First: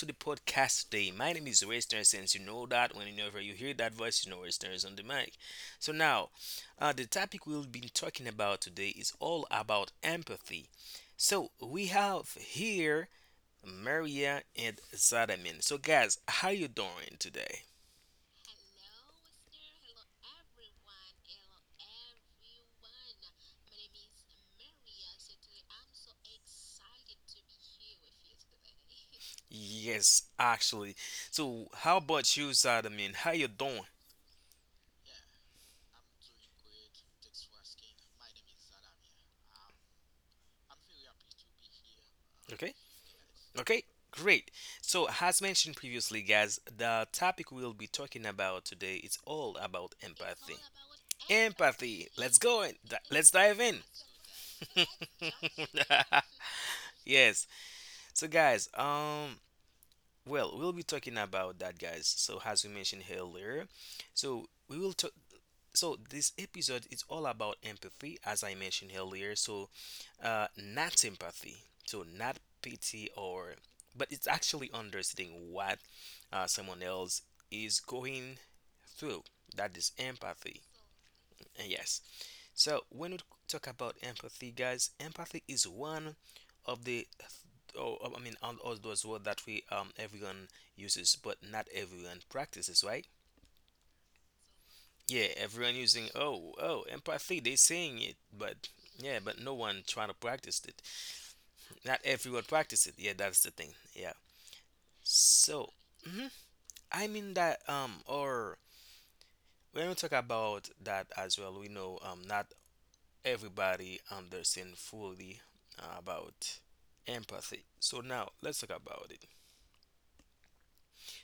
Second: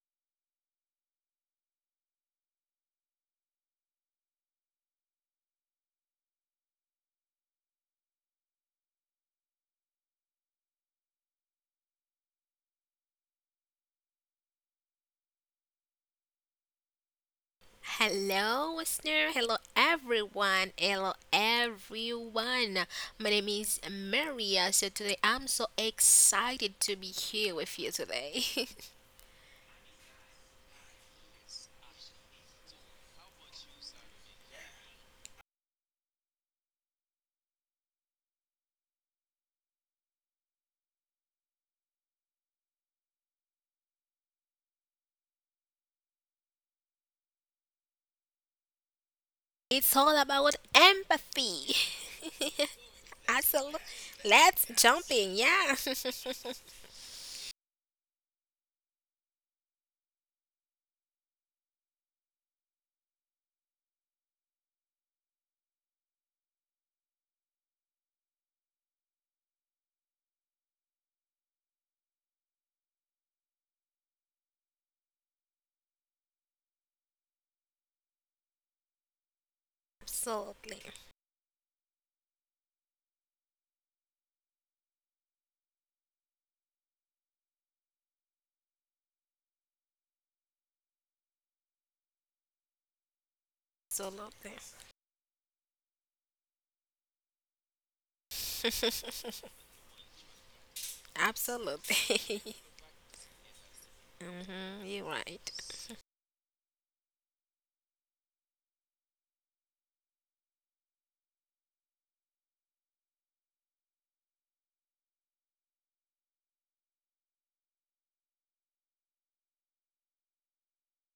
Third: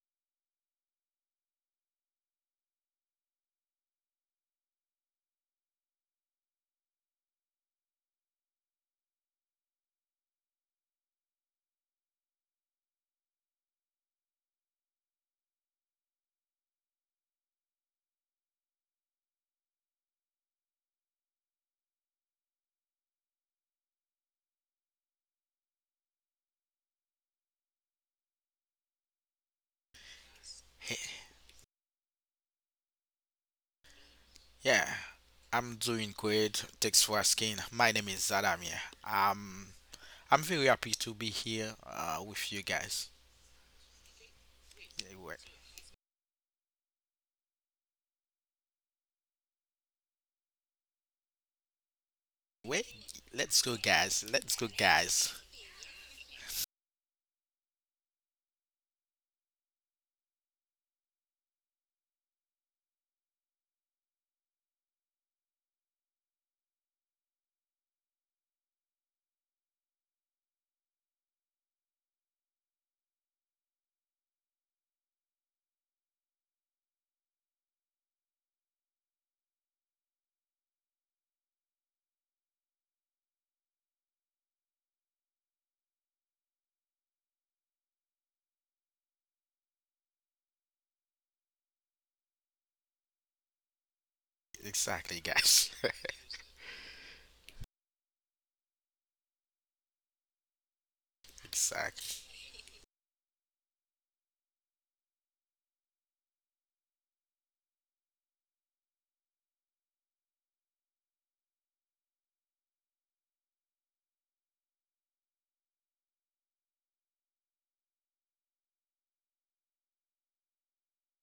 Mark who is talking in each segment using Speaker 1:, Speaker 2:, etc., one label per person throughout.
Speaker 1: to the podcast today. My name is Western. Since you know that, whenever you hear that voice, you know Western is on the mic. So, now, the topic we'll be talking about today is all about empathy. So, we have here Maria and Zadamin. So, guys, how you doing today?
Speaker 2: Hello, listener. Hello, everyone. Hello, everyone. My name is Maria. So today I'm so excited to be here with you today.
Speaker 1: Yes, actually.
Speaker 3: Hey,
Speaker 1: So, how about you, Zadamin? How you doing?
Speaker 3: yeah, I'm doing great. Thanks for asking. My name is Adam. Yeah, I'm very happy to be here with you
Speaker 1: Okay.
Speaker 3: guys.
Speaker 1: Okay, great.
Speaker 3: Yeah,
Speaker 1: So,
Speaker 3: wait,
Speaker 1: as mentioned previously, guys, the topic we'll be talking about today is all
Speaker 2: It's
Speaker 1: about
Speaker 2: all about
Speaker 1: empathy.
Speaker 2: empathy.
Speaker 1: Empathy. Let's go in.
Speaker 3: wait,
Speaker 1: Let's
Speaker 3: let's
Speaker 1: dive
Speaker 3: go,
Speaker 2: Absolutely.
Speaker 1: in.
Speaker 3: guys. Let's go,
Speaker 2: Let's jump
Speaker 3: guys.
Speaker 2: in. Yeah.
Speaker 1: Yes. So, guys, we'll be talking about that, guys. So, as we mentioned earlier, so we will talk so this episode is all about empathy, as I mentioned earlier. So, not sympathy, so not pity, or but it's actually understanding what someone else is going through. That is empathy.
Speaker 2: Absolutely.
Speaker 1: And yes. So when we talk about empathy, guys, empathy is one of the oh, I mean, all those words that we everyone uses, but not everyone practices, right?
Speaker 2: Absolutely.
Speaker 3: Exactly,
Speaker 1: Yeah,
Speaker 3: guys.
Speaker 1: everyone using empathy. They saying it, but yeah, but no one trying to practice it. Not
Speaker 3: exactly.
Speaker 1: everyone
Speaker 2: Absolutely.
Speaker 1: practice it. Yeah, that's the thing. Yeah.
Speaker 2: You're right.
Speaker 1: So mhm, I mean that or when we talk about that as well, we know not everybody understand fully about empathy. So now let's talk about it.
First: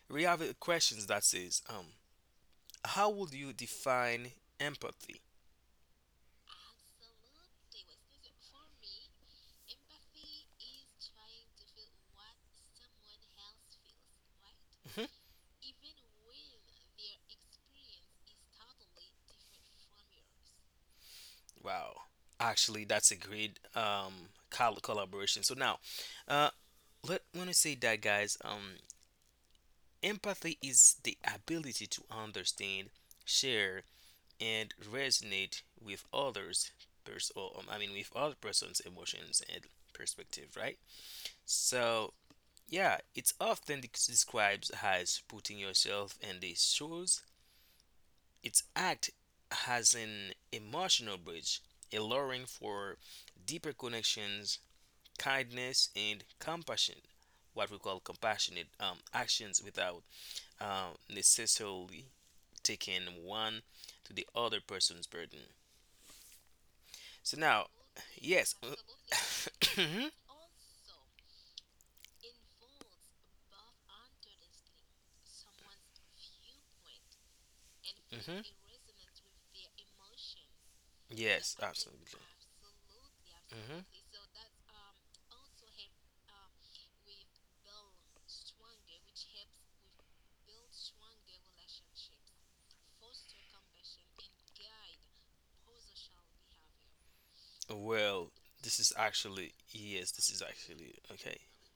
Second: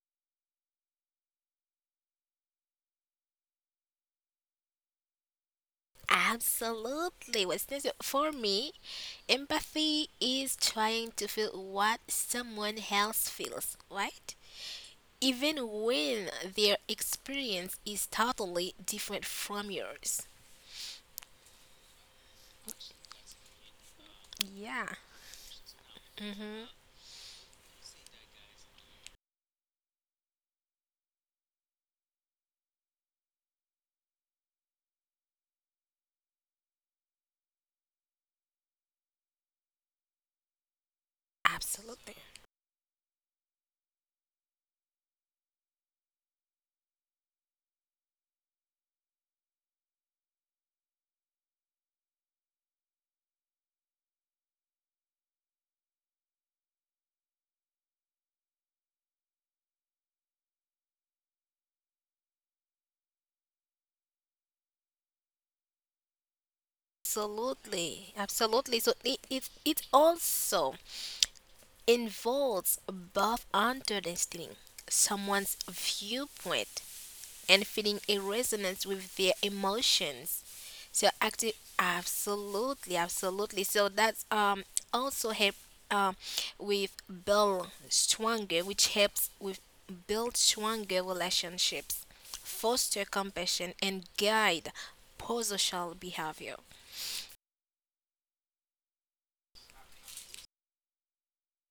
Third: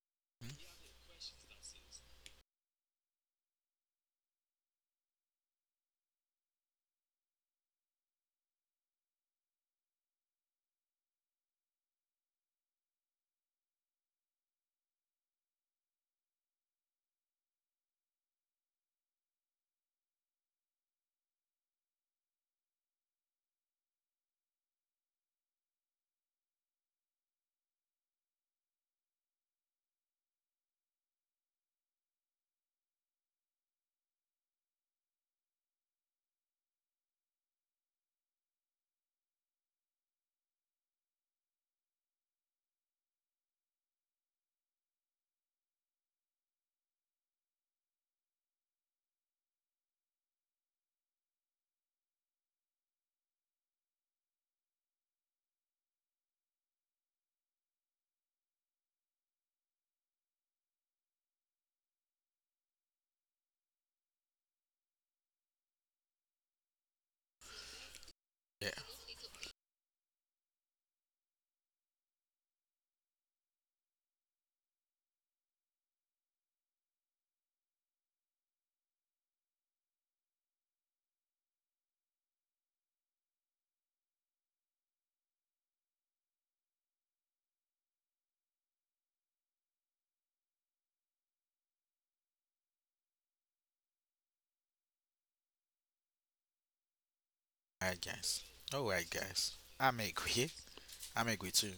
Speaker 1: We have a questions that says how would you define empathy?
Speaker 2: Absolutely. What's this for me? Empathy is trying to feel what someone else feels, right?
Speaker 1: Mm-hmm.
Speaker 2: Even when their experience is totally different from yours.
Speaker 1: Wow. Actually, that's a great
Speaker 2: Yeah,
Speaker 1: collaboration. So now, uh, let when I say that, guys, empathy is the ability to understand, share, and resonate with others. I mean, with other person's emotions and perspective, right? So
Speaker 2: absolutely.
Speaker 1: yeah, it's often described as putting yourself in the shoes. Its act has an emotional bridge, allowing for deeper connections, kindness, and compassion. What we call compassionate actions without necessarily taking one to the other person's burden. So now,
Speaker 2: Absolutely,
Speaker 1: yes,
Speaker 3: Yeah,
Speaker 1: uh,
Speaker 2: absolutely. So it
Speaker 1: Mhm.
Speaker 2: also involves both understanding someone's viewpoint and feeling a
Speaker 1: Mhm.
Speaker 2: resonance with their emotions. So
Speaker 1: Yes,
Speaker 2: active,
Speaker 1: absolutely.
Speaker 2: absolutely, absolutely.
Speaker 1: Mhm.
Speaker 2: So that's also help um with build stronger, which helps with build stronger relationships, foster compassion, and guide prosocial behavior.
Speaker 3: all right,
Speaker 1: Well,
Speaker 3: guys. All right, guys. I'm
Speaker 1: this is
Speaker 3: agree.
Speaker 1: actually
Speaker 3: I'm
Speaker 1: okay.
Speaker 3: agree too.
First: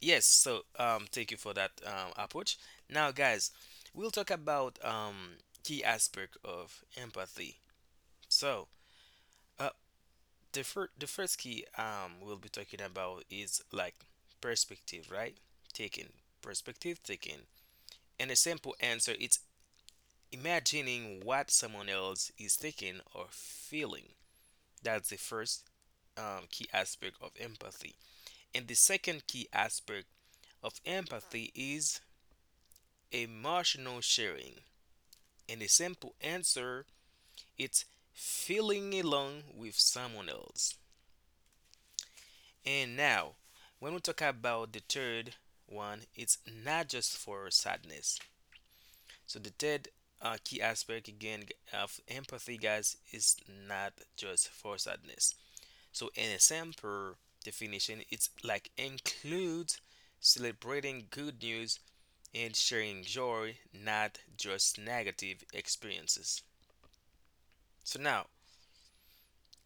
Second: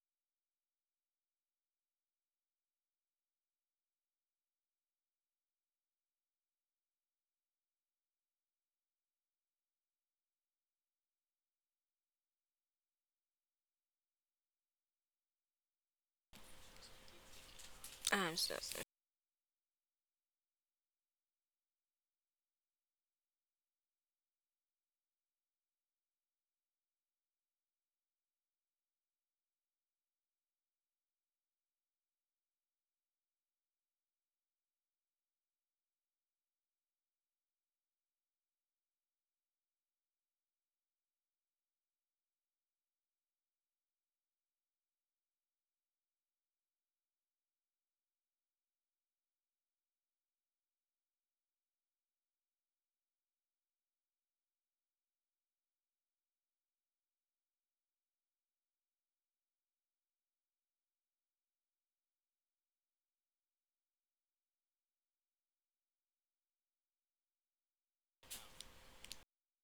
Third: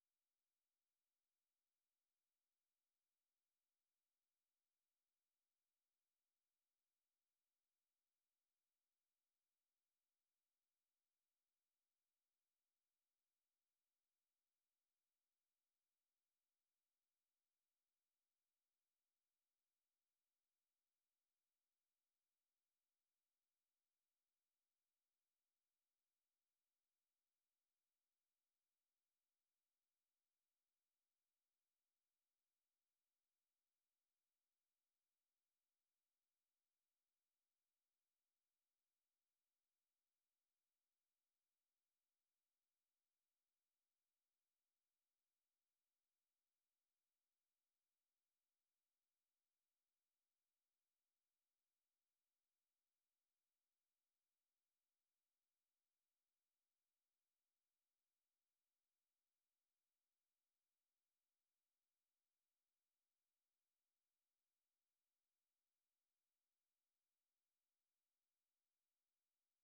Speaker 1: Yes, so thank you for that approach. Now guys, we'll talk about key aspect of empathy. So, uh the first key we'll be talking about is like perspective, right? Taking perspective taking. And
Speaker 2: I'm
Speaker 1: a
Speaker 2: so
Speaker 1: simple
Speaker 2: sorry.
Speaker 1: answer it's imagining what someone else is thinking or feeling. That's the first key aspect of empathy. And the second key aspect of empathy is emotional sharing. And a simple answer it's feeling alone with someone else. And now, when we talk about the third one, it's not just for sadness. So the third key aspect again of empathy, guys, is not just for sadness. So in a simple definition, it's like includes celebrating good news and sharing joy, not just negative experiences. So now,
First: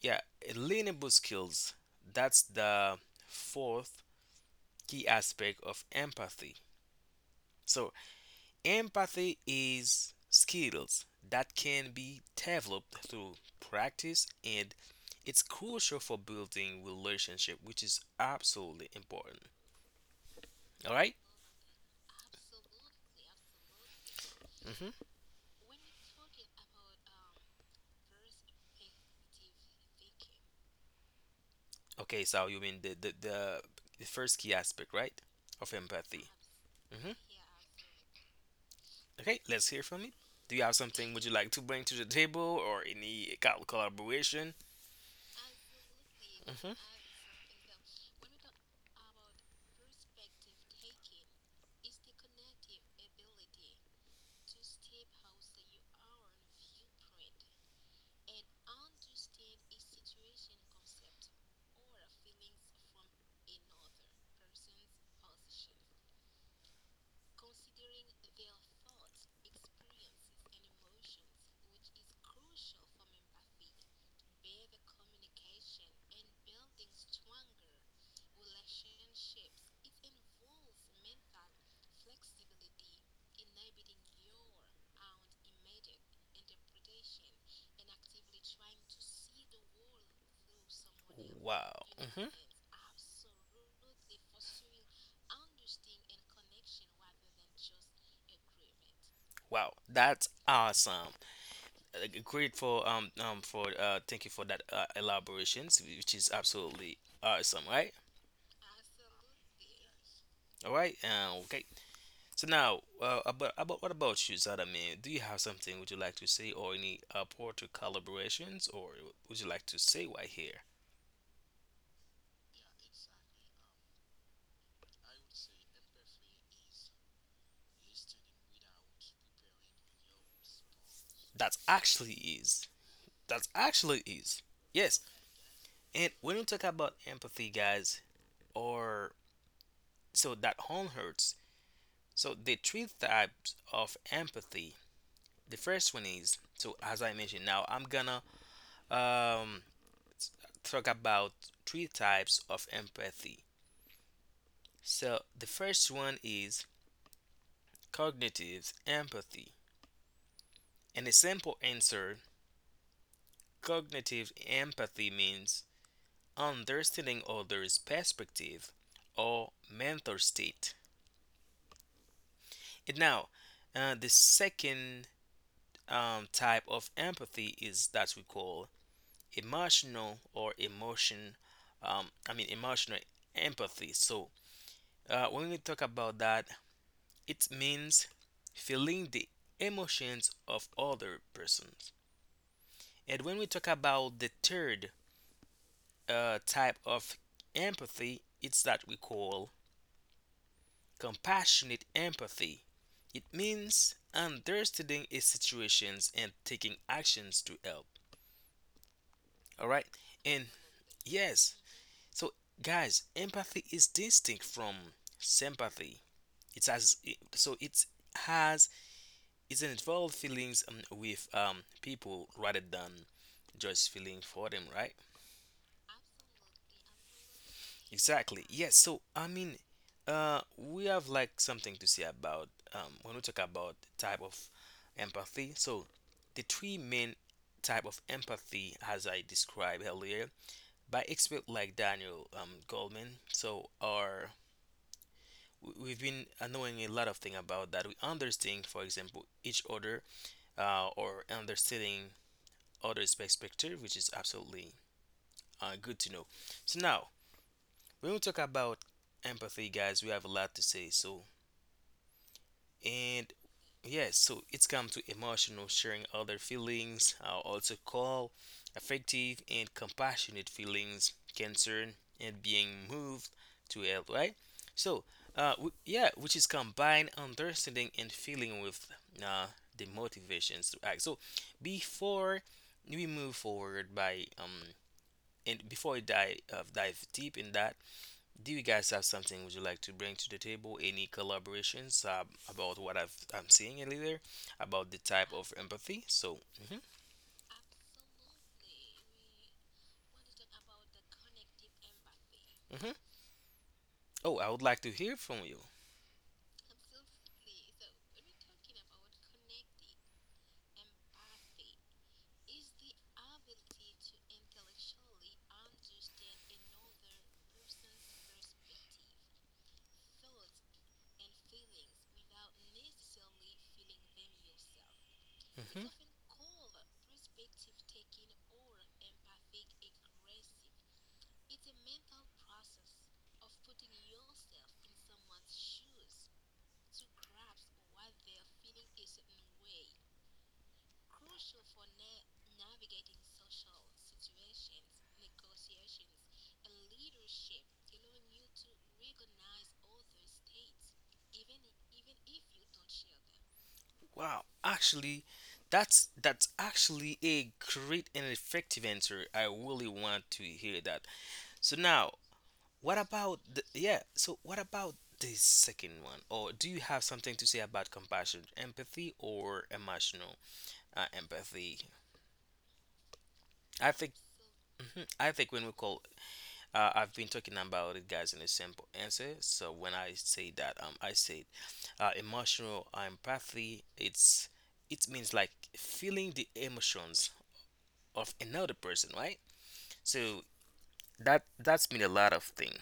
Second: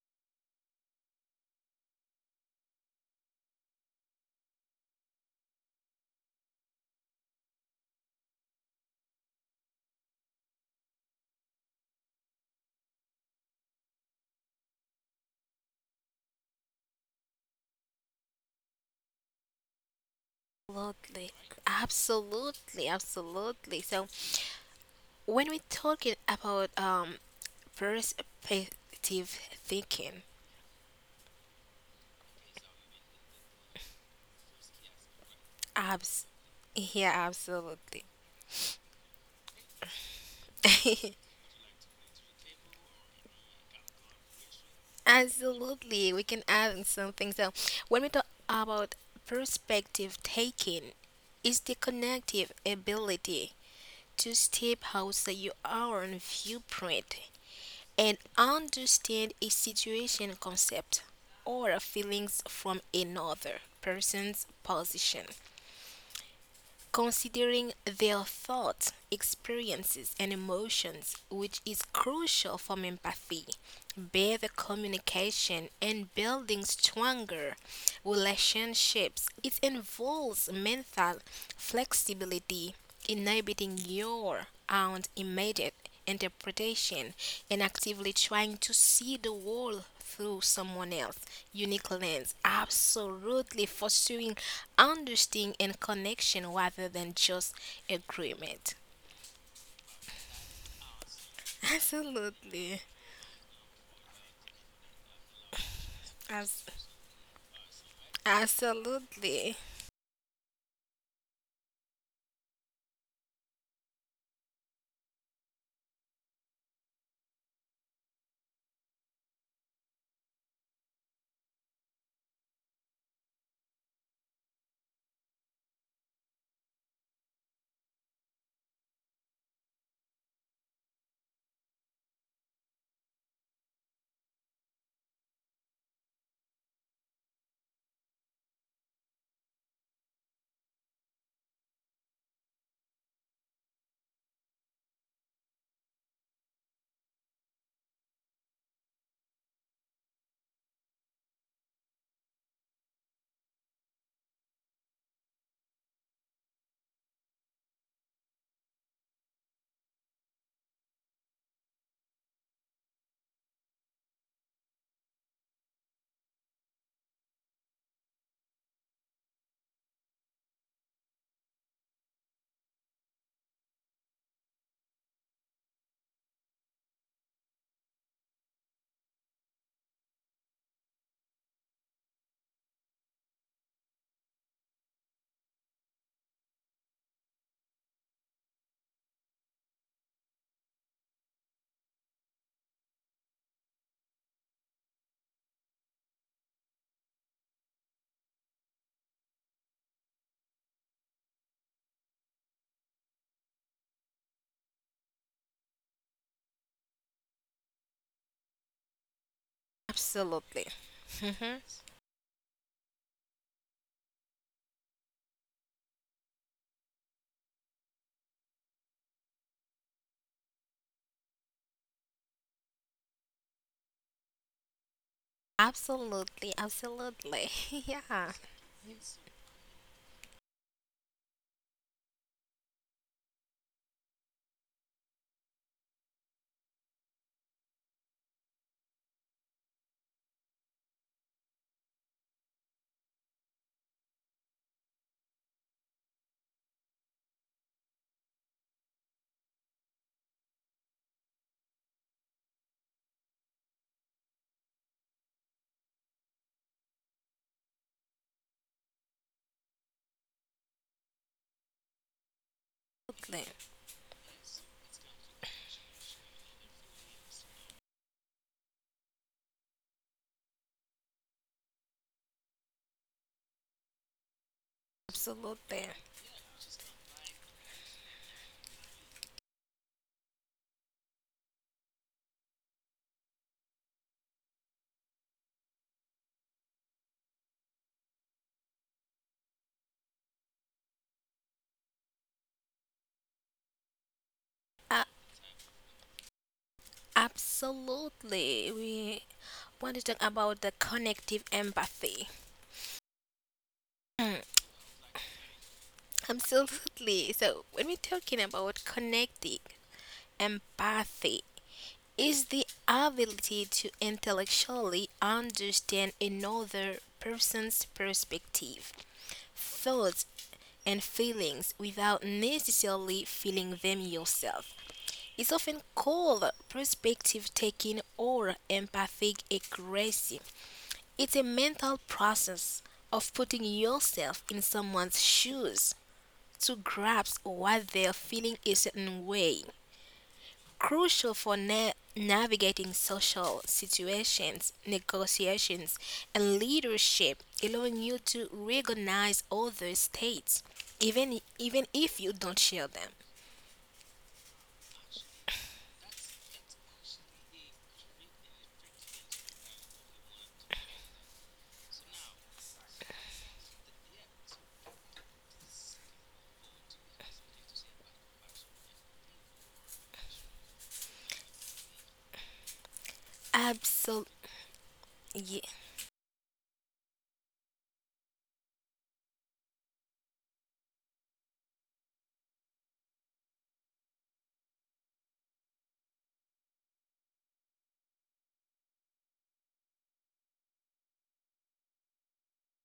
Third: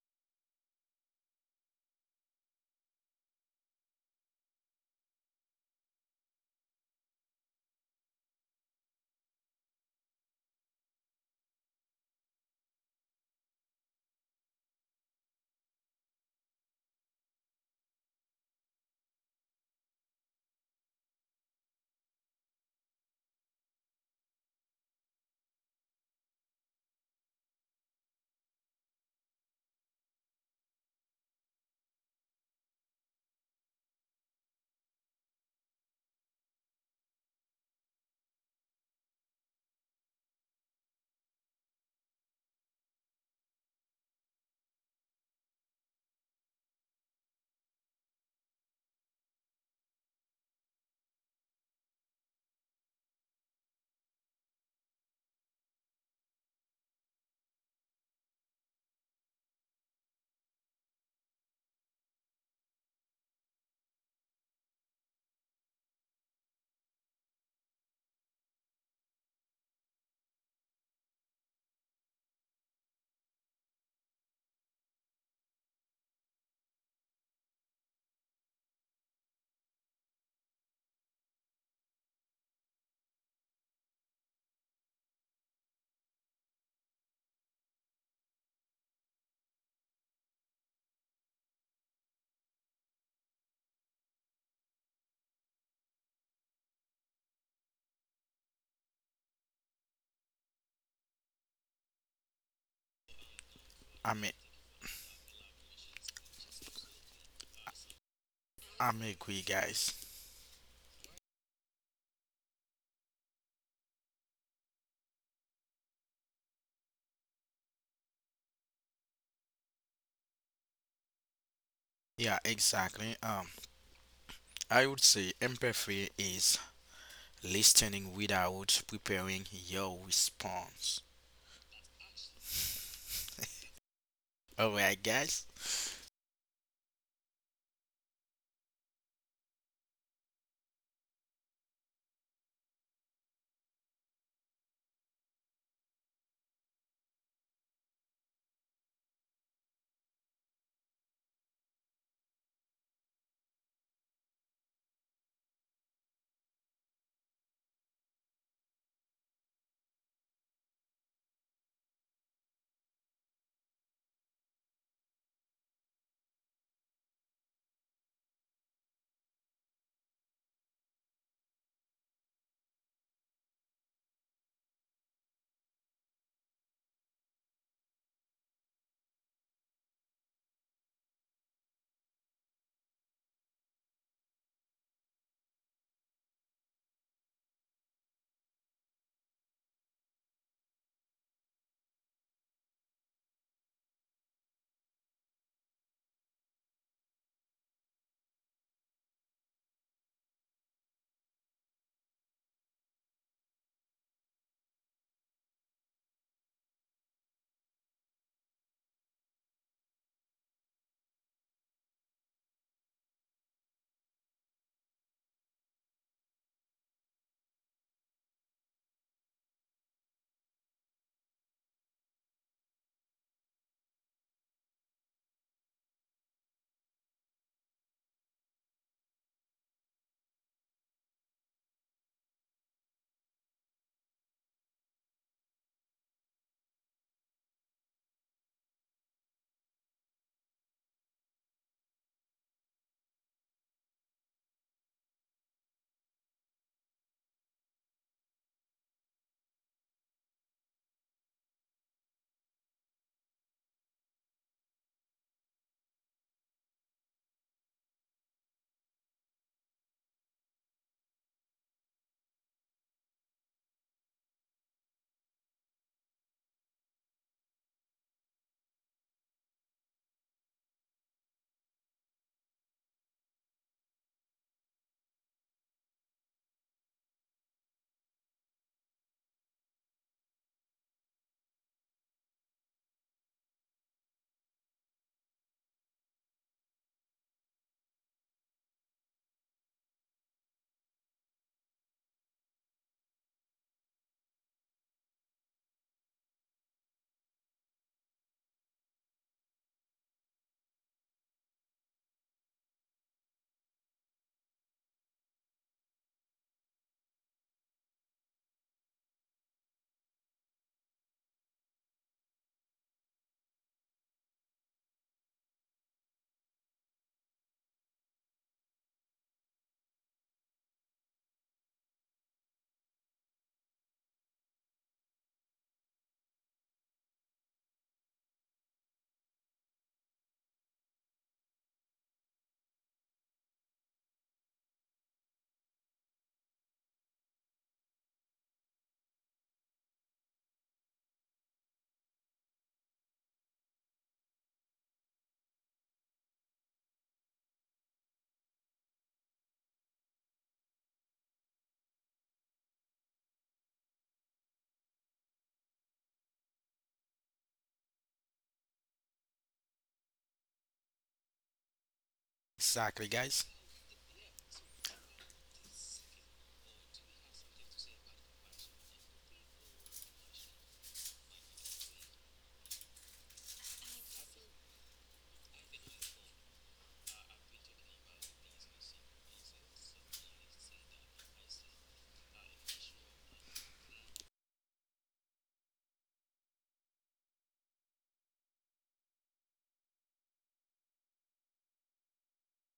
Speaker 1: yeah, learnable skills. That's the fourth key aspect of empathy. So empathy is skills that can be developed through practice and it's crucial for building relationship, which is absolutely important, all right?
Speaker 2: Absolutely, absolutely, absolutely. So
Speaker 1: Mm-hmm.
Speaker 2: when we're talking about perspective thinking,
Speaker 1: Okay, so you mean the first key aspect, right, of empathy.
Speaker 2: Abs yeah,
Speaker 1: Mm-hmm.
Speaker 2: absolutely.
Speaker 1: Okay, let's hear from you. Do you have something would you like to bring to the table or any collaboration?
Speaker 2: Absolutely. We can
Speaker 1: Hmm.
Speaker 2: add in something. So when we talk about perspective taking, it's the connective ability to step outside your own viewpoint and understand a situation concept or feelings from another person's position, considering their thoughts, experiences, and emotions, which is crucial for empathy, better communication, and building stronger relationships. It involves mental flexibility, inhibiting your own immediate interpretation and actively trying to see the world through someone else's
Speaker 1: Wow.
Speaker 2: unique
Speaker 1: Hmm.
Speaker 2: lens, absolutely fostering understanding and connection rather than just agreement.
Speaker 1: Wow, that's awesome. Great
Speaker 2: Absolutely.
Speaker 1: for
Speaker 3: I'm
Speaker 1: thank you
Speaker 3: a,
Speaker 1: for that elaborations, which is
Speaker 2: As-
Speaker 1: absolutely awesome, right?
Speaker 3: I'm agree,
Speaker 2: Absolutely.
Speaker 3: guys.
Speaker 1: All right. Okay. So now, about what about you, Zadamin? Do you have something would you like to say, or any poetry collaborations, or would you like to say why here?
Speaker 3: Yeah, exactly. I would say empathy is listening without preparing your response.
Speaker 1: That actually is. That actually is.
Speaker 3: Alright,
Speaker 1: Yes.
Speaker 3: guys.
Speaker 1: And when you talk about empathy, guys, or so that home hurts. So the three types of empathy. The first one is so as I mentioned. Now I'm gonna um talk about three types of empathy. So the first one is cognitive empathy. In a simple answer, cognitive empathy means understanding others' perspective or mental state. And now, the second type of empathy is that we call emotional or emotion. I mean, emotional empathy. So, when we talk about that, it means feeling the emotions of other persons. And when we talk about the third type of empathy, it's that we call compassionate empathy. It means understanding a situations and taking actions to help. All right? And
Speaker 2: Absolutely.
Speaker 1: yes,
Speaker 2: Mhm.
Speaker 1: so guys, empathy is distinct from sympathy. It has it has, it involved feelings with people rather than just feeling for them, right?
Speaker 2: Absolutely, absolutely. Yeah,
Speaker 1: Exactly. Yes. So I mean, we have like something to say about when we talk about type of empathy. So the three main type of empathy, as I described earlier, by expert like Daniel Goldman. So are we- we've been knowing a lot of thing about that. We understand, for example, each other, or understanding others' perspective, which is absolutely good to know. So now. When we talk about empathy, guys, we have a lot to say. So, and yes, so it's come to emotional sharing other feelings, are also called affective and compassionate feelings, concern, and being moved to help, right? So,
Speaker 2: absolutely,
Speaker 1: yeah, which is combined understanding and feeling with uh, the motivations to act. So, before we move forward by and before I dive deep in that, do you guys have something would you like to bring to the table? Any collaborations about what I'm seeing earlier about the
Speaker 2: absolutely.
Speaker 1: type of empathy?
Speaker 2: Absolutely. We want to talk about the connective empathy.
Speaker 1: Mhm. Oh,
Speaker 2: Mm.
Speaker 1: I would like to hear from you.
Speaker 2: Absolutely. So when we're talking about connecting empathy, is the ability to intellectually understand another person's perspective, thoughts, and feelings without necessarily feeling them yourself. It's often
Speaker 1: Hmm.
Speaker 2: called perspective taking or empathic accuracy. It's a mental process of putting yourself in someone's shoes to grasp why they're feeling a certain way. Crucial for navigating social situations, negotiations, and leadership, allowing you to recognize other states, even if you don't share them.
Speaker 1: Wow, actually, that's actually a great and effective answer. I really want to hear that. So now, what
Speaker 3: Exactly,
Speaker 1: about
Speaker 3: guys.
Speaker 1: the, what about this second one? Or do you have something to say about compassion, empathy, or emotional empathy? I think
Speaker 2: Absolutely.
Speaker 1: mhm, I think
Speaker 2: Yeah.
Speaker 1: when we call, I've been talking about it, guys, in a simple answer. So when I say that, I said emotional empathy. It's it means like feeling the emotions of another person, right? So that that's mean a lot of thing.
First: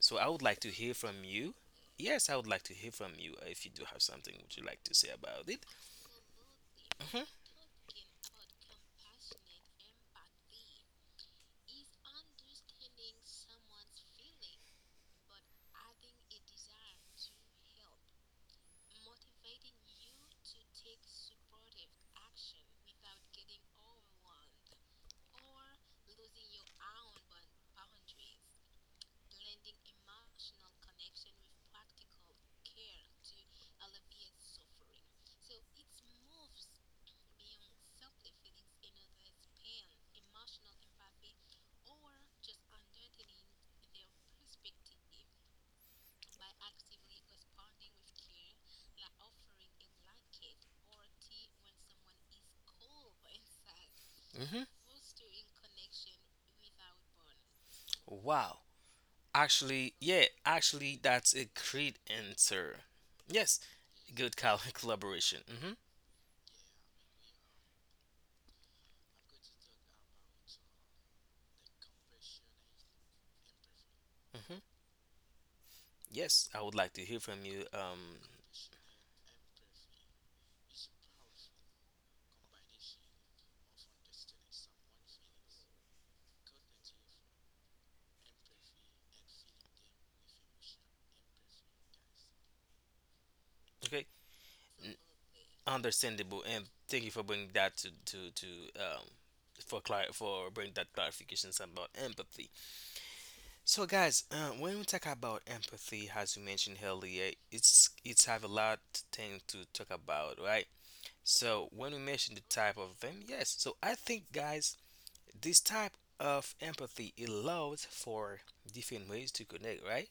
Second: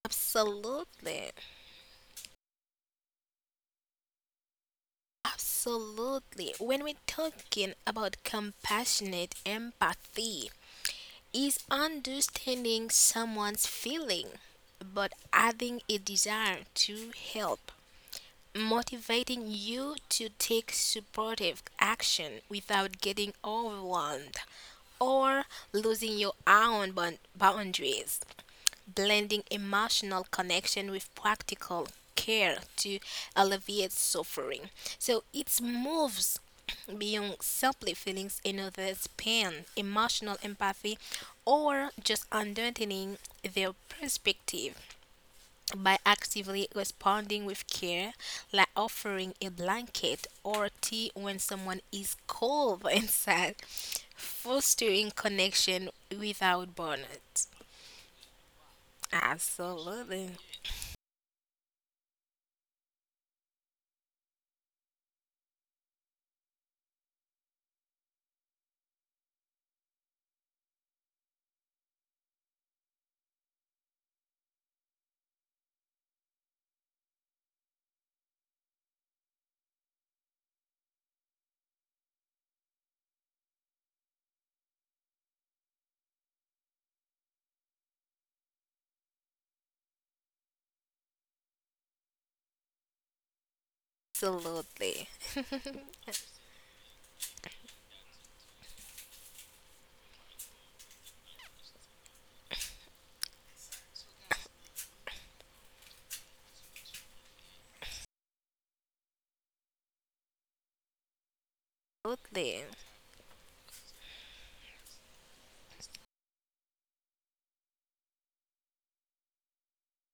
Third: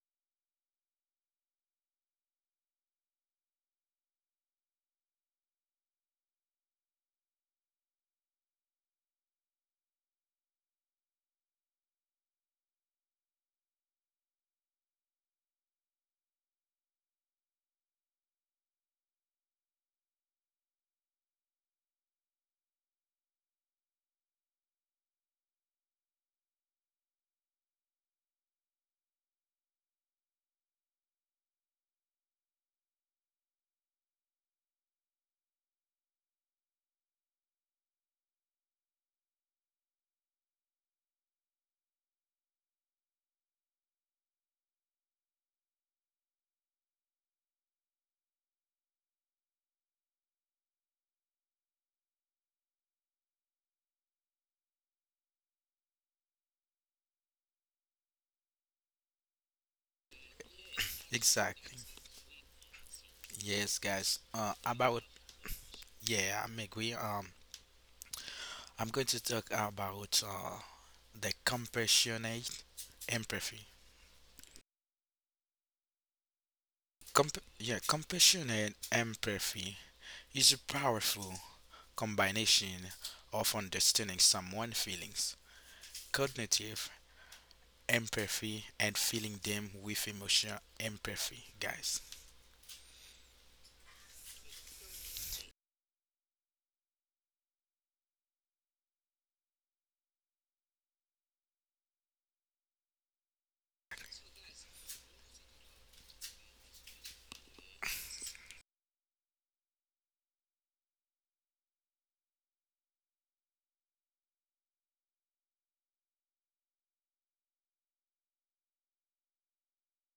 Speaker 1: So I would like to hear from
Speaker 2: Absolutely.
Speaker 1: you. Yes, I would like to hear from you if you do have something would you like to say about it.
Speaker 2: Absolutely. When we're
Speaker 1: Hmm.
Speaker 2: talking about compassionate empathy, is understanding someone's feeling, but adding a desire to help, motivating you to take supportive action without getting overwhelmed or losing your own boundaries, blending emotional connection with practical care to alleviate suffering. So it moves beyond simply feelings in others' pain, emotional empathy, or just understanding their perspective by actively responding with care, like offering a blanket or tea when someone is cold and sad,
Speaker 1: Hmm.
Speaker 2: fostering connection without burnout.
Speaker 1: Wow. Actually,
Speaker 2: Absolutely.
Speaker 1: yeah, actually that's a
Speaker 3: Exactly.
Speaker 1: great answer. Yes,
Speaker 3: Yes, guys.
Speaker 1: good collaboration. Hmm.
Speaker 3: I'm agree. I'm going to talk about the compassionate empathy.
Speaker 1: Hmm. Yes, I would like to hear from you.
Speaker 3: Compassionate empathy is a powerful combination of understanding someone's feelings, cognitive empathy, and feeling them with emotional empathy, guys.
Speaker 1: Okay, N-
Speaker 2: Absolutely.
Speaker 1: understandable, and thank you for bringing that to um for for bringing that clarifications about empathy. So guys, when we talk about empathy, as we mentioned earlier, it's have a lot thing to talk about, right? So when we mention the
Speaker 2: Absolutely.
Speaker 1: type of them, yes. So I think guys, this type of empathy allows for different ways to connect, right?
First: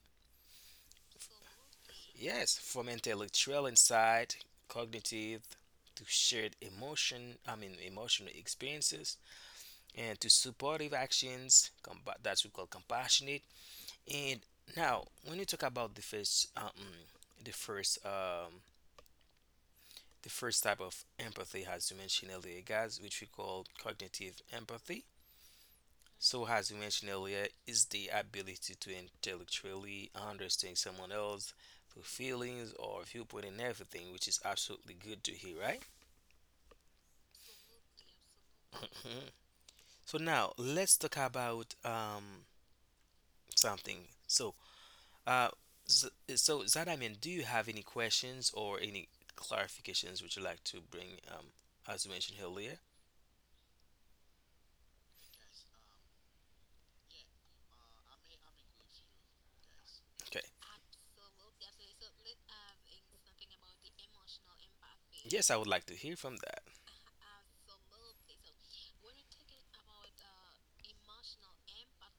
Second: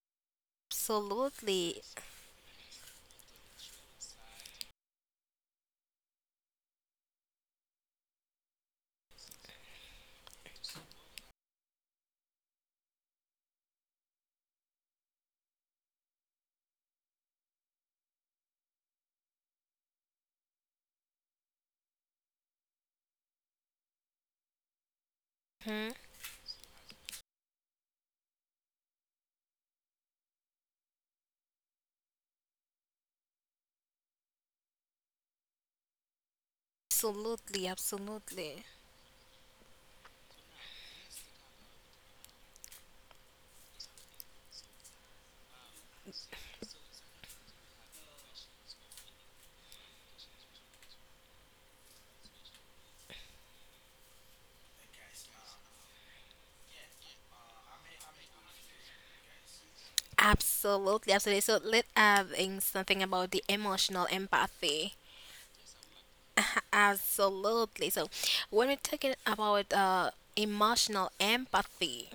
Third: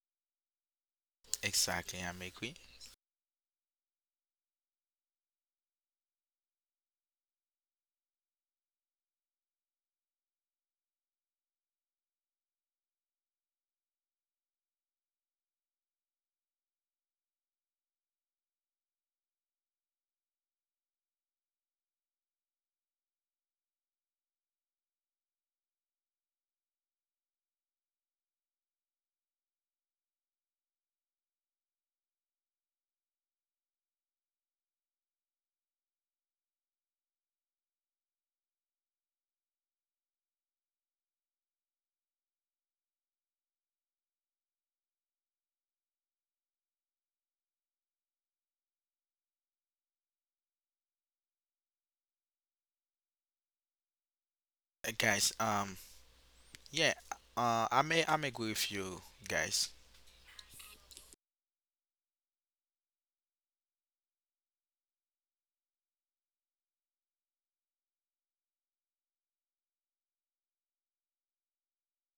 Speaker 2: Absolutely.
Speaker 3: Exactly, I'm agree.
Speaker 1: Yes, from intellectual insight, cognitive, to shared emotion, I mean emotional experiences, and to supportive actions, that's we call compassionate. And now, when you talk about the first, um, the first type of empathy, as you mentioned earlier, guys, which we call cognitive empathy.
Speaker 2: Mhm.
Speaker 1: So, as we mentioned earlier, is the ability to intellectually understand someone else through feelings or viewpoint and everything, which is absolutely good to hear, right?
Speaker 2: Absolutely. Absolutely.
Speaker 1: So now let's talk about something. Uh, so, so, Zadamin, do you have any questions or any clarifications which you would like to bring, as you mentioned earlier?
Speaker 3: Guys, yeah, I'm agree with you guys.
Speaker 1: Okay.
Speaker 2: Absolutely. Absolutely. So let's add in something about the emotional empathy.
Speaker 1: Yes, I would like to hear from that.
Speaker 2: Absolutely. So when we're talking about emotional empathy,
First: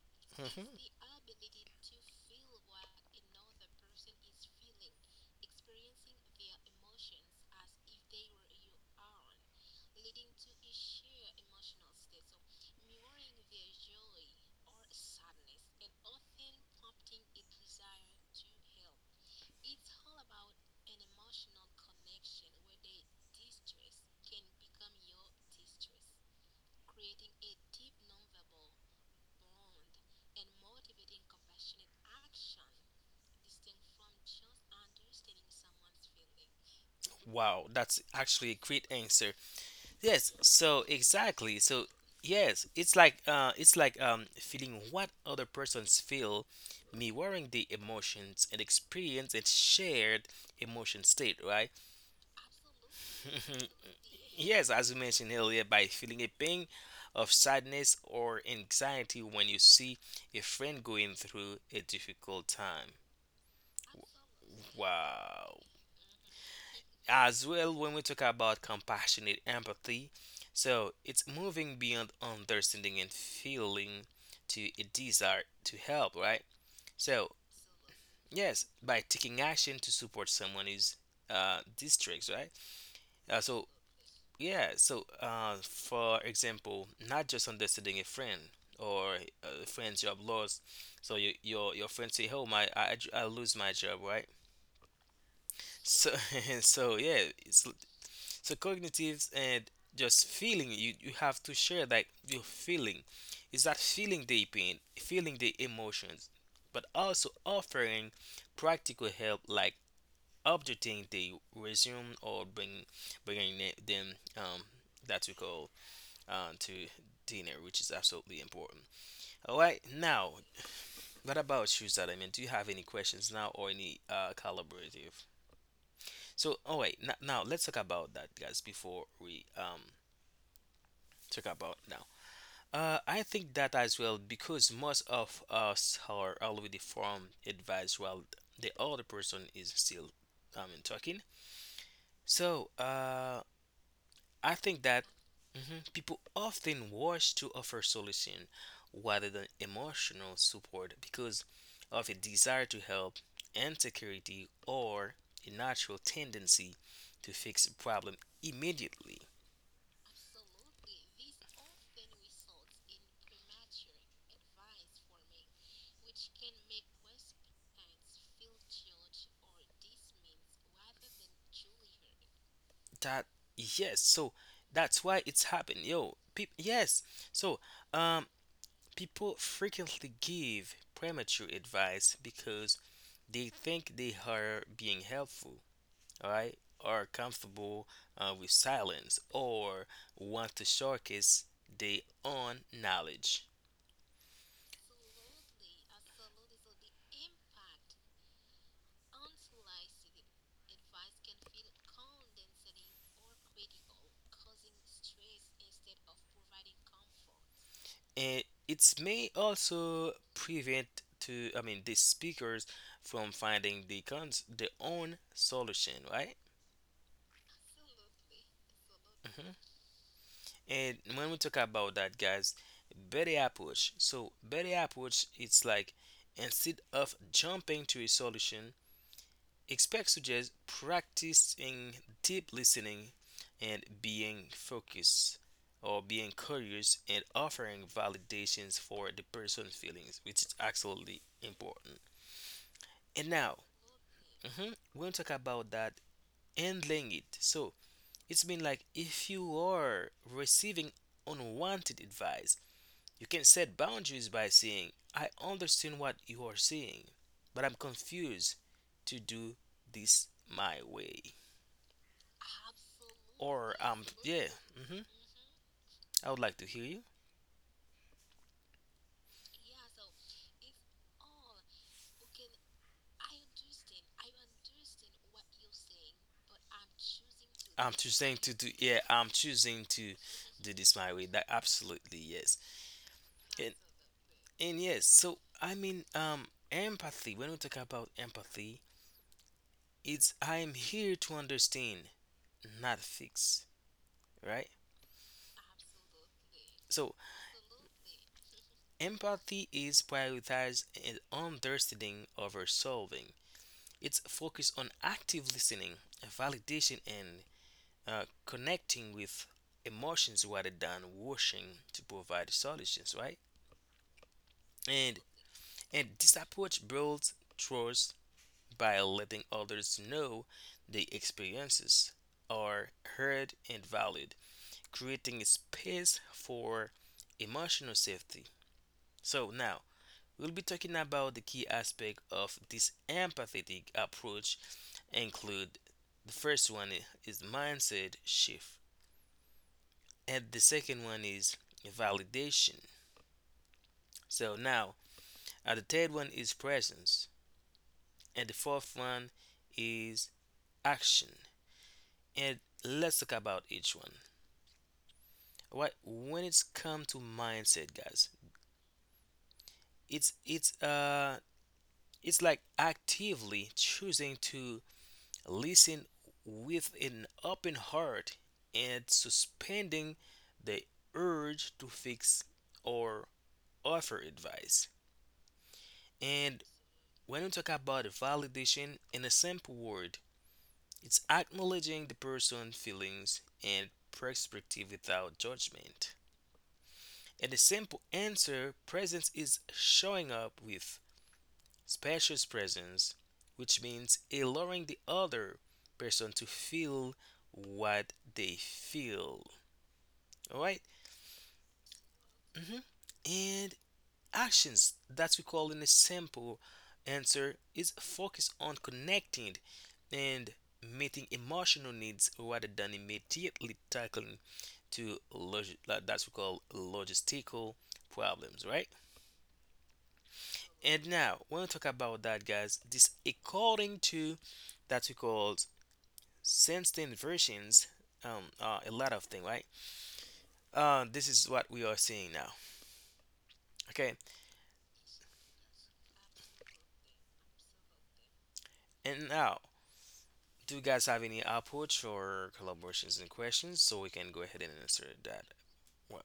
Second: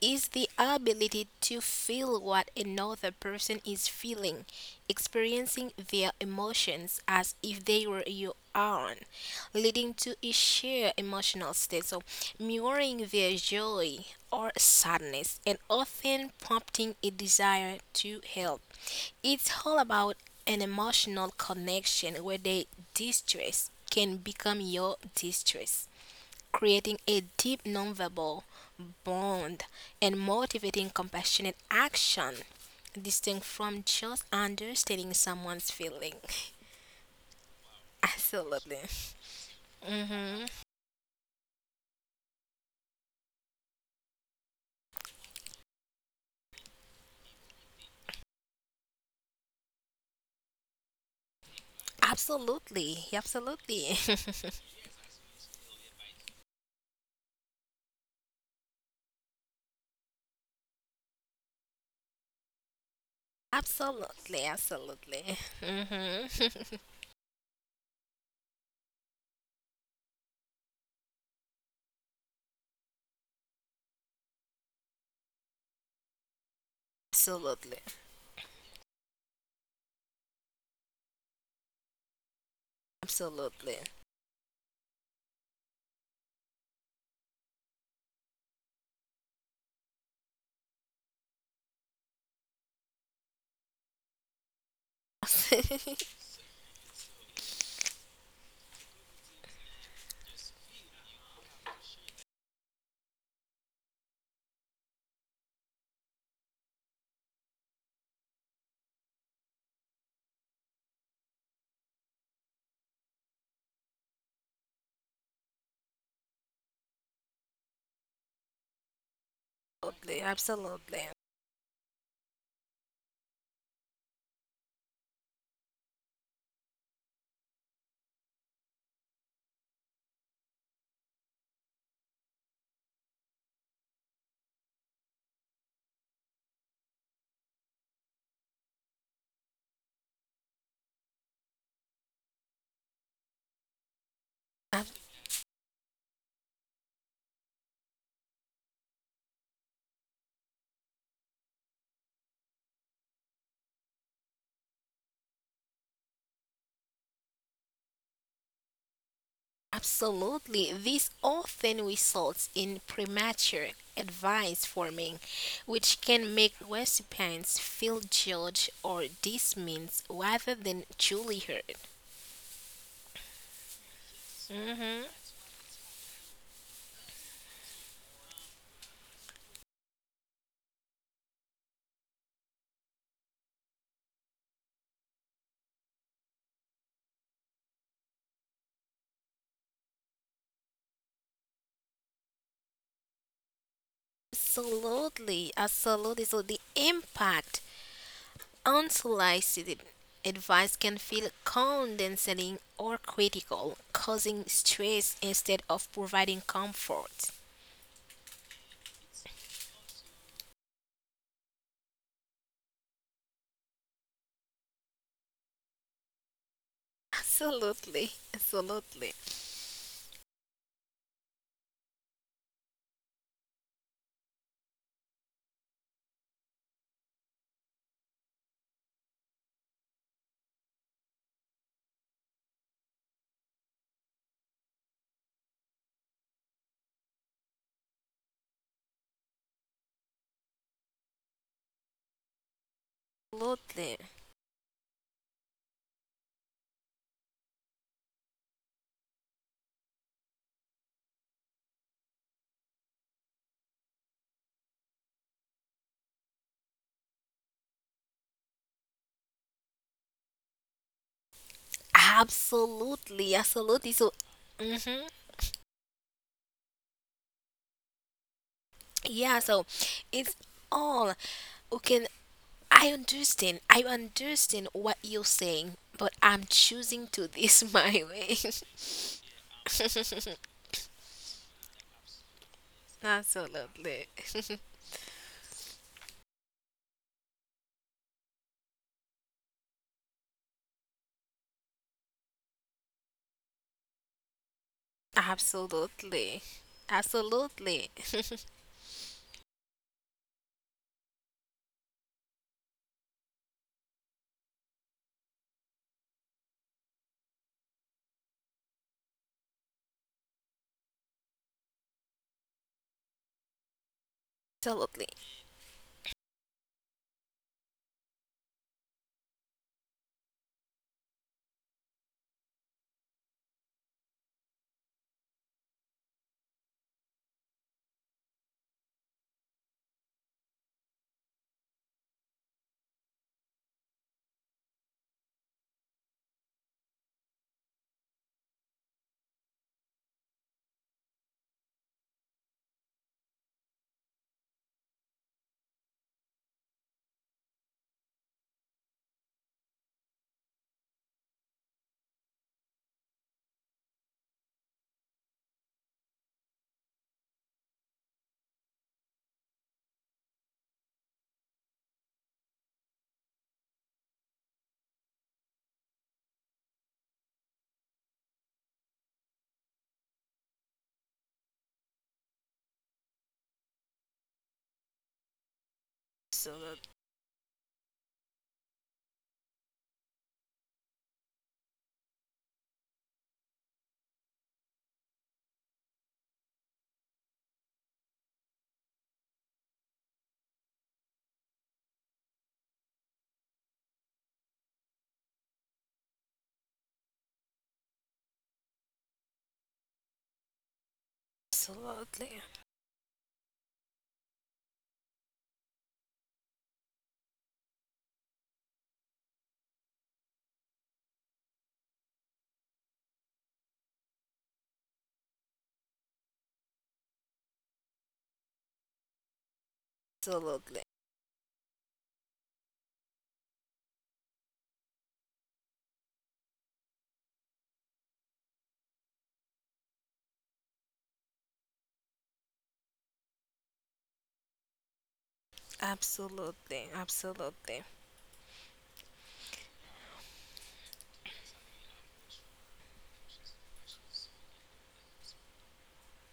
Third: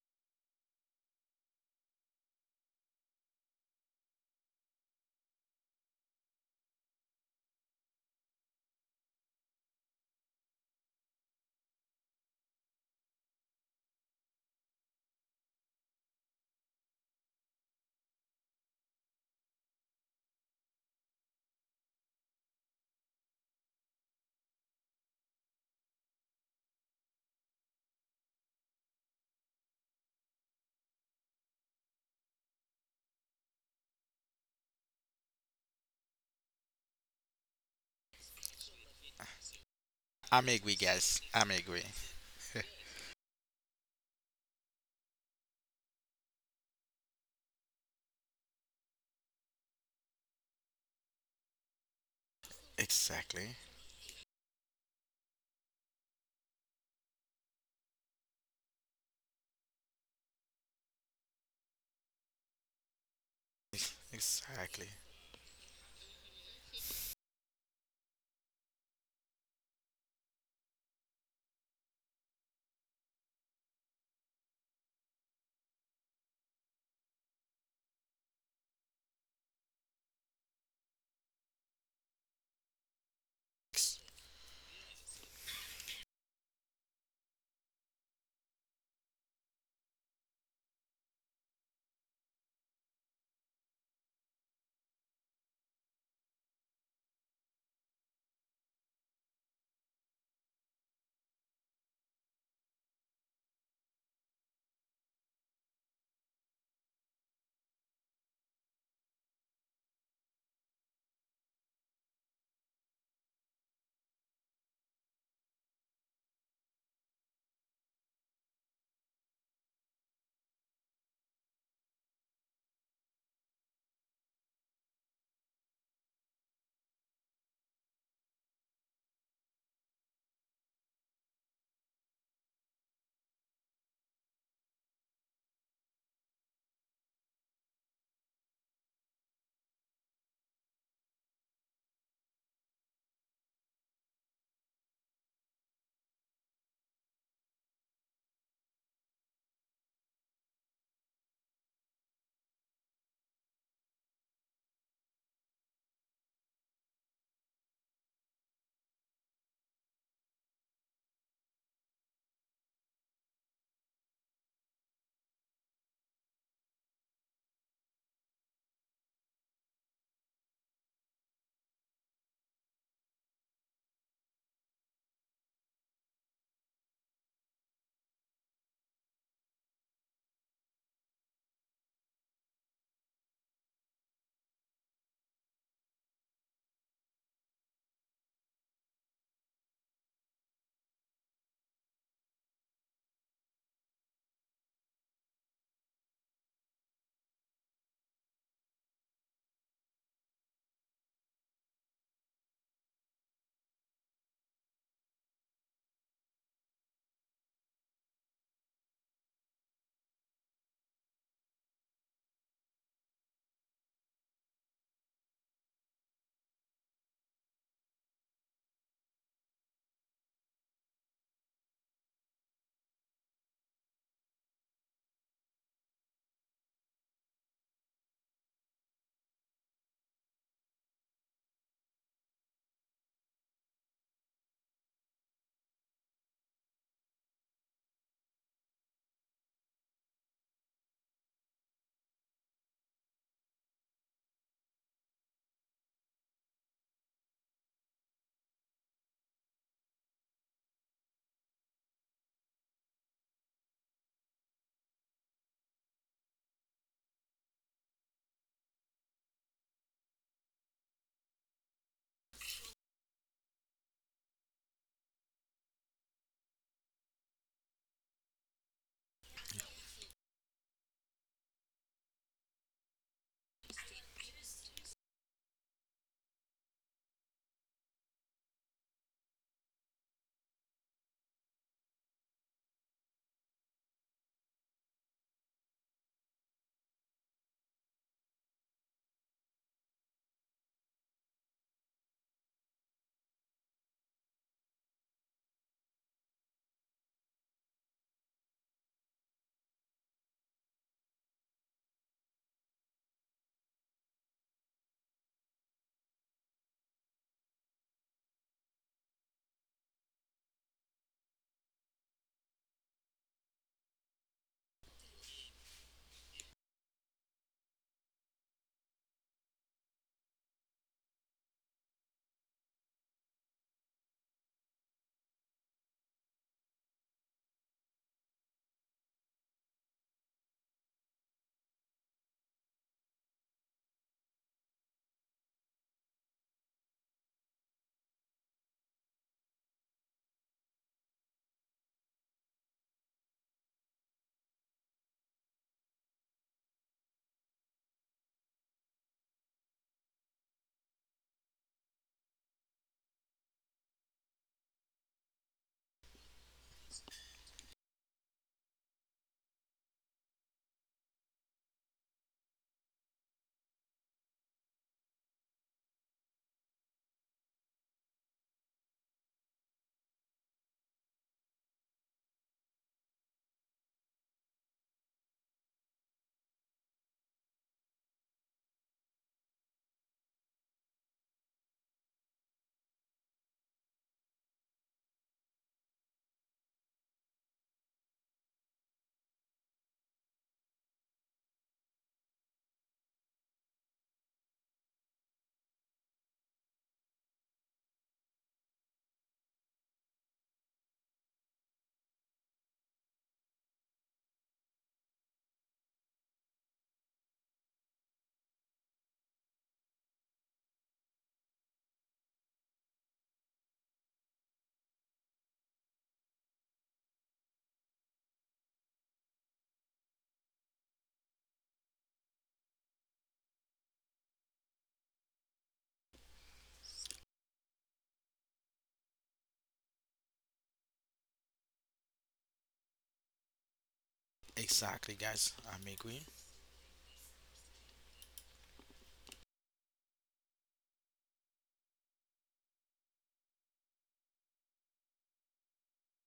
Speaker 2: is the
Speaker 1: Hmm.
Speaker 2: ability to feel what another person is feeling, experiencing their emotions as if they were your own, leading to a shared emotional state. So mirroring their joy or sadness and often prompting a desire to help. It's all about an emotional connection where their distress can become your distress, creating a deep nonverbal bond and motivating compassionate action, distinct from just understanding someone's feeling.
Speaker 1: Wow, that's actually a
Speaker 2: Absolutely.
Speaker 1: great answer. Yes,
Speaker 3: I'm
Speaker 2: hmm
Speaker 3: agree,
Speaker 1: so
Speaker 3: guys. I'm
Speaker 1: exactly.
Speaker 3: agree.
Speaker 1: So yes, it's like feeling what other persons feel, mirroring the emotions and experience and shared emotion state, right?
Speaker 2: Absolutely.
Speaker 3: exactly.
Speaker 2: Absolutely.
Speaker 1: Yes, as we mentioned earlier, by feeling a pang of sadness or anxiety when you see a friend going through a difficult time.
Speaker 2: Absolutely.
Speaker 3: Exactly.
Speaker 2: Absolutely.
Speaker 1: Wow.
Speaker 2: hmm
Speaker 1: As well, when we talk about compassionate empathy, so it's moving beyond understanding and feeling to a desire to help, right? So,
Speaker 2: Absolutely.
Speaker 1: yes, by taking action to support someone who's districts, right? Uh, so
Speaker 2: Absolutely.
Speaker 1: Yeah, so for example, not just understanding a friend or a friend's job loss. So you, your friend say, "Oh my, I lose my job," right? So so yeah, it's, so cognitives and just feeling, you have to share like your feeling. Is that feeling the pain, feeling the emotions, but also offering practical help like updating the resume or bringing them that we call to dinner, which is absolutely important. All right, now
Speaker 2: Absolutely.
Speaker 1: what about you, Salim? Do you have any questions now or any collaborative? So, all right, now let's talk about that, guys. Before we talk about now, I think that as well because most of us are already from advice while the other person is still talking. So, uh, I think that
Speaker 2: Absolutely.
Speaker 1: mhm, people often rush to offer solution rather than emotional support because of a desire to help, insecurity, or a natural tendency to fix a problem immediately.
Speaker 2: Absolutely. This often results in premature advice forming, which can make recipients feel judged or dismissed rather than truly heard.
Speaker 1: That yes, so
Speaker 2: Mhm.
Speaker 1: that's why it's happened, yo. So um, People frequently give premature advice because they think they are being helpful, all right, are comfortable with silence or want to showcase their own knowledge.
Speaker 2: Absolutely. Absolutely. So the impact, unsolicited advice can feel condescending or critical, causing stress instead of providing comfort.
Speaker 1: And it may also prevent to I mean the speakers from finding their own solution, right?
Speaker 2: Absolutely. Absolutely.
Speaker 1: Hmm. And when we talk about that, guys, better approach. So better approach, it's like instead of jumping to a solution, Expect suggests practicing deep listening and being focused or being curious and offering validations for the person's feelings, which is absolutely important. And now,
Speaker 2: Absolutely.
Speaker 1: mhm, we'll talk about that handling it. So it's been like if you are receiving unwanted advice, you can set boundaries by saying, I understand what you are saying, but I'm confused to do this my way.
Speaker 2: Absolutely,
Speaker 1: Or
Speaker 2: absolutely. So,
Speaker 1: yeah, absolutely. Hmm.
Speaker 2: hmm
Speaker 1: I would like to hear you.
Speaker 2: yeah, so it's all okay. I understand, I
Speaker 1: I
Speaker 2: understand what you're saying, but I'm choosing to this
Speaker 1: am
Speaker 2: my
Speaker 1: choosing
Speaker 2: way.
Speaker 1: to do, yeah, I'm choosing to do this my way. That absolutely yes. And
Speaker 2: Absolutely,
Speaker 1: and yes, so I mean empathy, when we talk about empathy, it's I am here to understand, not fix, right?
Speaker 2: absolutely,
Speaker 1: So
Speaker 2: absolutely,
Speaker 1: empathy is prioritize and understanding over solving. It's focused on active listening, validation, and connecting with emotions rather than rushing to provide solutions, right?
Speaker 2: absolutely, absolutely,
Speaker 1: And and this approach builds trust by letting others know their experiences are heard and valued, creating a space for emotional safety. So now we'll be talking about the key aspect of this empathetic approach include the first one is mindset shift, and the second one is validation. So now, the third one is presence, and the fourth one is action. And let's talk about each one. All right, when it's come to mindset, guys, it's it's uh it's like actively choosing to listen with an open heart and suspending the urge to fix or offer advice. And when we talk about validation in a simple word, it's acknowledging the person's feelings and perspective without judgment. And the simple answer presence is showing up with spacious presence, which means allowing the other person to feel what they feel. All right, and actions that we call in a simple answer is focus on connecting and meeting emotional needs rather than immediately tackling like that's we call logistical problems, right?
Speaker 2: absolutely,
Speaker 1: And now when we talk about that, guys, this according to that we call Since then, versions a lot of things, right? This is what we are seeing now. Okay,
Speaker 3: Exactly, guys. I'm agree.
Speaker 2: absolutely, absolutely, absolutely.
Speaker 1: and now, do you guys have any outputs or collaborations and questions so we can go ahead and answer that? Well,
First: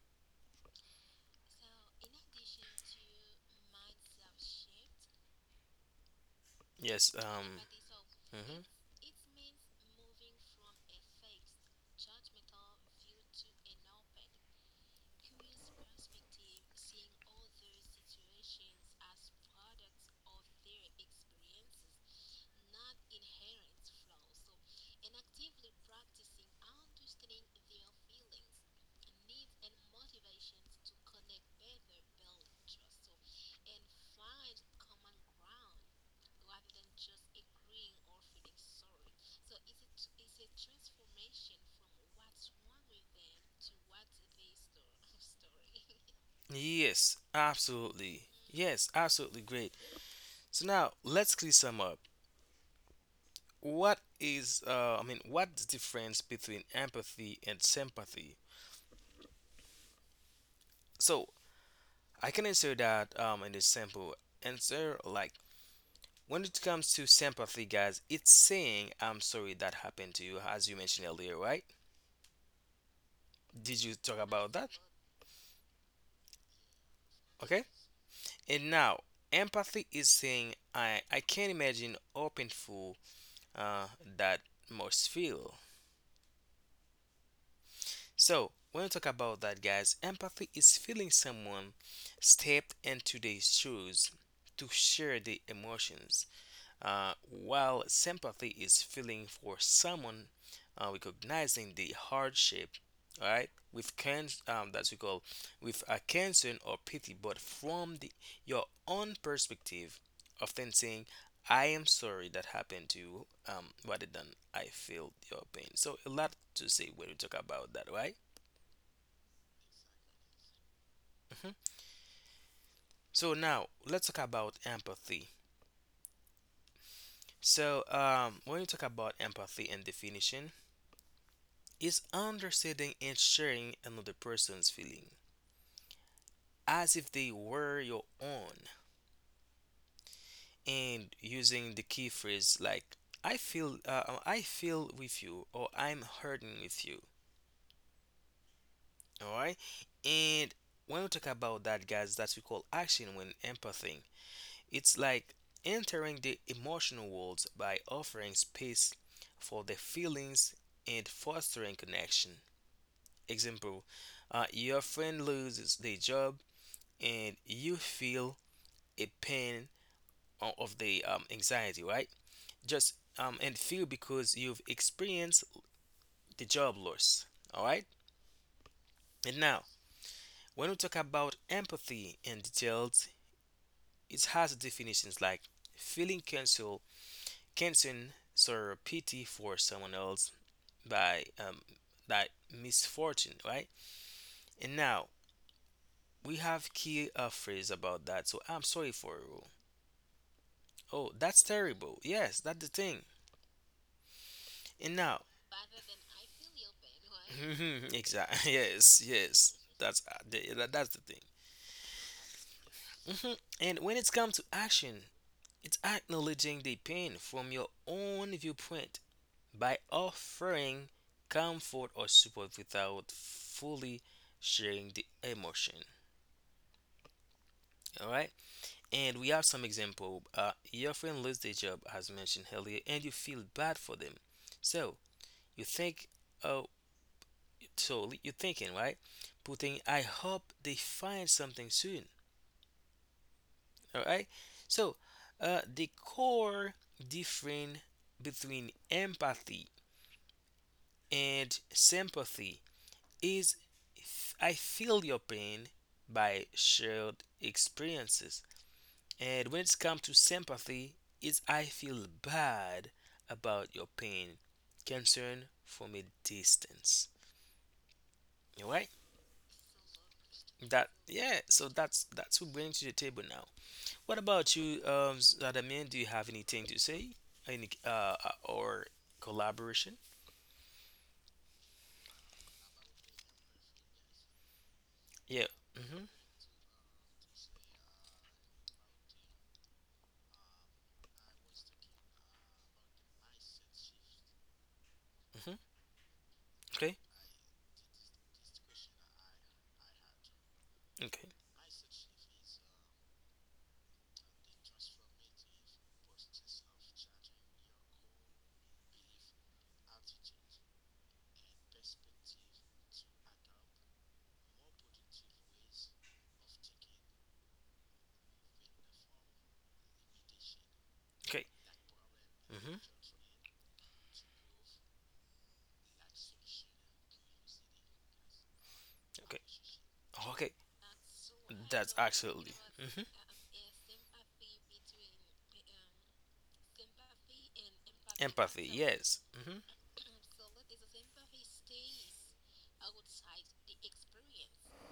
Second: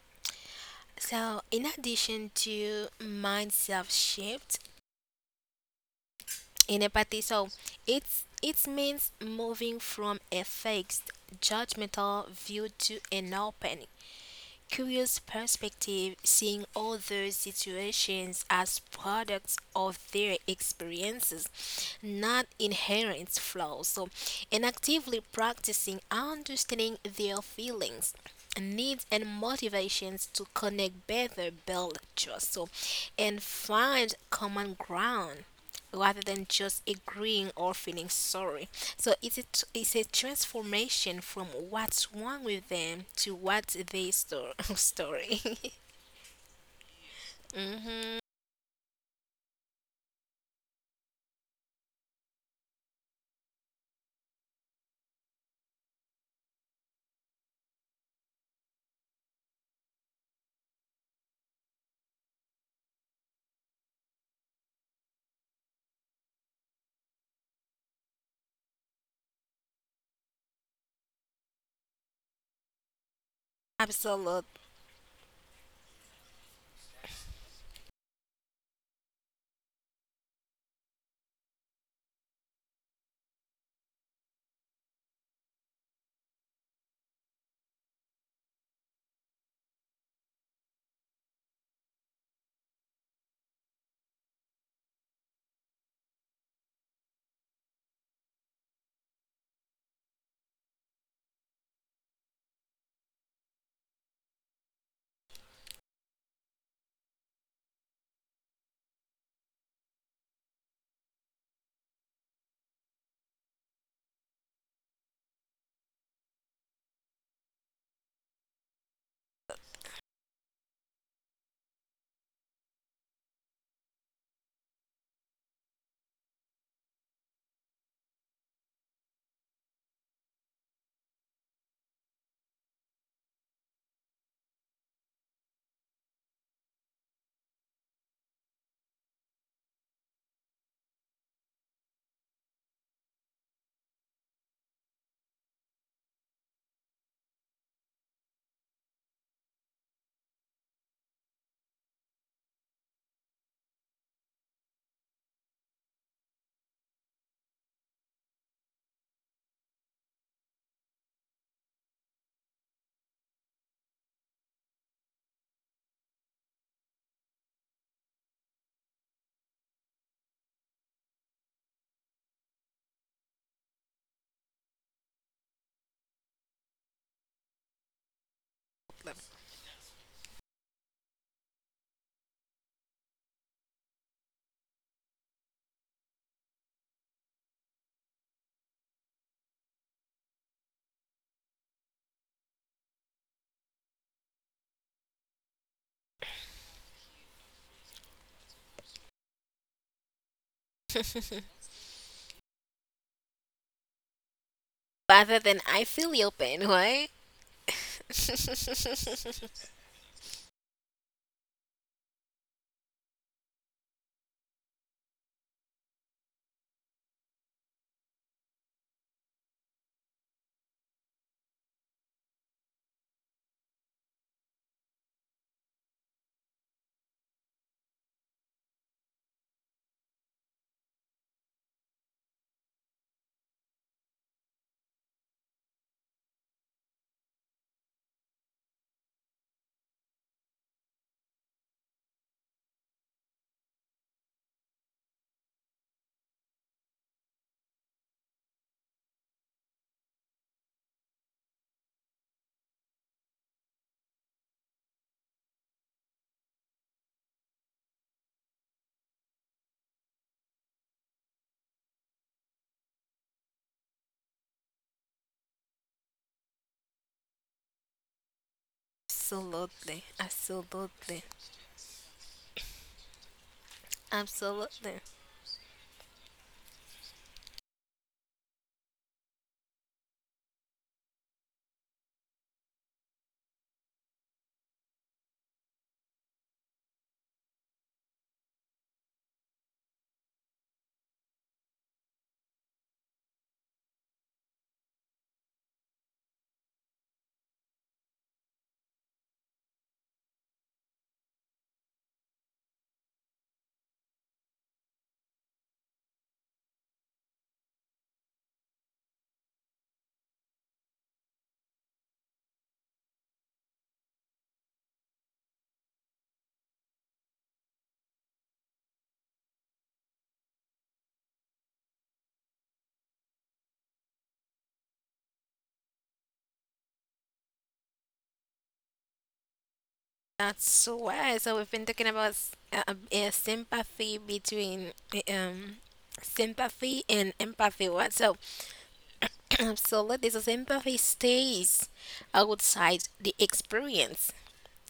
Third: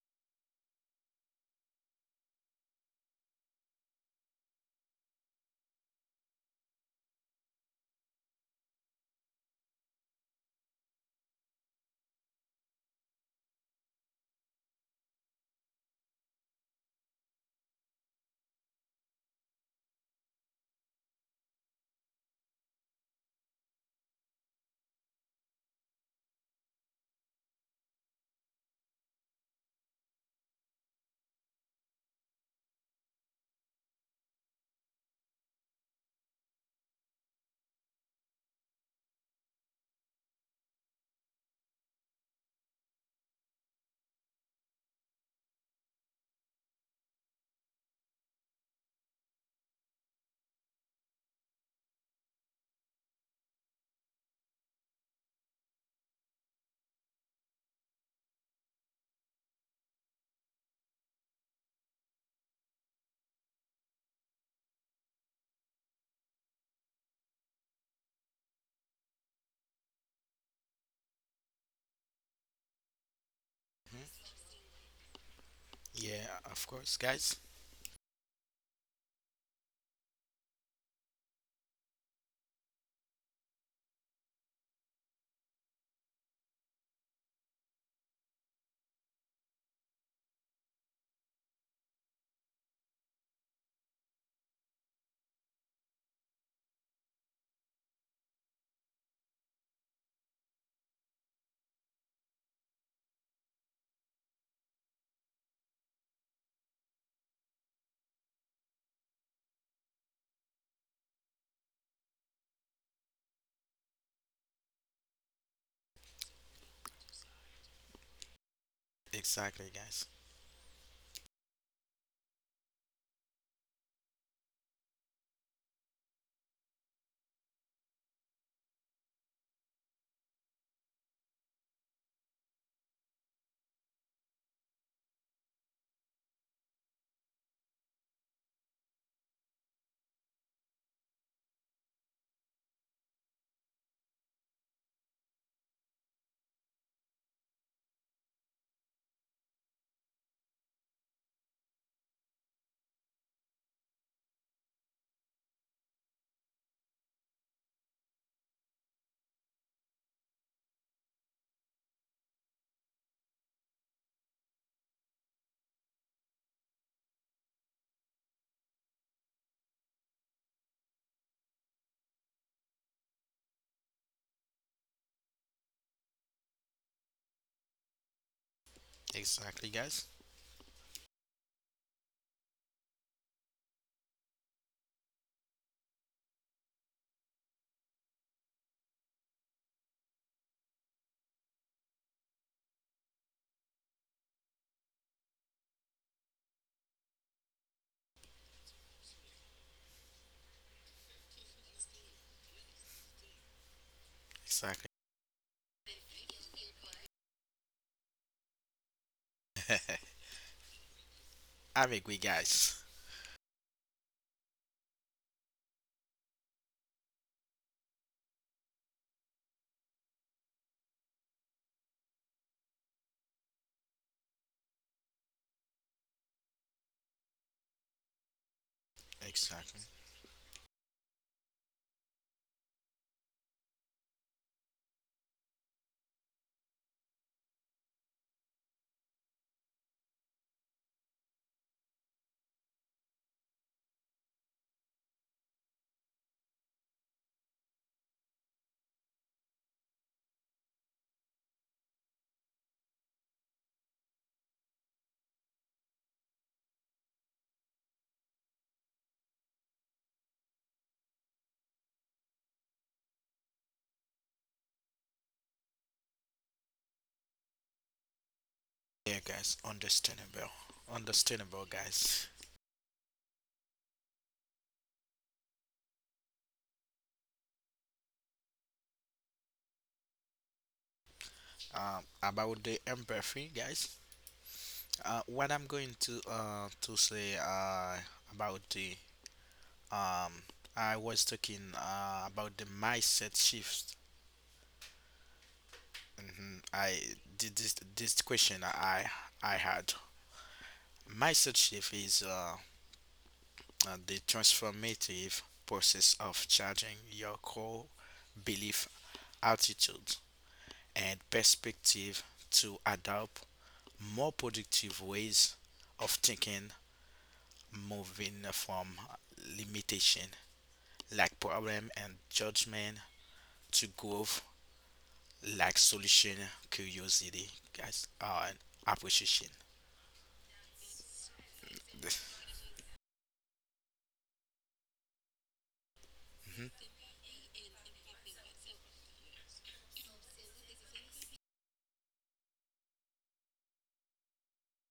Speaker 2: So, in addition to mindset shift, in
Speaker 1: yes.
Speaker 2: empathy. So it's
Speaker 1: Mhm.
Speaker 2: it means moving from a fixed judgmental view to an open, curious perspective, seeing other situations as products of their experiences, not inherent flaws. So, and actively practicing understanding their feelings, needs and motivations to connect better, build trust, so and find common ground rather than just agreeing or feeling sorry. So it's a, it's a transformation from what's wrong with them to what's their story.
Speaker 1: Yes,
Speaker 2: mm,
Speaker 1: absolutely. Yes, absolutely great. So now let's clear some up. What is I mean, what's the difference between empathy and sympathy? So I can answer that in this simple answer like, when it comes to sympathy, guys, it's saying I'm sorry that happened to you, as you mentioned earlier, right? Did you
Speaker 3: Mhm.
Speaker 1: talk
Speaker 2: absolute.
Speaker 1: about that?
Speaker 3: Yeah, of course, guys.
Speaker 1: Okay. And now, empathy is saying I can't imagine how painful uh, that must feel. So when we talk about that, guys, empathy is feeling someone stepped into their shoes to share the emotions. While sympathy is feeling for someone, recognizing the hardship, all right, with can that's we call with a concern or pity, but from the your own perspective, often saying, "I am sorry that happened to you," rather than "I feel your pain." So a lot to say when we talk about that, right?
Speaker 3: Exactly, guys.
Speaker 1: Hmm. So now let's talk about empathy. So when you talk about empathy and definition, is understanding and sharing another person's feeling as if they were your own and using the key phrase like I feel with you or I'm hurting with you, all right. And when we talk about that, guys, that we call action when empathy, it's like entering the emotional world by offering space for the feelings and fostering connection. Example, your friend loses their job and you feel a pain of the anxiety, right? Just and feel because you've experienced the job loss, all right? And now,
Speaker 3: Exactly, guys.
Speaker 1: when we talk about empathy in details, it has definitions like feeling cancel, canceling, sorrow, pity for someone else by that misfortune, right? And now we have key phrase about that. So I'm sorry for you. Oh, that's terrible. Yes, that's the thing.
Speaker 3: Exactly.
Speaker 1: And now,
Speaker 2: Rather than I feel your pain, right?
Speaker 1: exactly. Yes, yes. That's that- that's the thing.
Speaker 3: I'm agree, guys.
Speaker 1: Mhm. And when it's come to action, it's acknowledging the pain from your own viewpoint by offering comfort or support without fully sharing the emotion. All right. And we have some
Speaker 3: Exactly.
Speaker 1: example. Your friend lost their job, as mentioned earlier, and you feel bad for them. So you think, oh, you're thinking, right? Putting, I hope they find something soon. All right. So the core difference between empathy and sympathy is I feel your pain by shared experiences. And when it's come to sympathy, it's I feel bad about your pain, concern from a distance. All right.
Speaker 3: Yeah, guys.
Speaker 2: Absolutely,
Speaker 3: Understandable.
Speaker 1: That
Speaker 2: absolutely,
Speaker 1: yeah.
Speaker 3: Understandable,
Speaker 1: So that's
Speaker 3: guys.
Speaker 1: that's what we bring to the table now. What about you,
Speaker 2: absolutely.
Speaker 1: Zadamin? Do you have anything to say? Any or collaboration?
Speaker 3: About the empathy, guys. Uh,
Speaker 1: Yeah.
Speaker 3: what I'm going
Speaker 1: Mm-hmm.
Speaker 3: to say about the um I was talking about the mindset shift.
Speaker 1: Mm-hmm.
Speaker 3: Hmm. I
Speaker 1: Okay.
Speaker 3: did this question I had.
Speaker 1: Okay.
Speaker 3: Mindset shift is the transformative process of changing your core belief, attitude, and perspective to adopt more productive ways of thinking, moving from limitation like
Speaker 1: Okay.
Speaker 3: problem and
Speaker 1: Mm-hmm.
Speaker 3: judgment to growth like solution, curiosity, guys, and
Speaker 1: Okay.
Speaker 3: appreciation.
Speaker 1: Okay.
Speaker 2: That's so why. So we've been
Speaker 1: That's
Speaker 2: talking about
Speaker 1: absolutely. Mm-hmm.
Speaker 2: sympathy between
Speaker 3: Hmm.
Speaker 2: sympathy and empathy. What so.
Speaker 1: Empathy, yes. Hmm.
Speaker 2: Absolutely. So empathy stays outside the experience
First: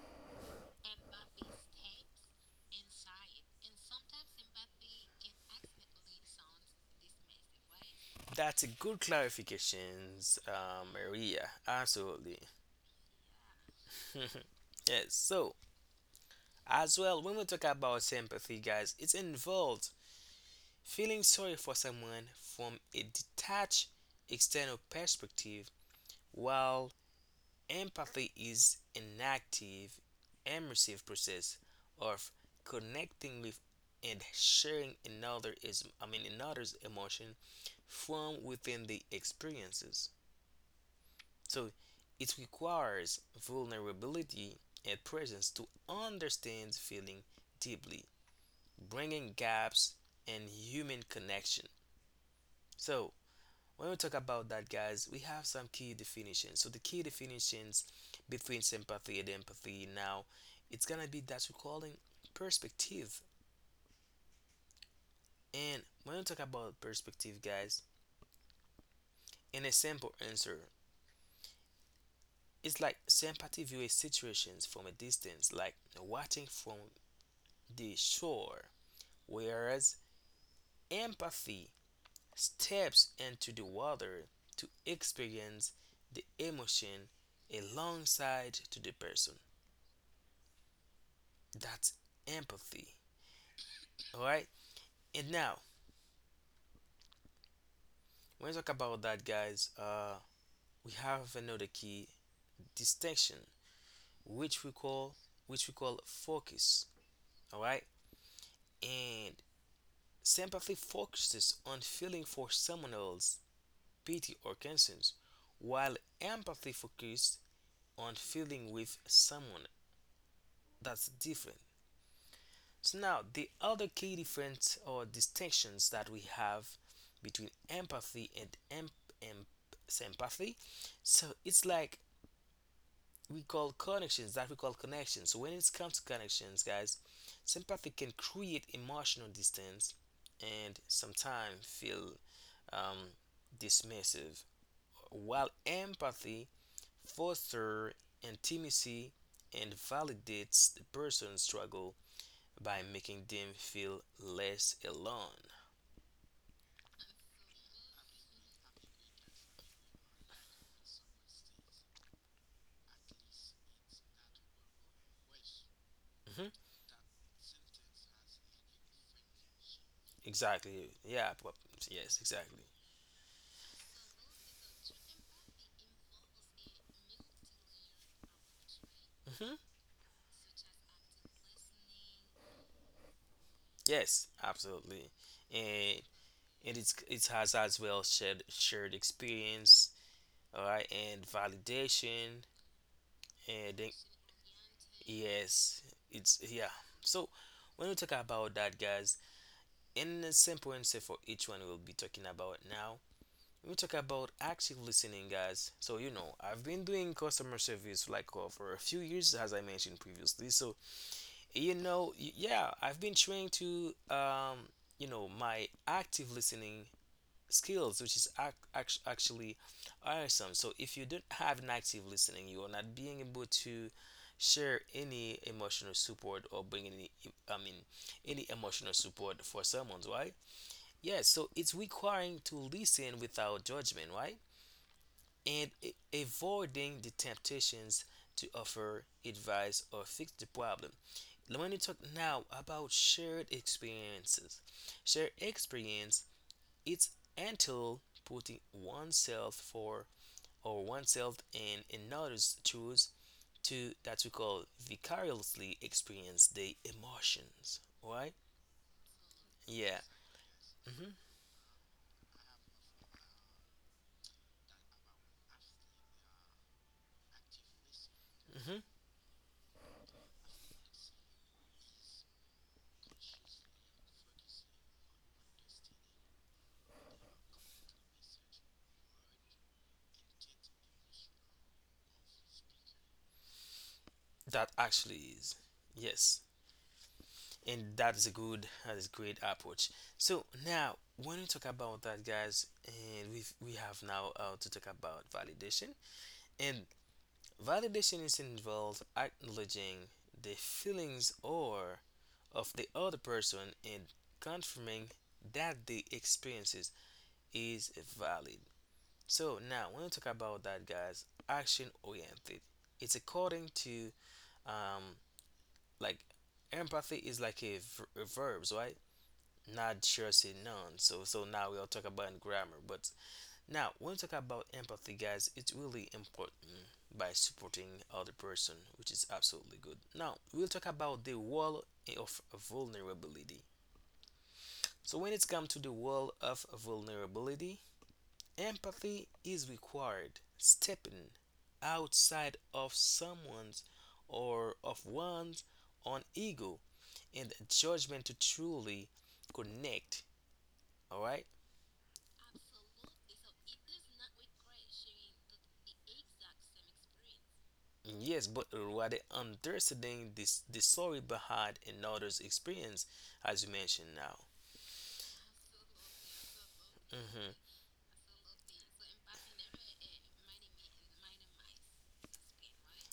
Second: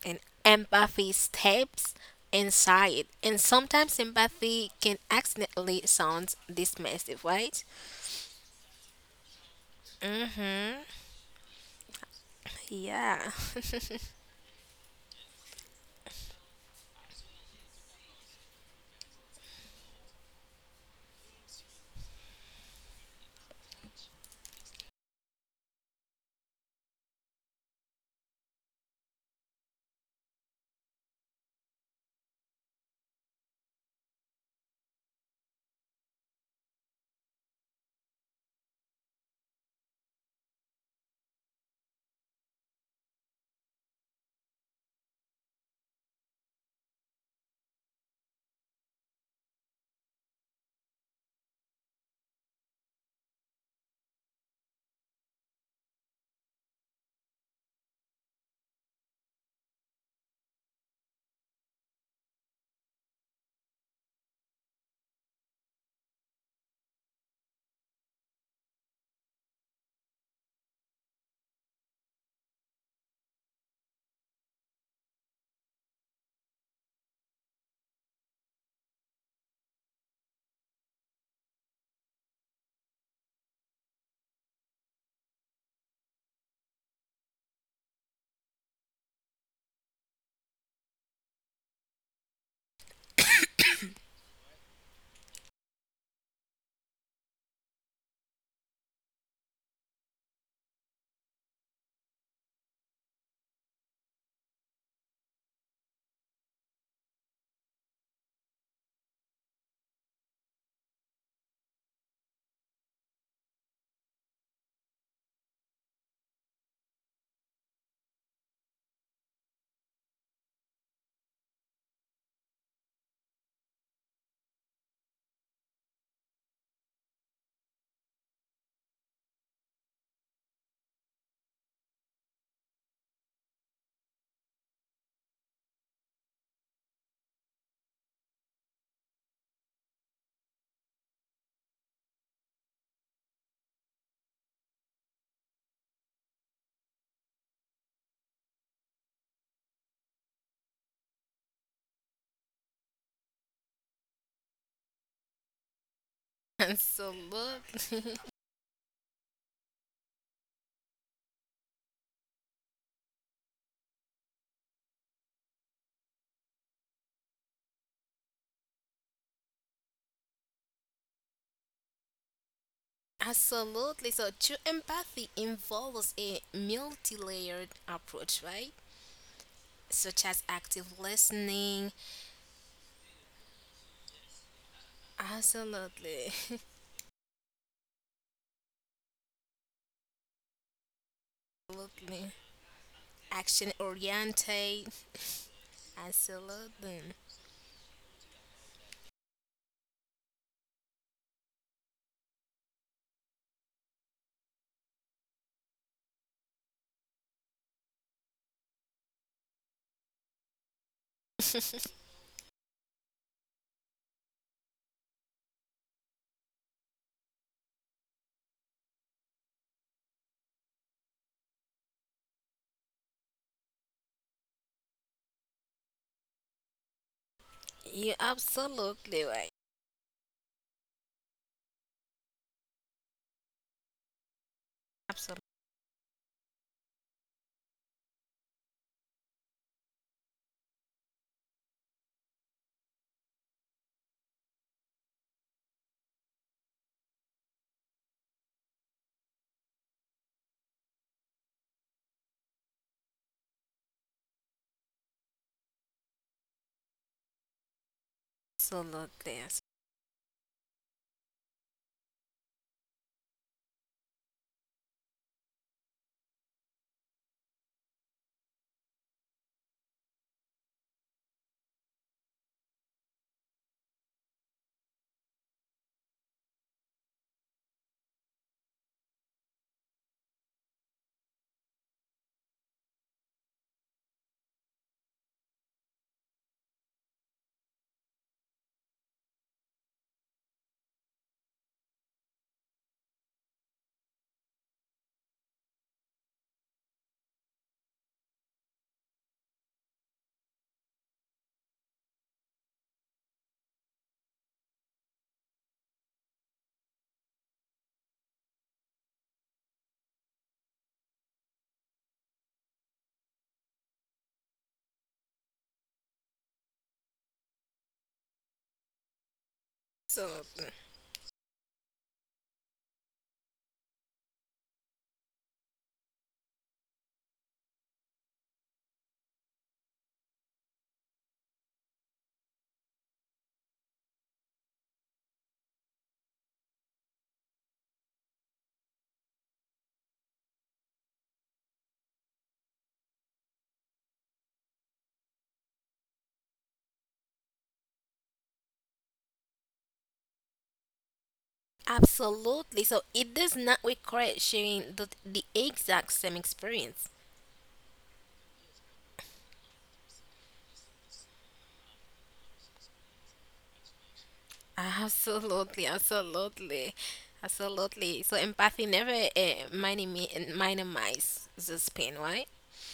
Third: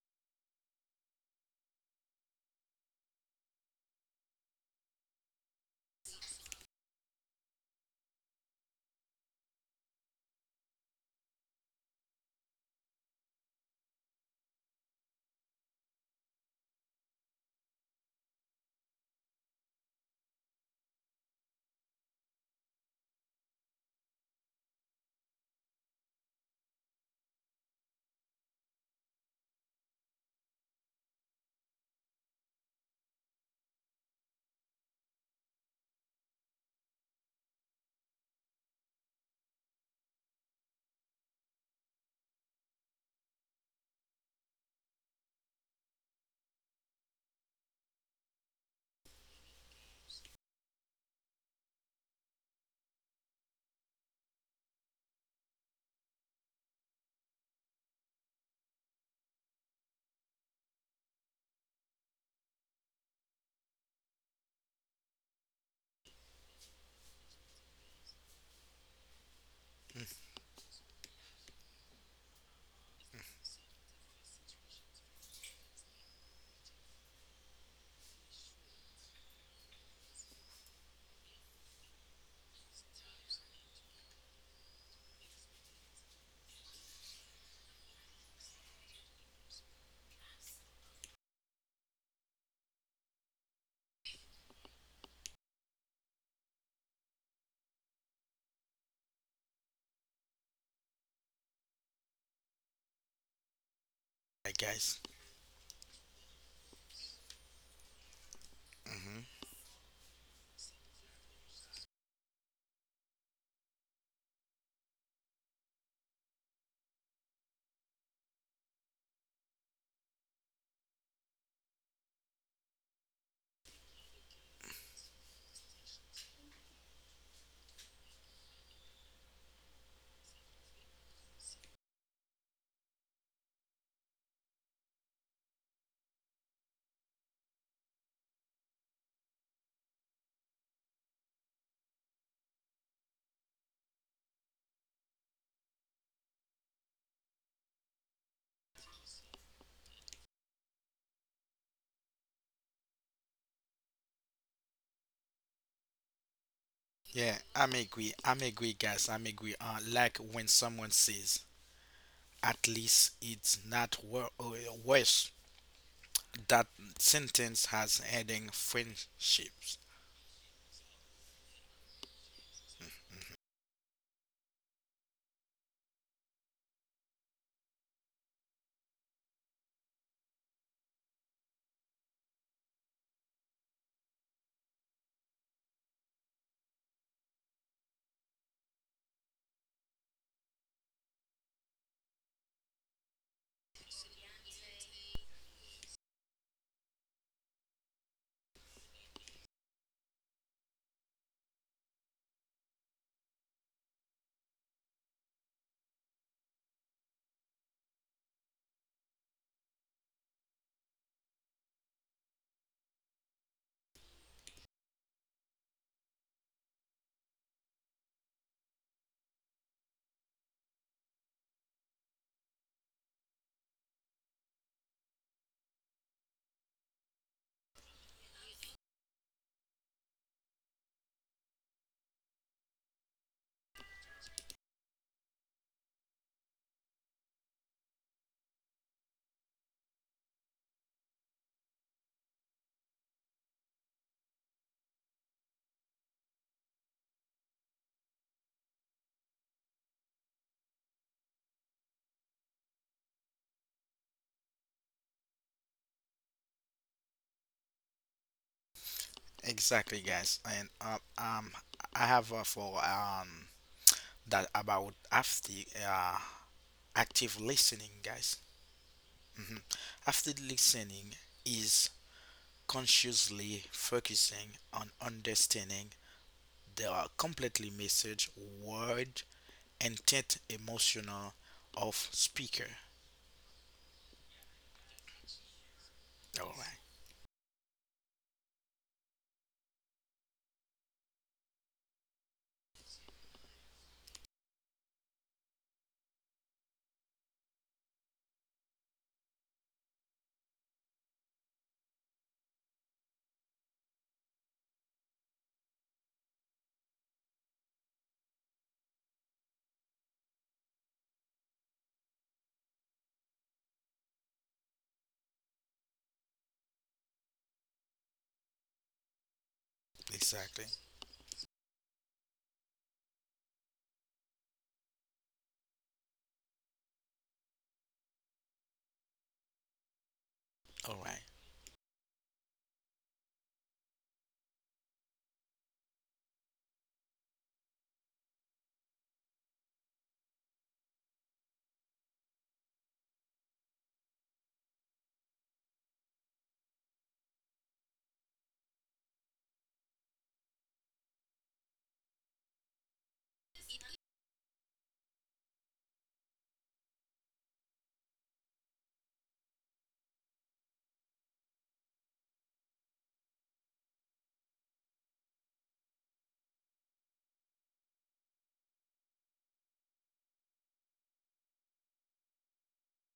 Speaker 2: and empathy steps inside. And sometimes empathy can accidentally sound dismissive, right?
Speaker 1: That's a good clarification,
Speaker 2: Mm-hmm.
Speaker 1: Maria. Absolutely.
Speaker 2: Yeah.
Speaker 1: Yes. So, as well, when we talk about sympathy, guys, it involves feeling sorry for someone from a detached external perspective, while empathy is an active, immersive process of connecting with and sharing another is I mean another's emotion from within the experiences. So it requires vulnerability and presence to understand feeling deeply, bringing gaps and human connection. So when we talk about that, guys, we have some key definitions. So the key definitions between sympathy and empathy now, it's gonna be that we're calling perspective. And when we talk about perspective, guys, in a simple answer, it's like sympathy views situations from a distance, like watching from the shore, whereas empathy steps into the water to experience the emotion alongside to the person. That's empathy. All right. And now, when we talk about that, guys, we have another key distinction,
Speaker 3: Like
Speaker 1: which we
Speaker 3: guys.
Speaker 1: call which we call focus. All right. And
Speaker 3: Hmm.
Speaker 1: sympathy focuses on feeling for someone else, pity or concerns, while empathy focuses on feeling with someone. That's different. So now the other key difference or distinctions that we have between empathy and em- sympathy. So it's like we call connections. So when it comes to connections, guys, sympathy can create emotional distance and sometimes feel um, dismissive, while empathy fosters intimacy and validates the person's struggle by making them feel less alone.
Speaker 3: Yeah, I'm agree.
Speaker 2: Absolutely.
Speaker 3: I'm agree, guys. I'm agree. Like when someone says, "At least it's not worse."
Speaker 1: Hmm.
Speaker 3: That sentence has heading friendships.
Speaker 1: Exactly. Yeah. prob- Yes. Exactly.
Speaker 2: Absolutely. So true empathy involves a multi-layered approach, right?
Speaker 1: Hmm.
Speaker 2: Such as active listening.
Speaker 1: Yes. Absolutely. And
Speaker 2: Absolutely.
Speaker 1: and it's it has as well shared experience. All right. And
Speaker 2: Absolutely.
Speaker 1: validation. And
Speaker 2: Action
Speaker 1: then,
Speaker 2: oriented.
Speaker 1: yes. It's yeah.
Speaker 2: Absolutely.
Speaker 1: So when we talk about that, guys, in a simple answer for each one we'll be talking about now, we talk about active listening, guys. So, you know, I've been doing customer service like for a few years, as I mentioned previously. So, you know, yeah, I've been trying to, you know, my active listening skills, which is actually awesome. So, if you don't have an active listening, you are not being able to share any emotional support or bring any, I mean,
Speaker 2: You
Speaker 1: any emotional
Speaker 2: absolutely
Speaker 1: support
Speaker 2: right.
Speaker 1: for someone, right? Yes, so it's requiring to listen without judgment, right?
Speaker 2: Absolutely.
Speaker 1: And avoiding the temptations to offer advice or fix the problem. Let me talk now about shared experiences, shared experience it's until putting oneself for or oneself in another's shoes to that we call vicariously experience the emotions, right?
Speaker 2: Absolutely. Yes.
Speaker 1: Yeah,
Speaker 3: Exactly, guys. And
Speaker 1: hmm.
Speaker 3: I have for that about after uh active listening, guys.
Speaker 1: Hmm.
Speaker 3: Hmm. After listening is consciously focusing on understanding the completely message, word, intent, emotional of speaker.
Speaker 1: That actually is yes.
Speaker 3: All right,
Speaker 1: And that is a good, that is great approach. So now when we talk about that, guys, and we have now to talk about validation. And validation is involved acknowledging the feelings or of the other person and confirming that the experiences is valid. So now when we talk about that, guys, action oriented, it's according to um like empathy is like a, a verbs, right? Not sure say
Speaker 3: exactly.
Speaker 2: Absolutely.
Speaker 1: none so so now we'll talk about grammar but now when we talk about empathy, guys, it's really important by supporting other person, which is absolutely good. Now we'll talk
Speaker 3: All right,
Speaker 1: about the wall of vulnerability. So when it's come to the wall of vulnerability, empathy is required stepping outside of someone's or of one's own ego and judgment to truly connect, all right.
Speaker 2: Absolutely. So it does not require sharing the exact same experience.
Speaker 1: Yes, but rather understanding this the story behind another's experience, as you mentioned now.
Speaker 2: Absolutely. Absolutely.
Speaker 1: hmm
Speaker 2: Absolutely. So empathy never minimize this pain, right?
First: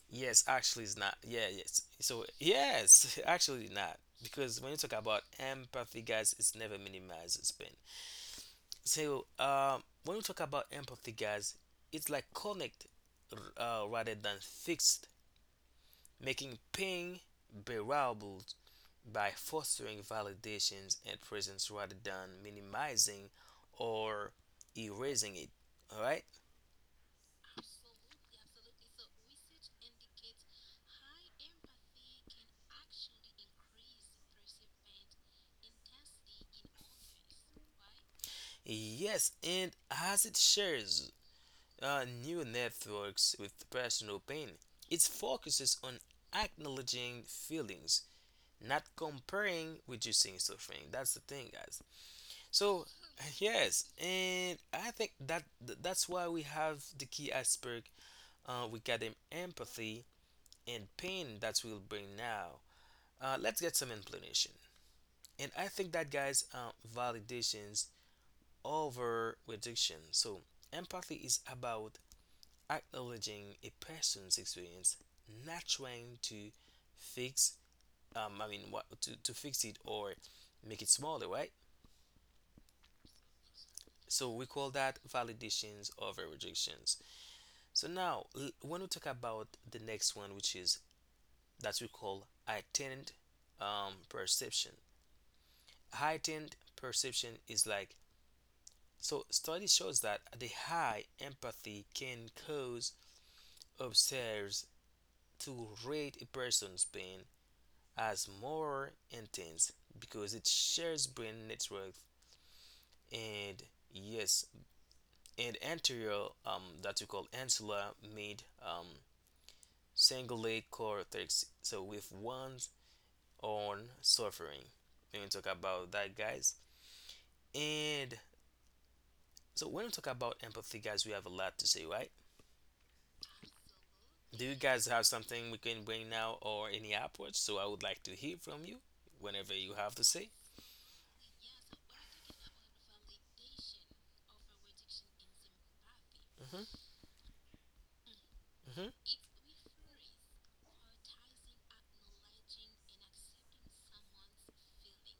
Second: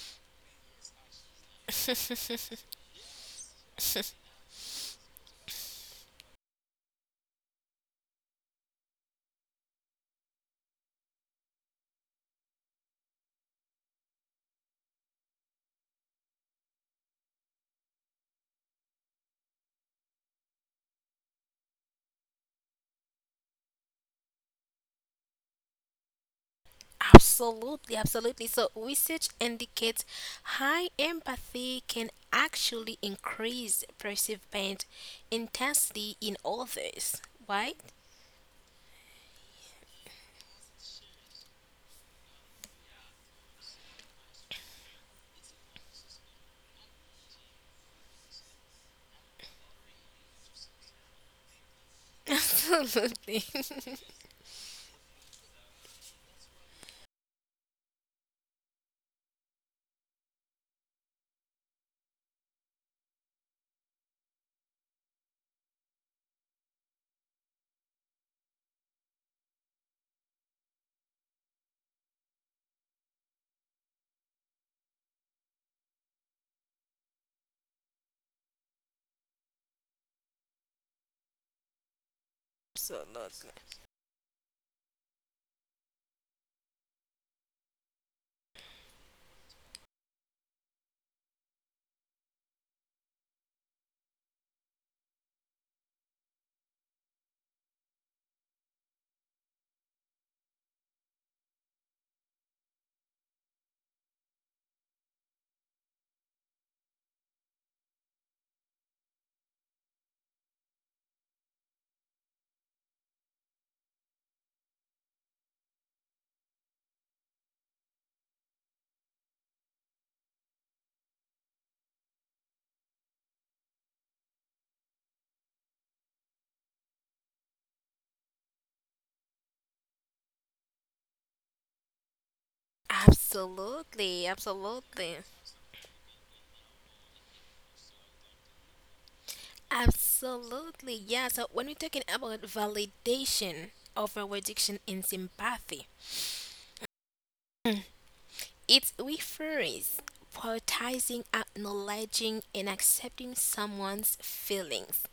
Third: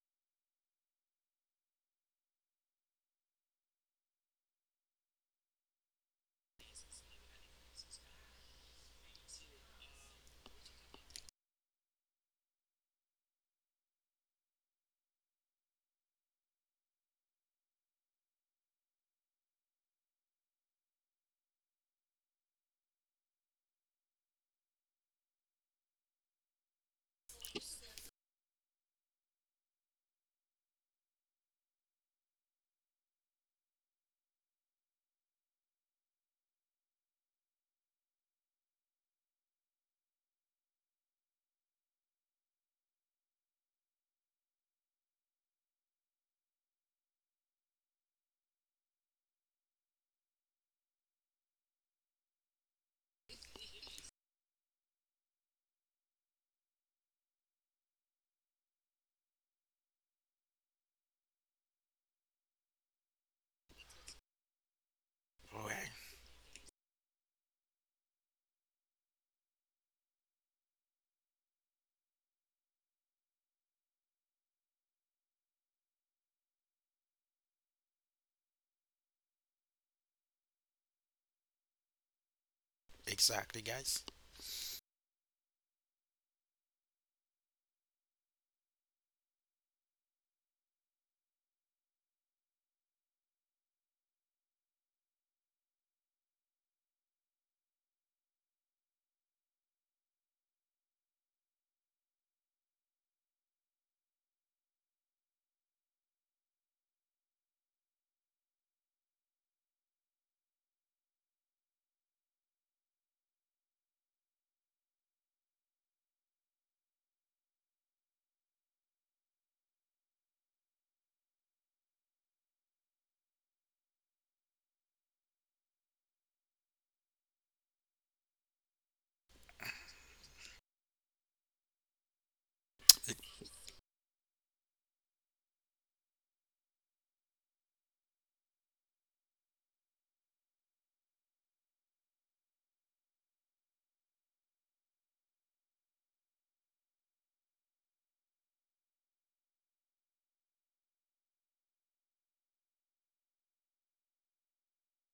Speaker 1: Yes, actually, it's not. Yeah, yes. So yes, actually not, because when you talk about empathy, guys, it's never minimized. It's been so. When we talk about empathy, guys, it's like connect, rather than fixed, making pain bearable by fostering validations and presence rather than minimizing or erasing it. All right.
Speaker 2: Absolutely, absolutely. So, research indicates high empathy can actually increase perceived pain intensity in others, right?
Speaker 1: Yes, and as it shares new networks with personal pain, it focuses on acknowledging feelings, not comparing, reducing suffering. That's the thing, guys. So
Speaker 2: Absolutely.
Speaker 1: yes, and I think that that's why we have the key aspect. We got empathy and pain that we will bring now. Let's get some explanation. And I
Speaker 3: all
Speaker 1: think
Speaker 3: right,
Speaker 1: that, guys, validations over reduction. So, empathy is about acknowledging a person's experience, not trying to fix, I mean, what to fix it or make it smaller, right?
Speaker 2: Absolutely.
Speaker 3: exactly, guys.
Speaker 1: So, we call that validations over rejections. So now, when we talk about the next one, which is that we call heightened perception. Heightened perception is like, so study shows that the high empathy can cause observers to rate a person's pain as more intense because it shares brain network, and yes, and anterior that we call ansular mid cingulate cortex, so with one's own suffering when we talk about that, guys. And so when we talk about empathy, guys, we have a lot to say, right?
Speaker 2: Absolutely,
Speaker 1: Do you guys have
Speaker 2: absolutely.
Speaker 1: something we can bring now or any upwards? So I would like to hear from you whenever you have to say.
Speaker 2: Absolutely, yeah. So when we're talking about validation of our addiction in sympathy,
Speaker 1: hmm hmm
Speaker 2: it refers prioritizing, acknowledging, and accepting someone's feelings,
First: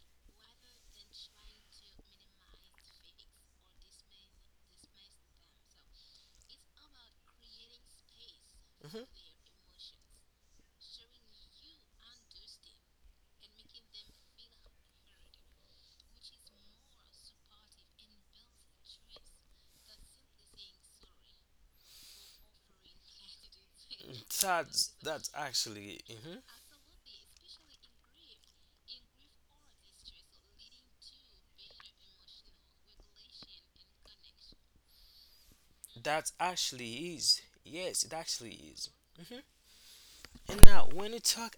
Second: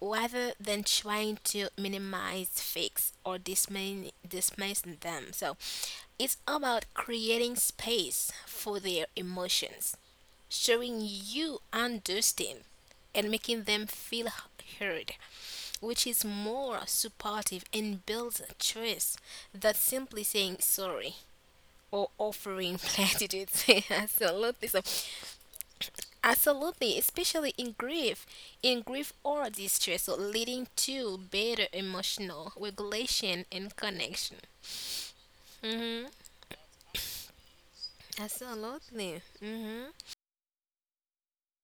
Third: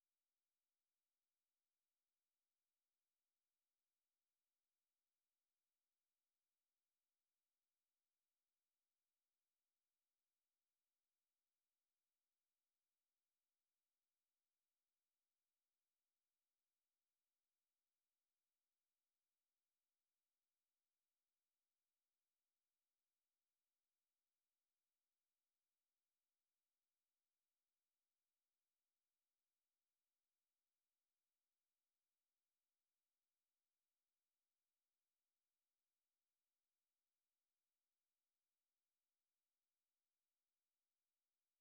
Speaker 2: rather than trying to minimize, fix, or dismiss them. So it's about creating space for
Speaker 1: hmm
Speaker 2: their emotions, showing you understand, and making them feel heard, which is more supportive and builds trust than simply saying sorry or offering platitudes. Absolutely. So
Speaker 1: That's actually mhm.
Speaker 2: absolutely, especially in grief or distress, so leading to better emotional regulation and connection. Mm-hmm.
Speaker 1: That actually is, yes, it actually is.
Speaker 2: Absolutely.
Speaker 1: hmm
Speaker 2: Mm-hmm.
Speaker 1: And now when you talk,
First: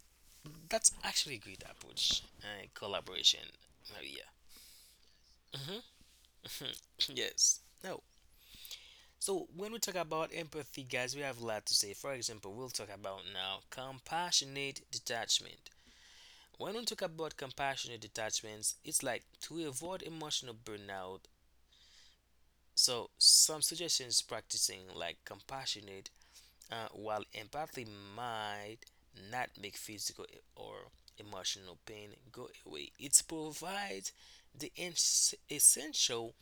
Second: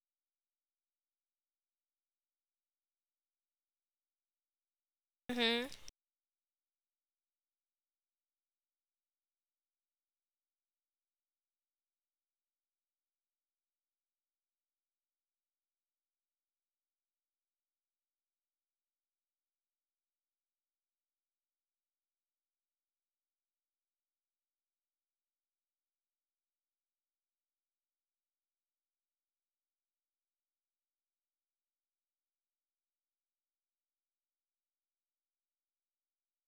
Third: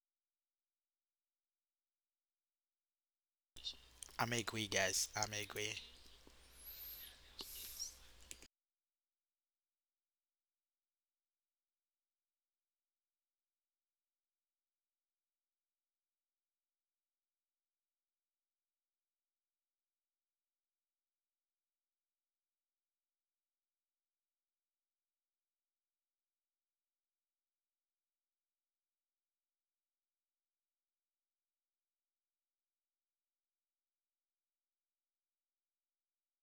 Speaker 1: that's actually a great approach. Collaboration, Maria.
Speaker 3: I'm agree, guys. I'm
Speaker 2: Mm-hmm.
Speaker 3: agree.
Speaker 1: hmm yes. No, so when we talk about empathy, guys, we have a lot to say. For example, we'll talk about now compassionate detachment. When we talk about compassionate detachments, it's like to avoid emotional burnout. So some suggestions practicing like compassionate, while empathy might not make physical or emotional pain go away. It provides the essential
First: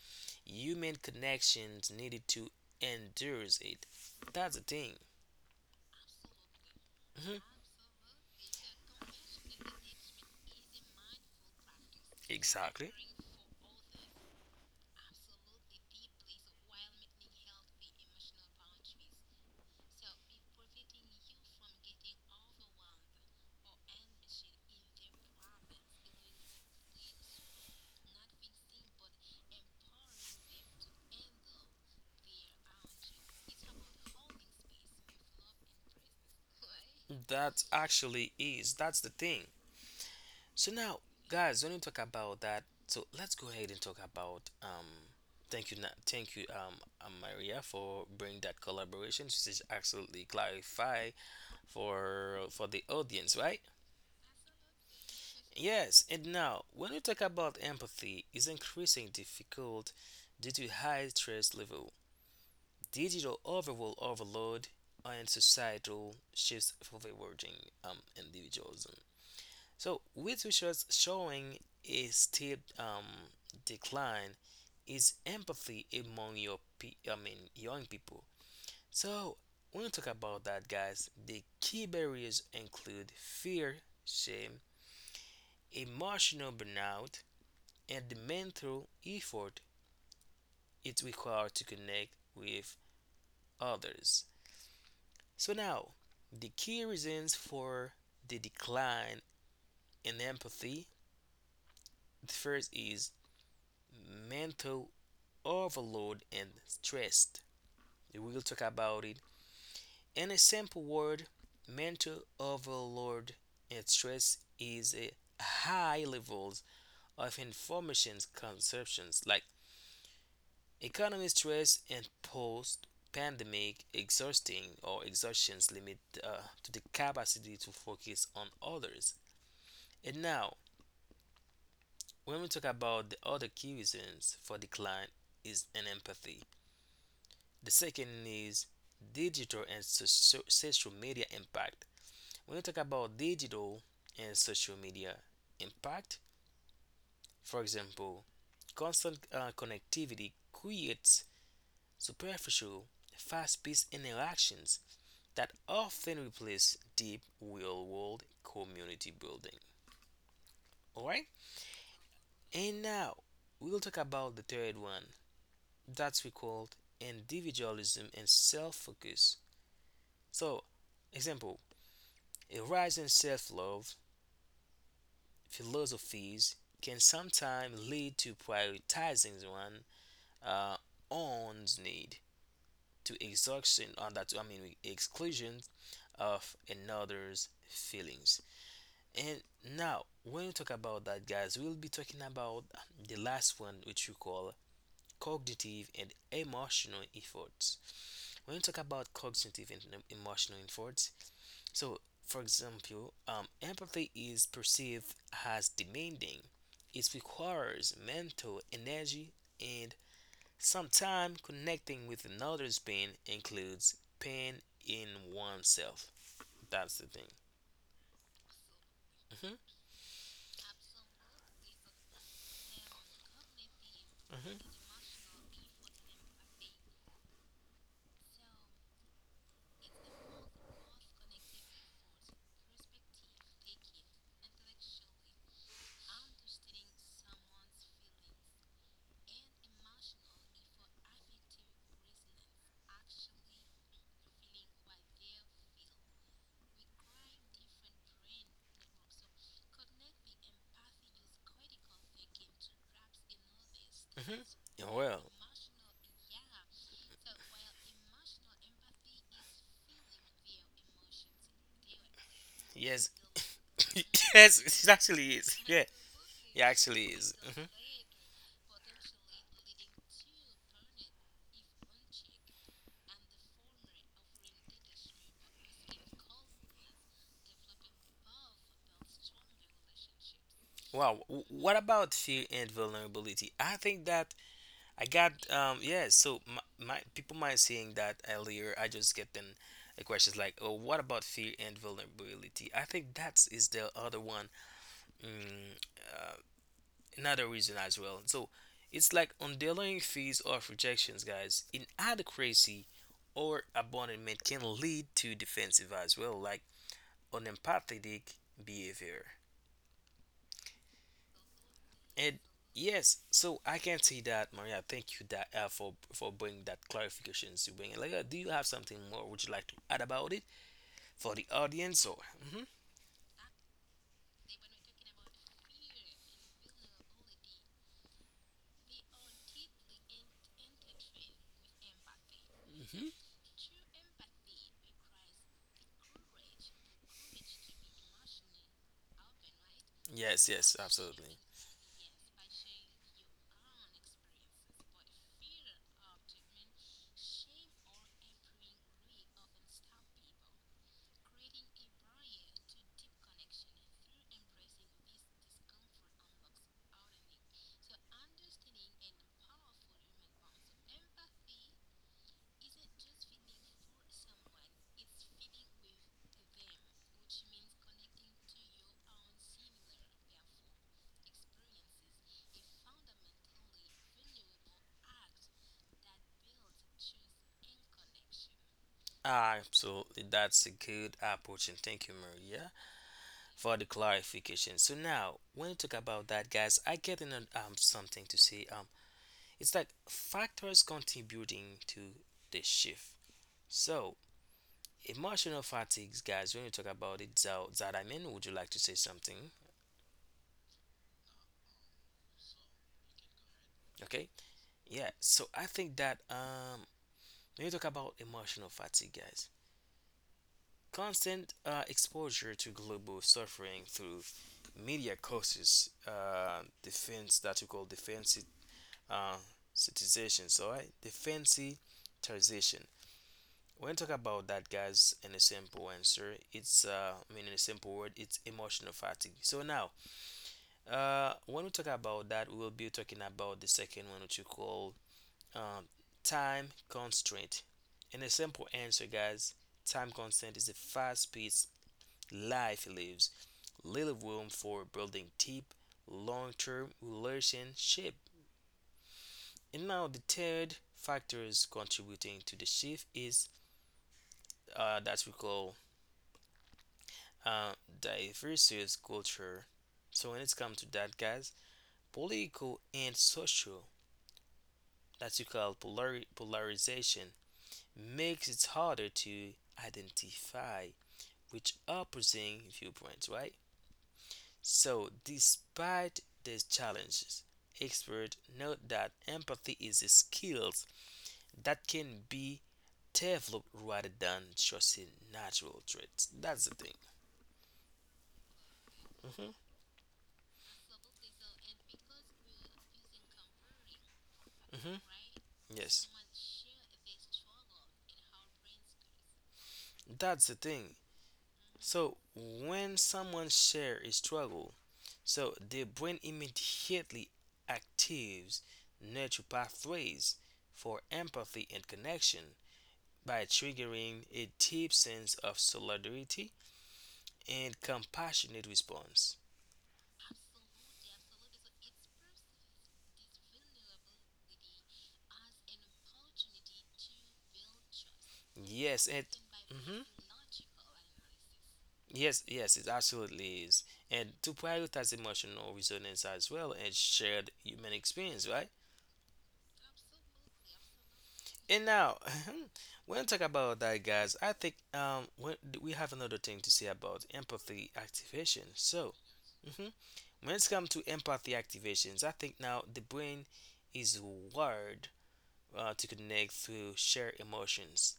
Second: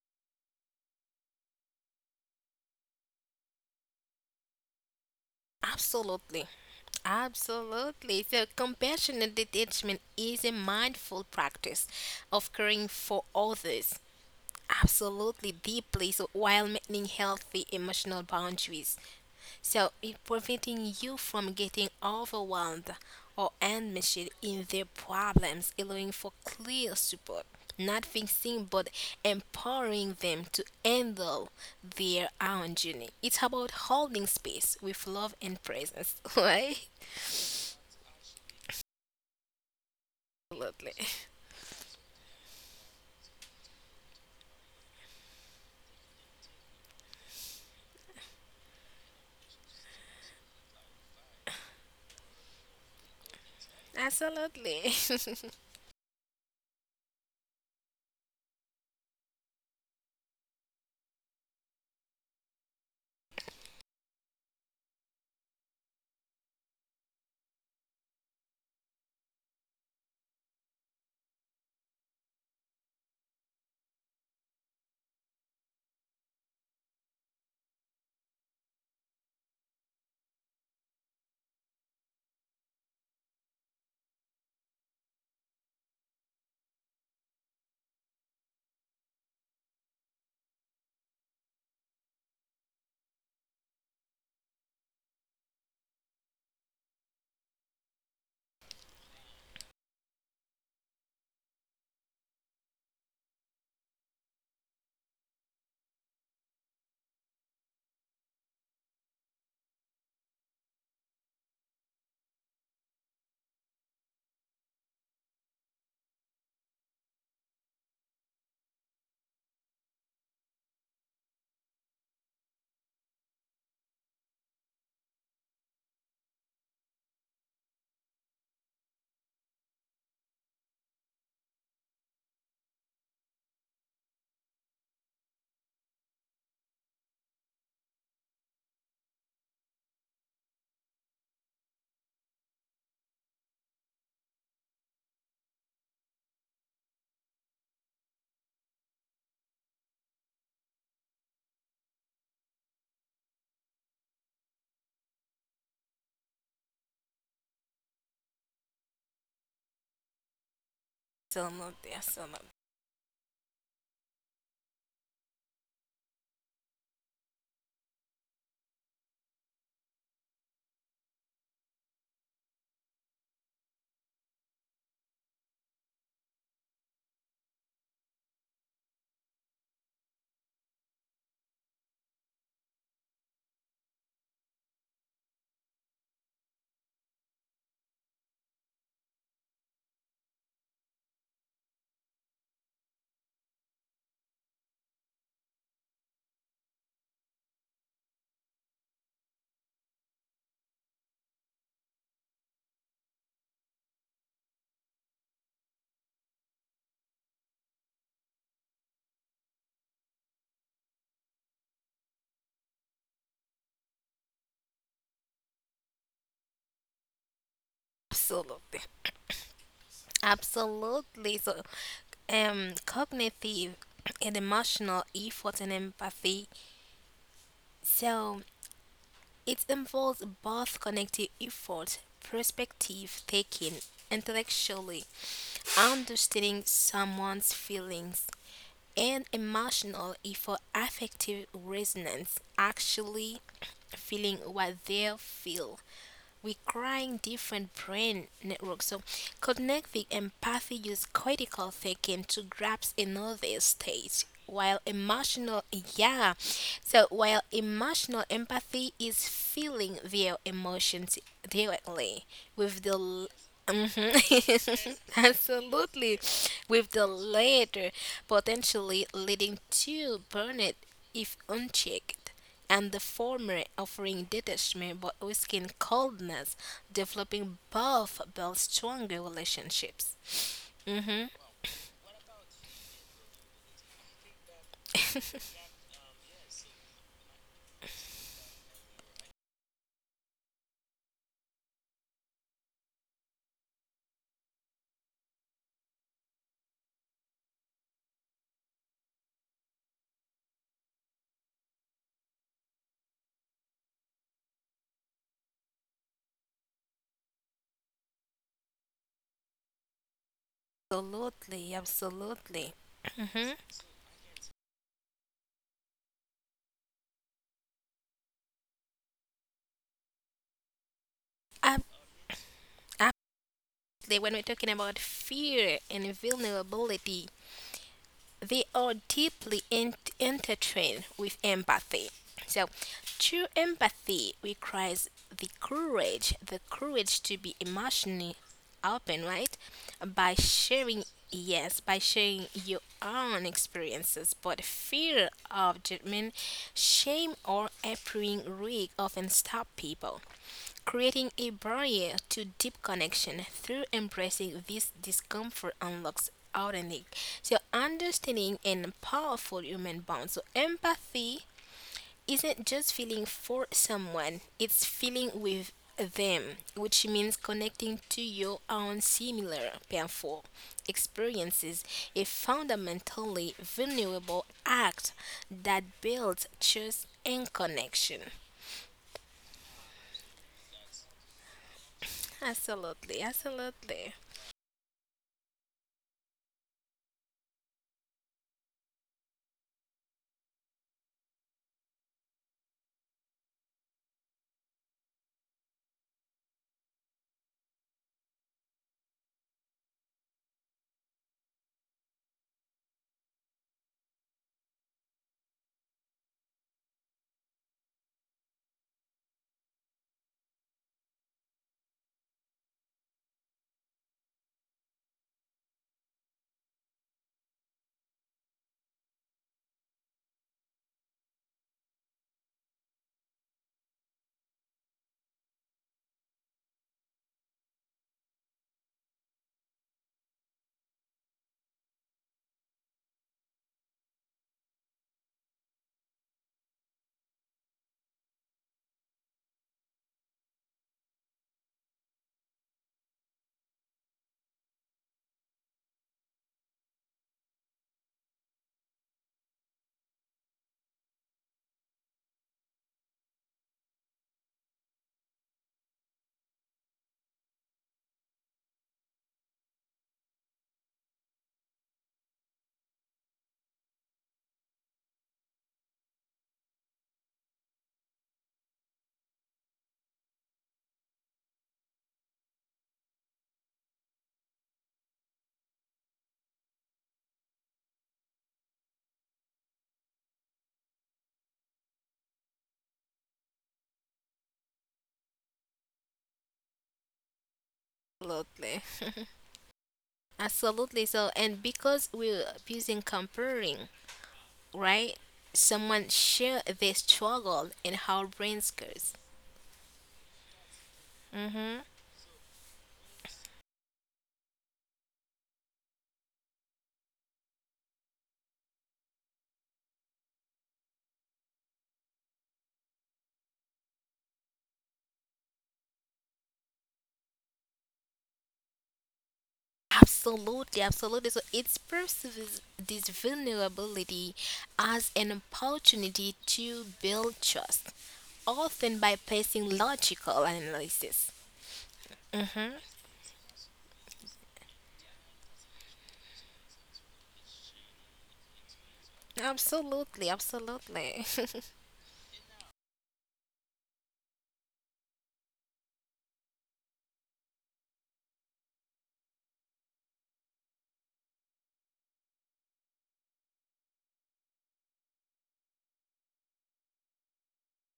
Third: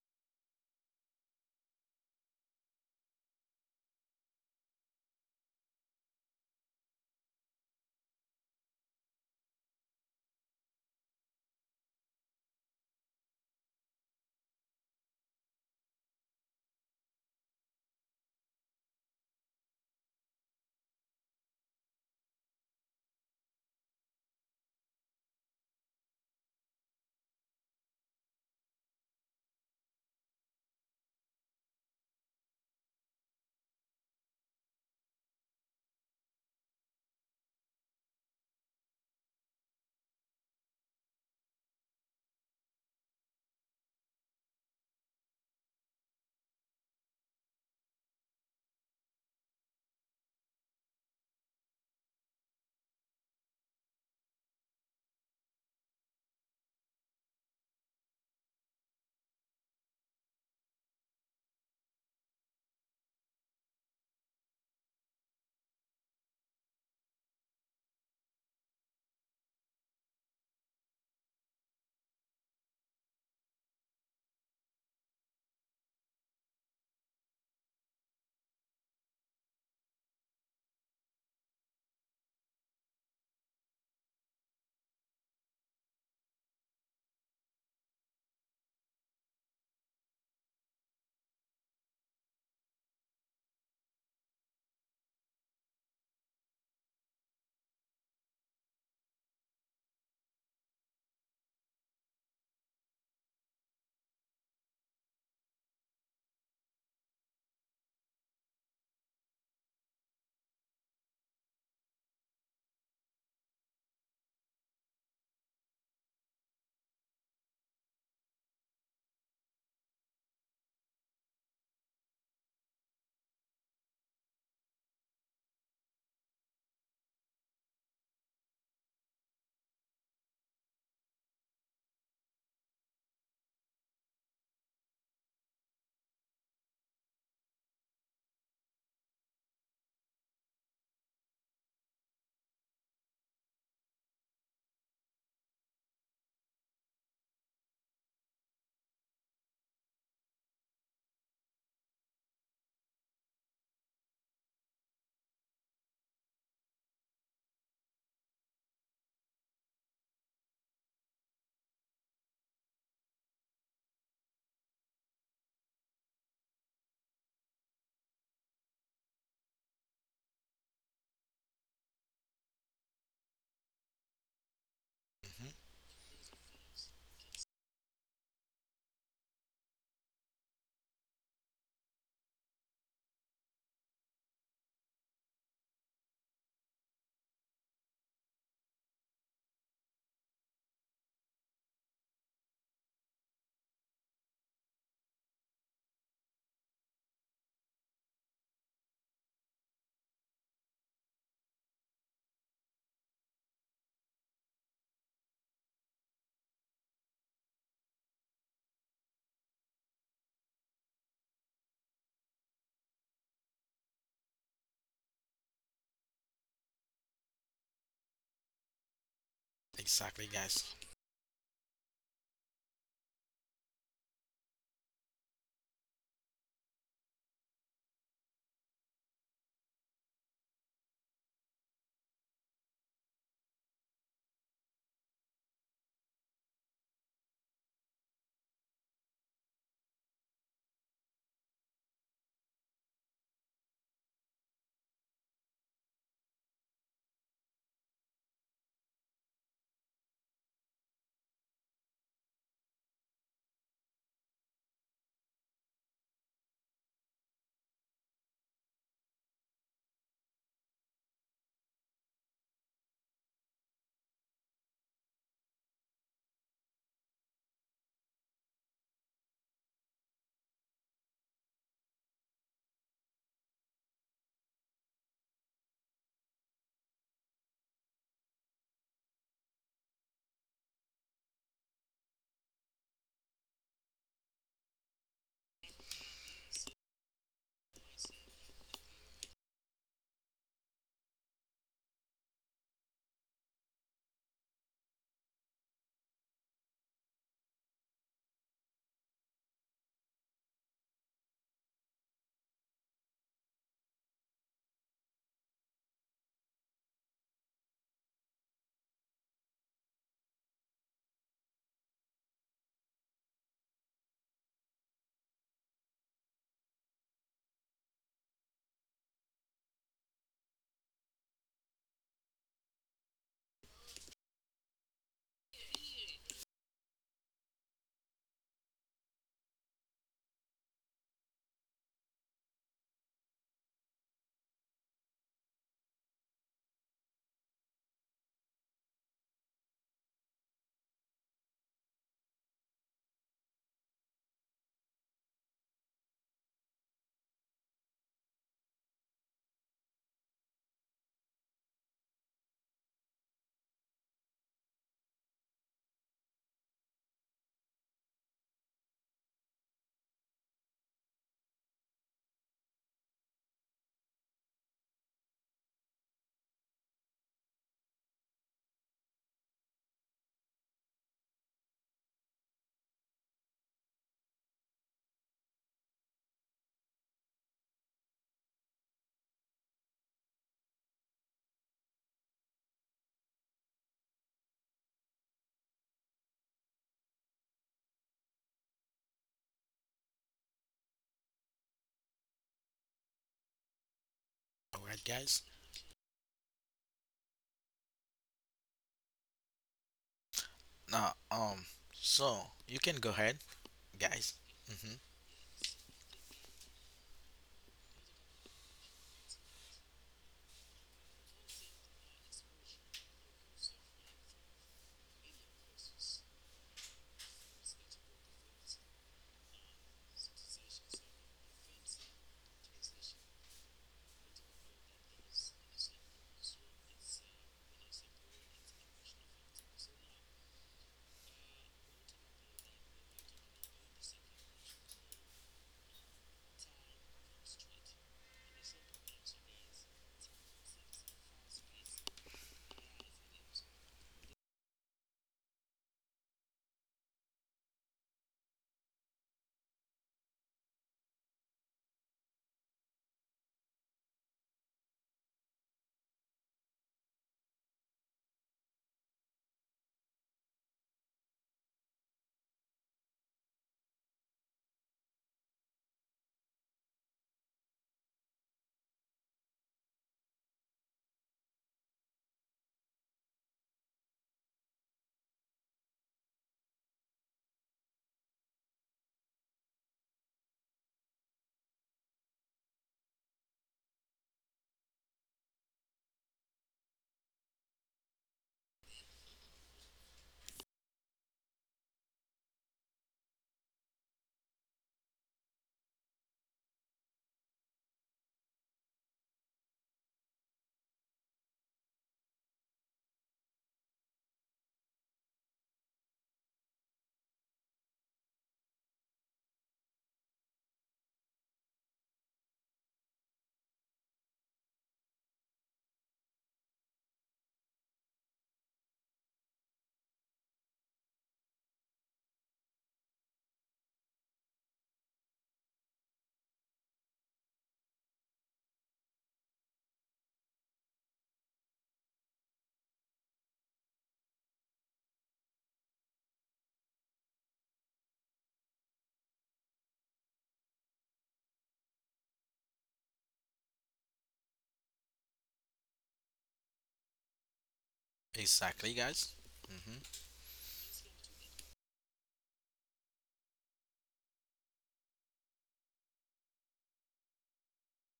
Speaker 1: human connections needed to endure it. That's the thing.
Speaker 2: Absolutely.
Speaker 1: Mhm.
Speaker 2: Absolutely. So compassionate detachment is a mindful practice of caring
Speaker 1: Exactly.
Speaker 2: for others absolutely deeply, so while maintaining healthy emotional boundaries. So it preventing you from getting overwhelmed or enmeshed in their problems, allowing for clear support, not fixing but empowering them to handle their own journey. It's about holding space with love and presence, right?
Speaker 1: That actually is. That's the thing. So
Speaker 2: Absolutely.
Speaker 1: now, guys, when we talk about that, so let's go ahead and talk about Thank you, Maria, for bringing that collaboration. She says absolutely clarify for the audience, right?
Speaker 2: Absolutely.
Speaker 1: Yes, and now when we talk about empathy, is increasing difficult due to high stress level, digital overall overload and societal shifts favoring individualism. So, with research showing a steep decline is empathy among your pe- I mean young people. So, when we talk about that, guys, the key barriers include fear, shame, emotional burnout, and the mental effort it requires to connect with others. So now, the key reasons for the decline in empathy. The first is mental overload and stress. We will talk about it. In a simple word, mental overload and stress is a high levels of information consumptions like economic stress and post pandemic exhausting or exhaustions limit to the capacity to focus on others. And now, when we talk about the other key reasons for decline is an empathy. The second is digital and social media impact. When we talk about digital and social media impact, for example, constant connectivity creates superficial, fast-paced interactions that often replace deep real-world community building. All right,
Speaker 2: Absolutely. Absolutely.
Speaker 1: and now we will talk about the third one that's we called individualism and self-focus. So, example, a rise in self-love
Speaker 3: Hmm.
Speaker 1: philosophies can sometimes lead to prioritizing one uh, own's need to exhaustion on that. I mean, exclusion of another's feelings. And now, when we talk about that, guys, we'll be talking about the last one, which we call cognitive and emotional efforts. When you talk about cognitive and emotional efforts, so for example, empathy is perceived as demanding. It requires mental energy, and sometimes connecting with another's pain includes pain in oneself. That's the thing.
Speaker 2: Absolutely.
Speaker 1: hmm
Speaker 3: Exactly, guys.
Speaker 2: Absolutely. So, cognitive and
Speaker 1: hmm
Speaker 2: emotional effort and empathy. So it involves both connective effort, perspective taking, intellectually understanding someone's feelings, and emotional effort, affective resonance, actually feeling what they feel, requiring different brain networks. So cognitive empathy uses critical thinking to grasp another state.
Speaker 1: hmm
Speaker 2: While
Speaker 1: Well,
Speaker 2: emotional, yeah, so while emotional empathy is feeling their emotions directly with the
Speaker 1: yes, yes, it
Speaker 2: Mhm.
Speaker 1: actually is. Yeah.
Speaker 2: Absolutely.
Speaker 1: Yeah,
Speaker 2: With
Speaker 1: actually
Speaker 2: the
Speaker 1: is.
Speaker 2: latter potentially leading to burnout if unchecked and the former offering detachment but risking coldness, developing both build stronger relationships.
Speaker 1: Wow.
Speaker 2: hmm
Speaker 1: What about fear and vulnerability? I think that I got yeah. So my people might saying that earlier. I just get them the questions like, oh, what about fear and vulnerability? I think that is the other one. Mm, uh, Another reason as well. So it's like underlying fears of rejections, guys. Inadequacy or abandonment can lead to defensive as well, like unempathic behavior.
Speaker 2: Absolutely,
Speaker 1: And
Speaker 2: absolutely.
Speaker 1: yes,
Speaker 2: hmm
Speaker 1: so I can see that, Maria. Thank you that for bringing that clarifications you bring it. Like, do you have something more? Would you like to add about it for the audience?
Speaker 2: Absolutely.
Speaker 1: Or hmm
Speaker 2: When we're talking about fear and vulnerability, they are deeply intertwined with empathy. So
Speaker 1: hmm
Speaker 2: true empathy requires the courage to be emotionally open, right? By
Speaker 1: yes, yes,
Speaker 2: sharing,
Speaker 1: absolutely.
Speaker 2: yes, by sharing your own experiences, but fear of judgment, shame, or appearing weak often stop people, creating a barrier to deep connection. Through embracing this discomfort unlocks authentic, so understanding and powerful human bonds. So empathy isn't just feeling for someone, it's feeling with them, which means connecting to your own similar painful experiences, a fundamentally vulnerable act that builds trust and connection.
Speaker 1: Absolutely, that's a good approach, and thank you, Maria,
Speaker 2: Absolutely,
Speaker 1: for the
Speaker 2: absolutely.
Speaker 1: clarification. So now, when you talk about that, guys, I get in an, something to say. It's like factors contributing to the shift. So
Speaker 3: All right, guys.
Speaker 1: emotional fatigues, guys, when you talk about it, Zao, Zadamin, would you like to say something?
Speaker 3: Now, so you can go ahead,
Speaker 1: Okay.
Speaker 3: guys. Hmm.
Speaker 1: Yeah. So I think that when you talk about emotional fatigue, guys, constant exposure to global suffering through media causes defense that we call defensive uh, citizenship. So right, defensive transition. When you talk about that, guys, in a simple answer, it's in a simple word, it's emotional fatigue. So now, when we talk about that, we will be talking about the second one, which you call um, time constraint. And a simple answer, guys, time constraint is the fast paced life lives, little room for building deep, long term relationship. And now the third factors contributing to the shift is that we call uh, diverse culture. So when it comes to that, guys, political and social that you call polarization makes it harder to identify which opposing viewpoints, right? So, despite these challenges, experts note that empathy is a skill that can be developed rather than just a natural trait. That's the thing.
Speaker 2: Absolutely.
Speaker 1: hmm
Speaker 2: Absolutely. So, and because we're using comparing,
Speaker 1: hmm
Speaker 2: right? Someone
Speaker 1: Yes.
Speaker 2: share their struggle and how brains goes.
Speaker 1: That's the thing.
Speaker 2: Mm-hmm.
Speaker 1: So when someone shares a struggle, so the brain immediately activates neural pathways for empathy and connection by triggering a deep sense of solidarity and compassionate response.
Speaker 2: Absolutely, absolutely. So it's perceives this vulnerability as an opportunity to build trust,
Speaker 1: Yes,
Speaker 2: often
Speaker 1: and
Speaker 2: by placing
Speaker 1: mhm.
Speaker 2: logical analysis.
Speaker 1: Yes, yes, it absolutely is. And to prioritize emotional resonance as well and shared human experience, right?
Speaker 2: Absolutely, absolutely,
Speaker 1: And now, when I talk about that, guys, I think we have another thing to say about empathy activation.
Speaker 3: Exactly,
Speaker 1: So,
Speaker 3: guys.
Speaker 1: mhm,
Speaker 3: Hmm.
Speaker 1: when it's come to empathy activations, I think now the brain is wired to connect through shared emotions,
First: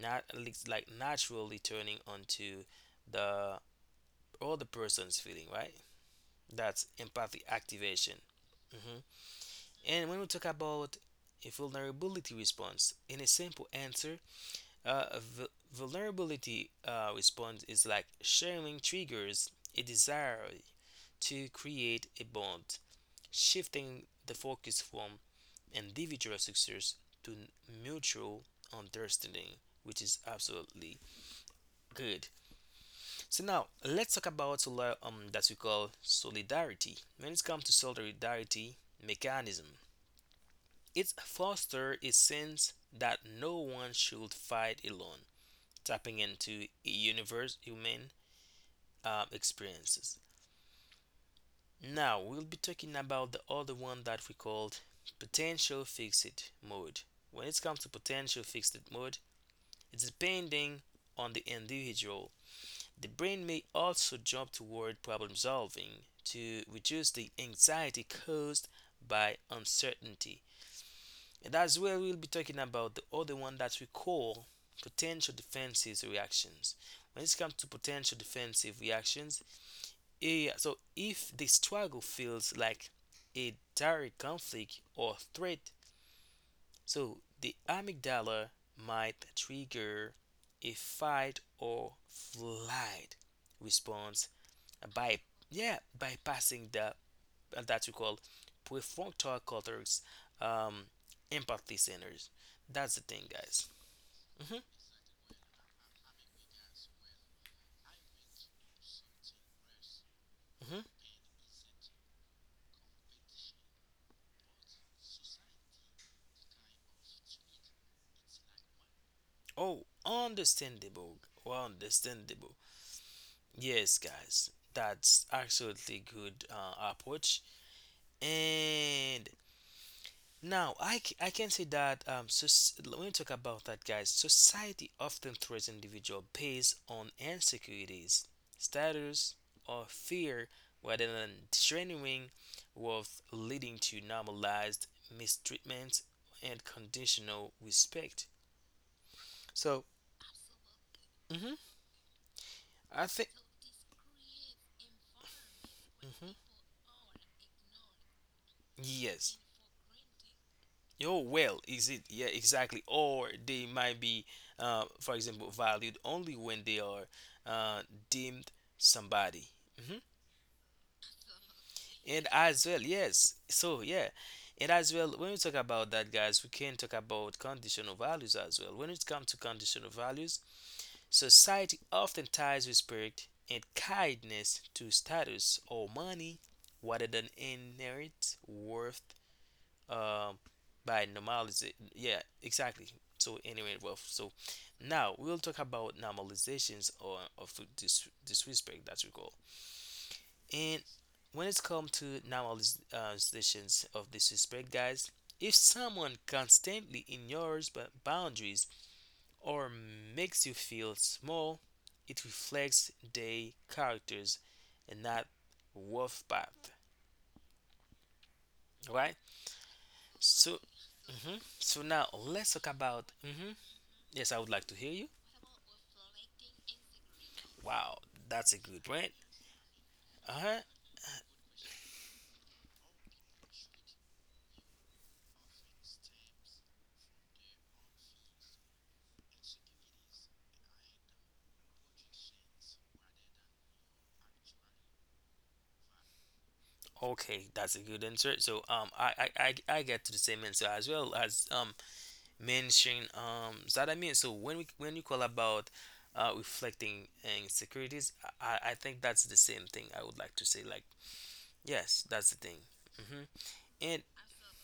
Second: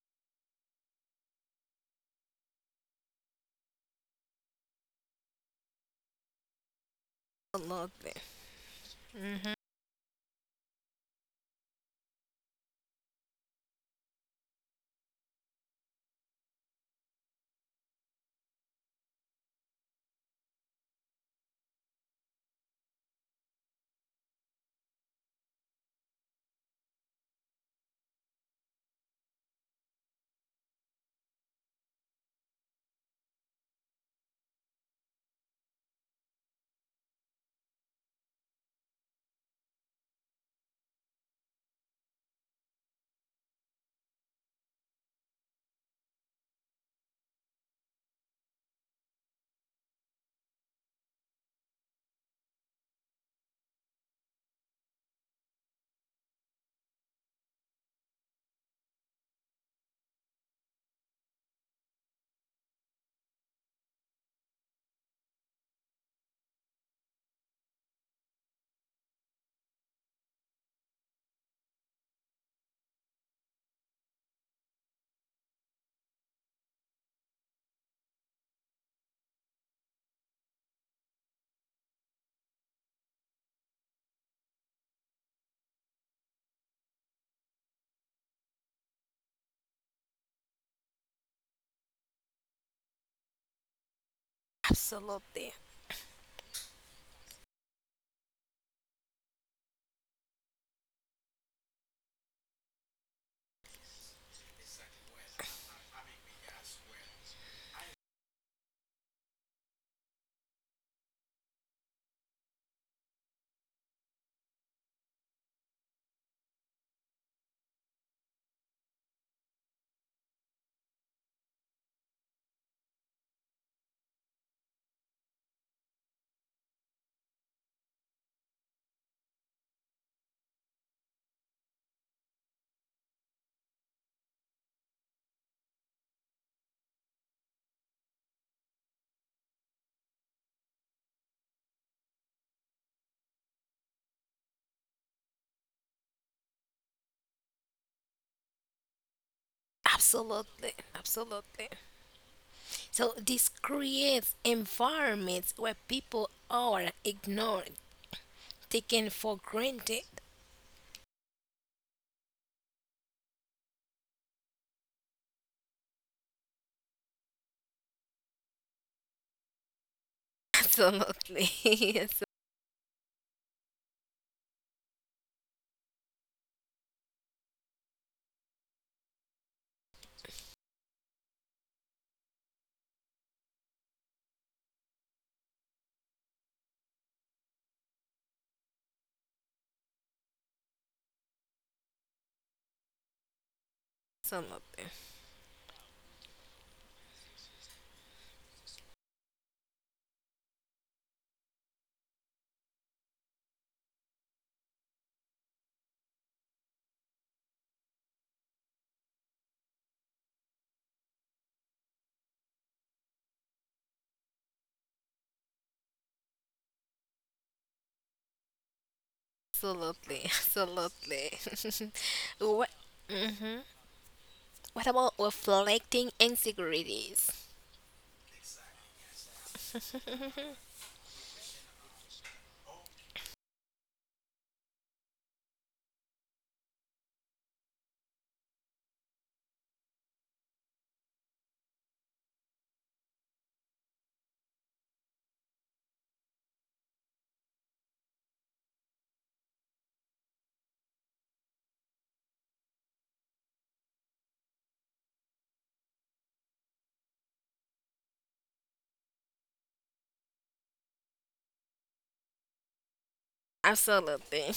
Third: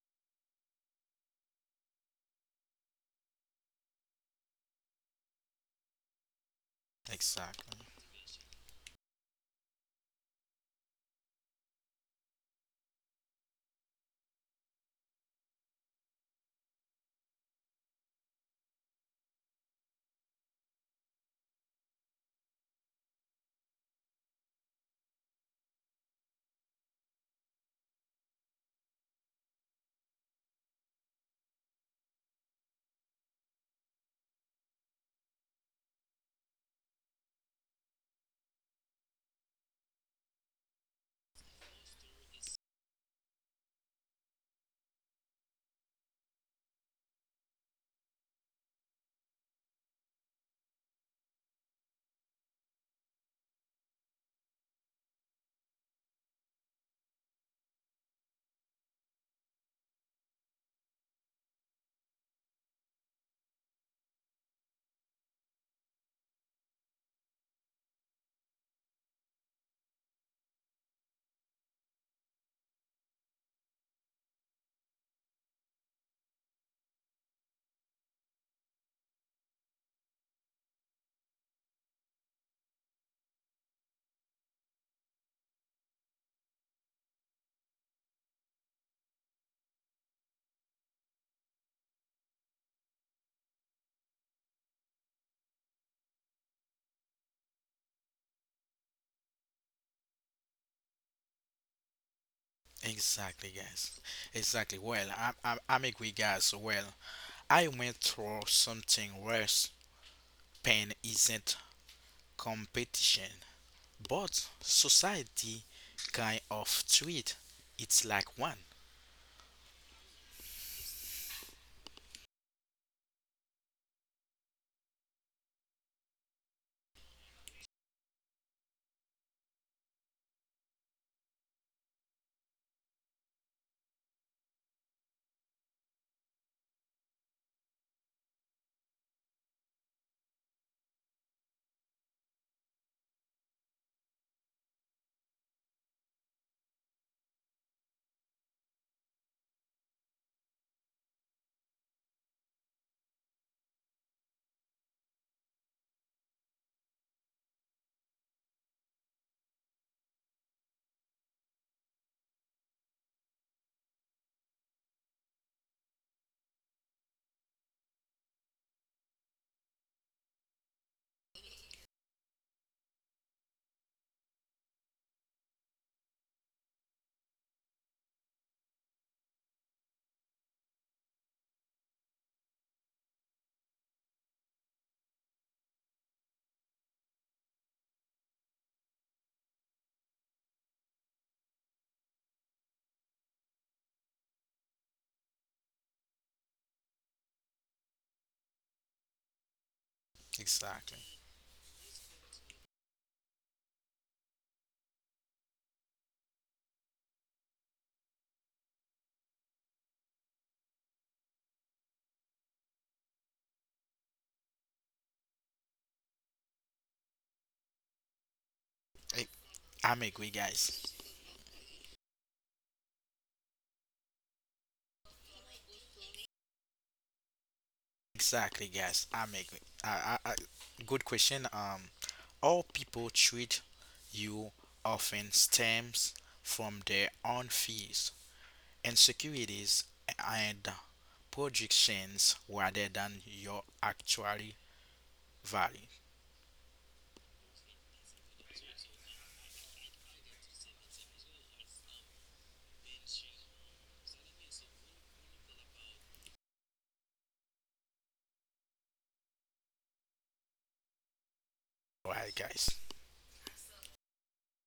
Speaker 1: not least like naturally turning onto the other person's feeling, right? That's empathy
Speaker 3: Exactly.
Speaker 2: absolutely,
Speaker 1: activation. hmm
Speaker 2: hmm
Speaker 1: And when we talk about a vulnerability response, in a simple answer, vulnerability response is like sharing triggers a desire to create a bond, shifting the focus from individual success to mutual understanding, which is absolutely good. So now let's talk about that we call solidarity. When it comes to solidarity mechanism, it fosters a sense that no one should fight alone, tapping into a universe human experiences. Now we'll be talking about the other one that we called potential fixed mode. When it comes to potential fixed mode, it's depending on the individual. The brain may also jump toward problem solving to reduce the anxiety caused by uncertainty. And that's where we'll be talking about the other one that we call potential defensive reactions. When it comes to potential defensive reactions, yeah, so if the struggle feels like a direct conflict or threat, so the amygdala might trigger a fight or flight response by
Speaker 2: absolutely,
Speaker 1: yeah bypassing the that we call prefrontal cortex um, empathy centers. That's the thing,
Speaker 3: Exactly,
Speaker 1: guys.
Speaker 3: guys.
Speaker 1: hmm
Speaker 3: Exactly. Well, I'm agree, guys. Well, I went through something worse.
Speaker 1: hmm
Speaker 3: Pain isn't competition, but society kind of treat it's like one.
Speaker 1: Oh, understandable. Well, understandable. Yes, guys, that's absolutely good approach. And now I can say that so when we talk about that, guys, society often threats individual based on insecurities, status, or fear, rather than genuine worth, leading to normalized mistreatment and conditional respect. So,
Speaker 2: absolutely,
Speaker 1: mhm,
Speaker 2: absolutely.
Speaker 1: I
Speaker 2: So
Speaker 1: think,
Speaker 2: this creates environments where people
Speaker 1: mhm,
Speaker 2: are ignored, taken for
Speaker 1: yes.
Speaker 2: granted.
Speaker 1: Oh, well, is it? Yeah, exactly. Or they might be, for example, valued only when they are uh, deemed somebody. hmm
Speaker 2: Absolutely. Yes.
Speaker 1: And as well, yes. So, yeah. And as well, when we talk about that, guys, we can talk about conditional values as well. When it comes to conditional values, society often ties respect and kindness to status or money rather than inherent worth um by normalization, yeah, exactly. So anyway, well, so
Speaker 2: Absolutely.
Speaker 1: now we'll talk about normalizations or of disrespect that we call. And
Speaker 3: Exactly.
Speaker 1: when it's come to normalizations of disrespect, guys, if someone constantly ignores boundaries or makes you feel small, it reflects their characters and not worth path, right?
Speaker 3: I, I'm agree,
Speaker 2: Absolutely.
Speaker 1: So
Speaker 3: guys.
Speaker 1: mhm.
Speaker 2: Absolutely.
Speaker 1: So now let's talk
Speaker 2: What,
Speaker 1: about mhm,
Speaker 2: hmm
Speaker 1: yes, I would like to hear
Speaker 2: what
Speaker 1: you.
Speaker 2: about reflecting insecurities?
Speaker 1: Wow, that's a
Speaker 3: Exactly,
Speaker 1: good
Speaker 3: guys.
Speaker 1: one.
Speaker 3: I'm agree.
Speaker 1: Uh-huh.
Speaker 3: Good question. All people treat you often stems from their own fears, insecurities, and projections rather than your actual value.
Speaker 1: Okay, that's a good answer. So I get to the same answer as well, as mention that. When you call about reflecting insecurities, I think that's the same thing I would like to say. Like yes, that's
Speaker 3: Right,
Speaker 1: the thing.
Speaker 3: guys.
Speaker 1: Hmm And
Speaker 2: Absolutely.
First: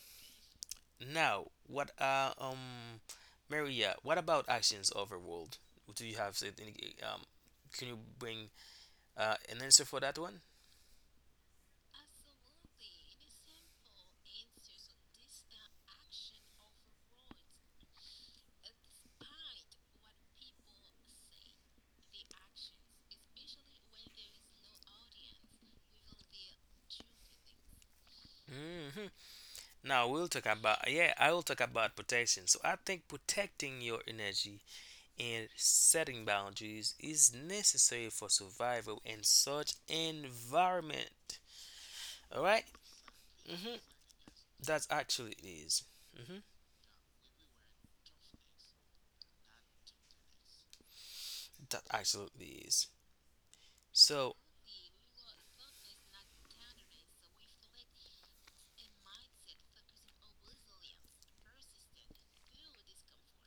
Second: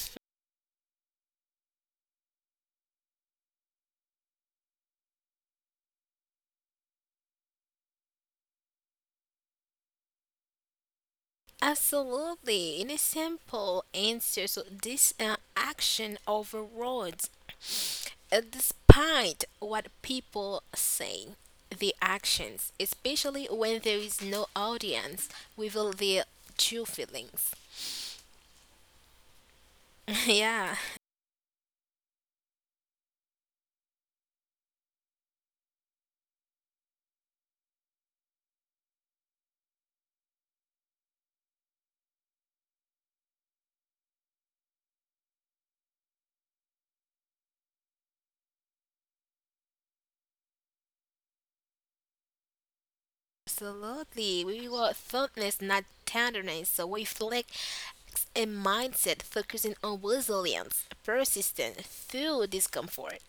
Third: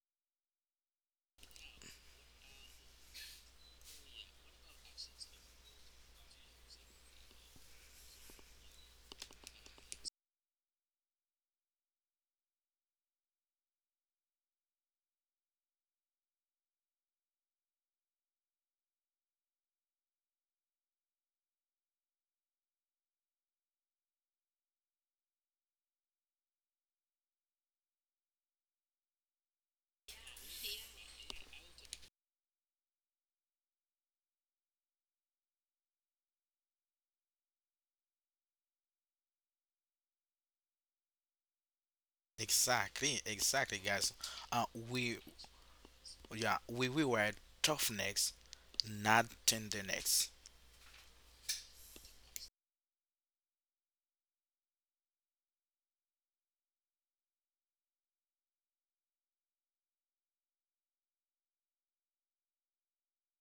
Speaker 1: now what, Maria, what about actions overworld? Do you have said any um can you bring an answer for that one?
Speaker 2: Absolutely. In a simple answer, so this action overrides, despite what people say, the actions, especially when there is no audience, reveal their true feelings.
Speaker 1: Hmm Now we'll talk
Speaker 2: Yeah,
Speaker 1: about, yeah, I will talk about protection. So I think protecting your energy and setting boundaries is necessary for survival in such environment. All right?
Speaker 3: Exactly,
Speaker 1: Mm-hmm.
Speaker 3: exactly, guys. Uh,
Speaker 1: That
Speaker 3: we
Speaker 1: actually is. Mm-hmm.
Speaker 3: yeah, we were tough necks, not tender necks.
Speaker 1: That absolutely is. So
Speaker 2: absolutely. We reward fondness, not tenderness. So we reflect a mindset focusing on resilience, persistence through discomfort.